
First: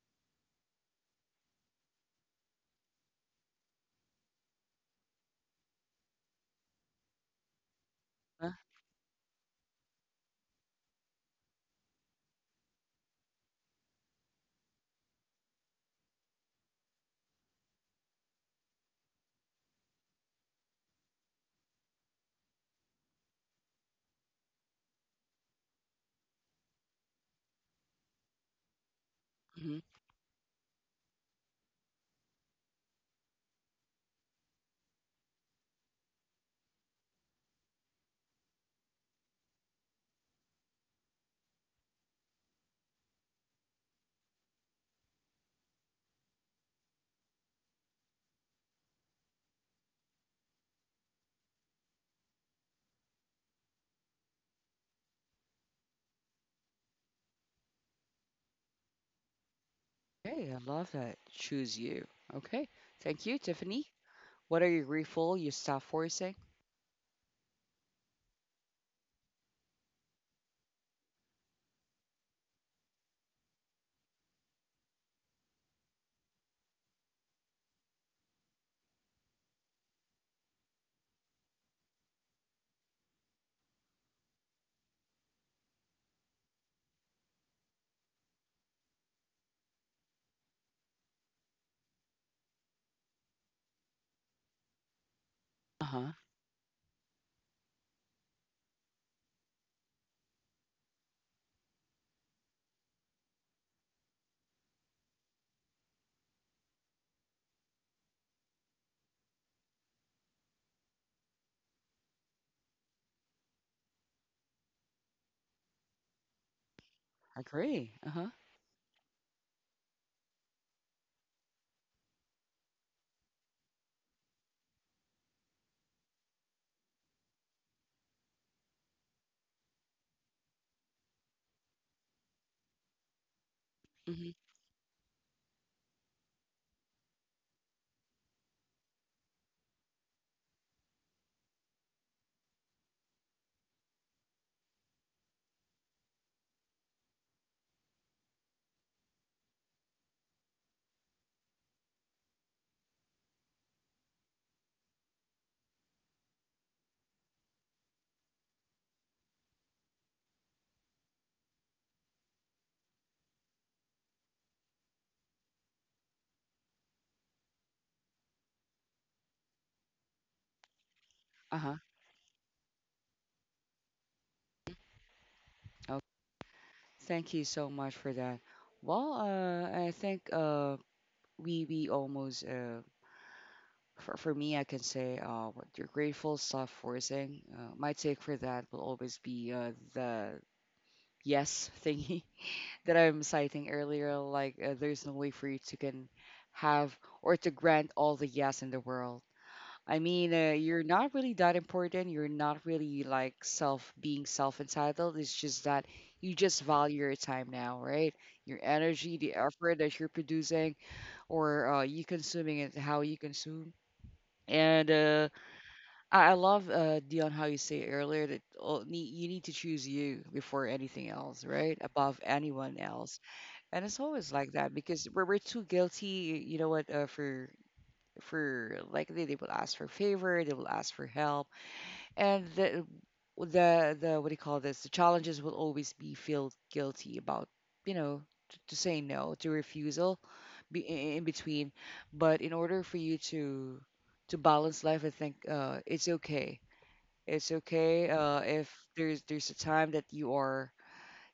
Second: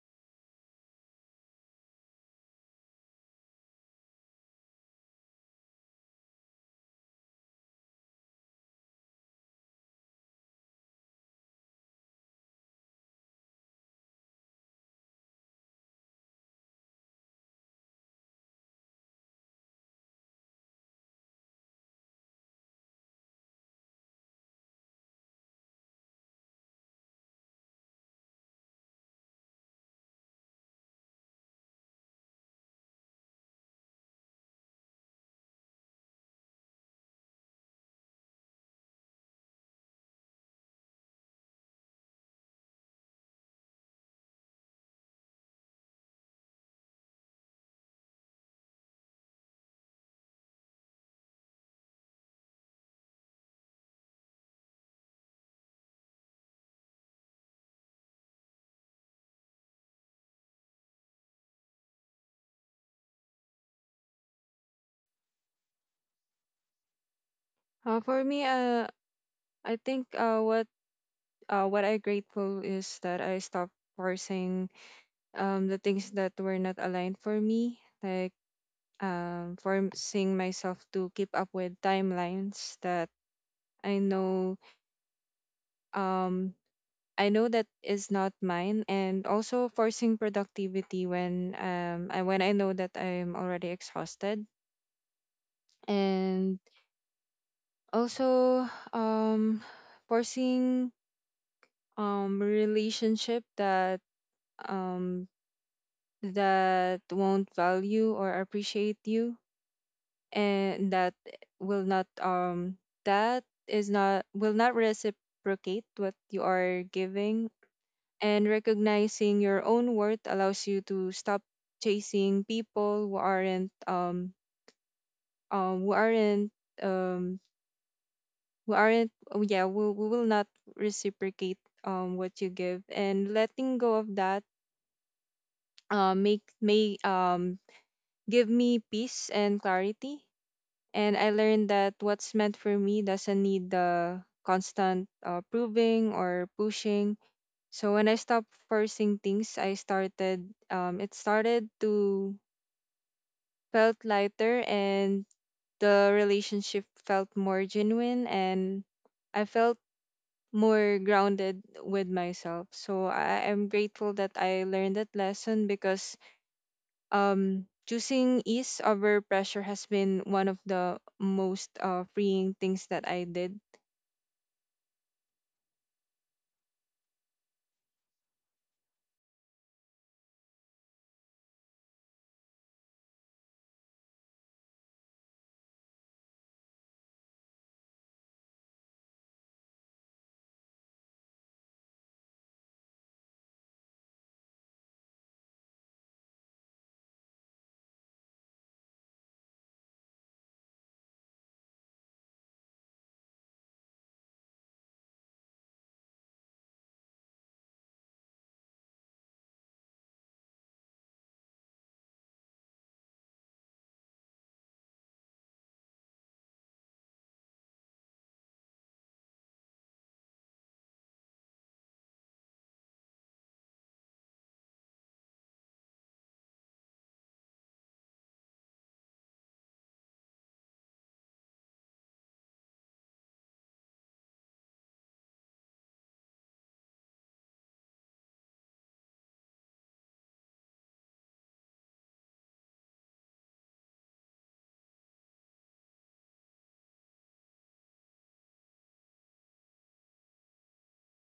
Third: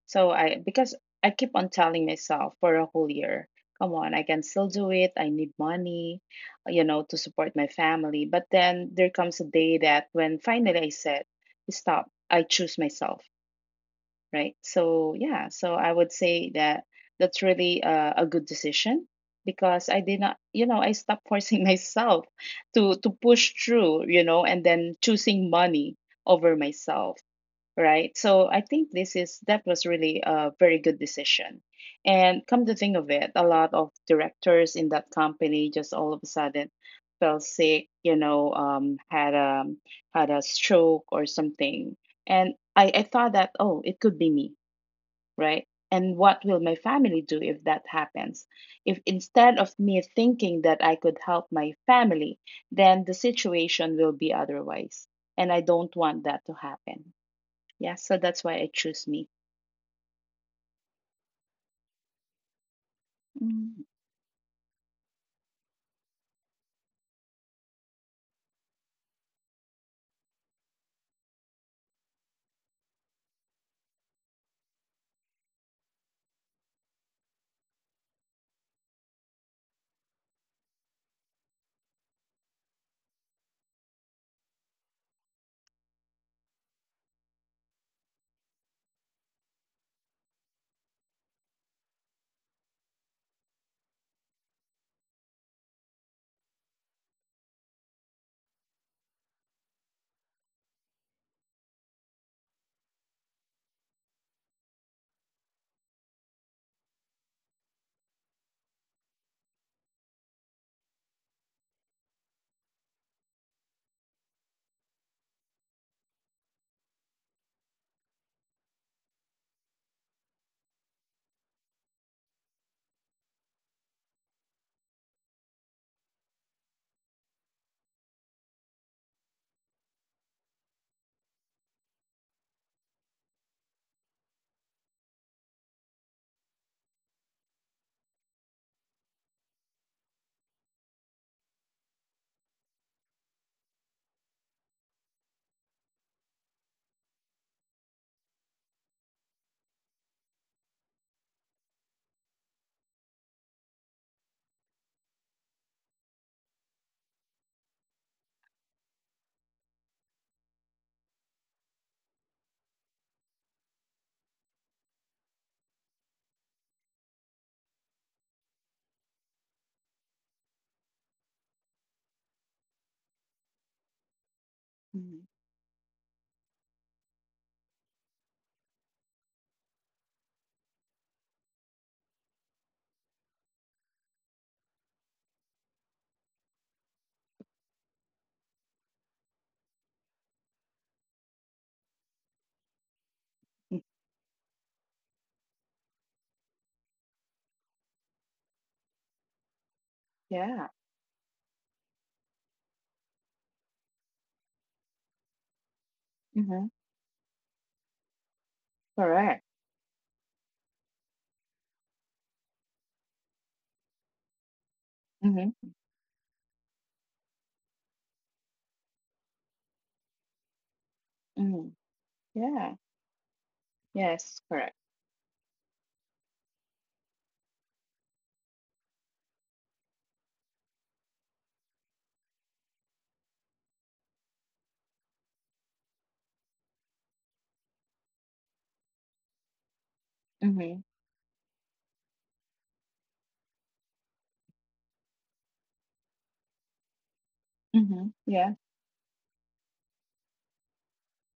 S2: So I because I keep on telling myself for a whole year, come on, I can still do it. I need money, you know, to support my family. But
S1: Huh?
S2: then there comes a day that when finally I said, stop, I choose myself, right? So yeah, so I would say that that's really a good decision because I did not, you know, I stopped forcing myself to push through, you know, and then choosing money over myself, right? So I think this is that
S1: Mhm.
S2: was really a very good decision. And come to think of it, a lot of directors in that company just all of a sudden fell sick, you know, had a stroke or something. And I thought that, oh, it could be me, right? And what will my family do if that happens? If instead of me thinking that I could help my family, then the situation will be otherwise. And I don't want that to happen. Yeah, so that's why I choose me.
S1: Okay, I love that. Choose you. Okay, thank you,
S2: Mm,
S1: Tiffany. What are you grateful you stop forcing?
S3: For me, I think what I grateful is that I stopped forcing the things that were not aligned for me, like forcing myself to keep up with timelines that I know um that is not mine, and also forcing productivity when when I know that I'm already exhausted,
S1: Uh huh.
S3: and also forcing relationship that um that won't value or appreciate you, and that will not that is not will not reciprocate what you are giving.
S1: Agree. Uh huh.
S3: And recognizing your own worth allows you to stop chasing people who aren't who aren't um who aren't oh, yeah who will not reciprocate what you give, and letting go of
S1: Hmm.
S3: that make may give me peace and clarity. And I learned that what's meant for me doesn't need the constant proving or pushing. So when I stopped forcing things, I started it started to felt lighter, and the relationship felt more genuine, and I felt more grounded with myself. So I am grateful that I learned that lesson, because choosing ease over pressure has been one of the
S1: Uh
S3: most
S1: huh.
S3: freeing things that I did.
S2: mm,
S1: Okay. Thank you so much for that. Well, I think we almost for me, I can say what you're grateful stop forcing. My take for that will always be the yes thingy that I'm citing
S2: mm.
S1: earlier, like there's no way for you to can have or to grant all the yes in the world. I mean,
S2: Yeah.
S1: you're not really that important. You're not really like self being self entitled. It's just that you just
S2: Mm-hmm.
S1: value your time now, right? Your energy, the
S2: Correct.
S1: effort that you're producing, or you consuming it, how you consume. And
S2: Mm-hmm.
S1: I love Dion how you say earlier that you need to choose you before anything else,
S2: Mm-hmm.
S1: right? Above
S2: Yeah.
S1: anyone else. And it's always
S2: Yes,
S1: like that
S2: correct.
S1: because we're too guilty, you know what, for like they will ask for favor, they will ask for help, and the what do you call this? The challenges will always be feel guilty about, you know, to say no, to refusal,
S2: Mm-hmm.
S1: be in between. But in order for you to balance life, I think it's okay. It's
S2: Mm-hmm.
S1: okay
S2: Yeah.
S1: if there's a time that you are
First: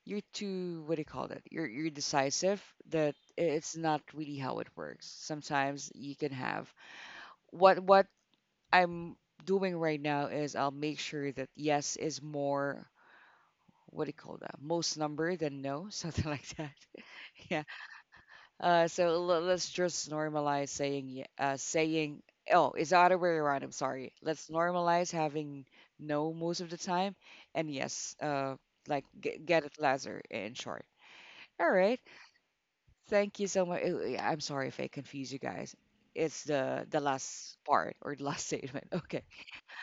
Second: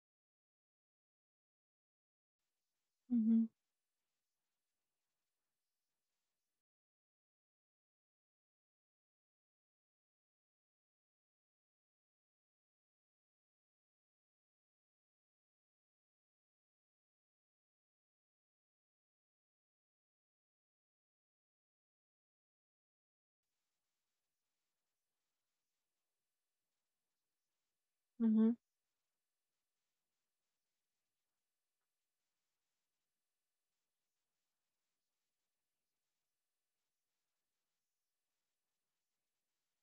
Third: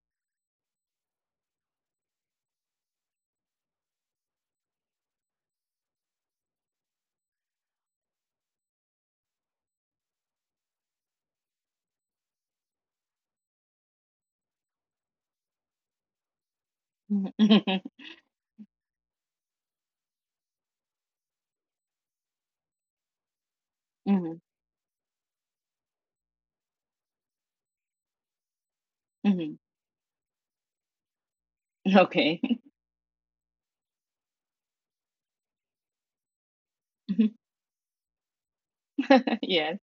S1: you're too, what do you call it, you're decisive, that
S3: Mm-hmm.
S1: it's not really how it works. Sometimes you can have what I'm doing right now is I'll make sure that yes is more, what do you call that, most number than no, something like that. yeah.
S2: Mm-hmm.
S1: So let's just normalize saying saying, oh it's the other way around, I'm sorry,
S2: Mm-hmm.
S1: let's normalize having no most of the time, and yes
S3: Mm-hmm.
S1: like
S2: Mm-hmm.
S1: get it lesser, in short. All right.
S2: Okay.
S1: Thank you so much. Yeah, I'm sorry if I confuse you guys. It's the last part or the last statement. Okay.
S2: Yes.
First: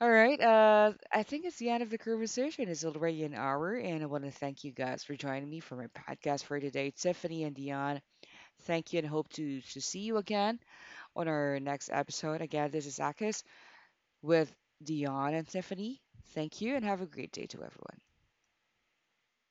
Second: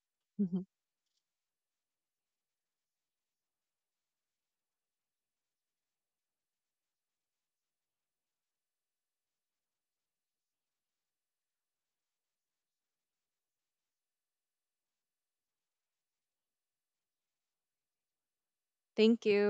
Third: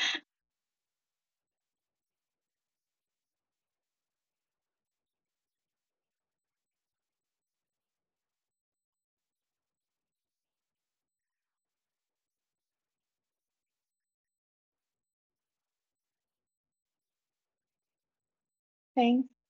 S1: All right. I think it's the end of the conversation. It's already an hour, and I want to thank you guys for joining me for my podcast for today, Tiffany and Dion. Thank you, and hope to see you again on our next episode. Again, this is Akis with Dion and Tiffany. Thank you, and have a great day to everyone.
S3: Thank
S2: Thanks.
S3: you.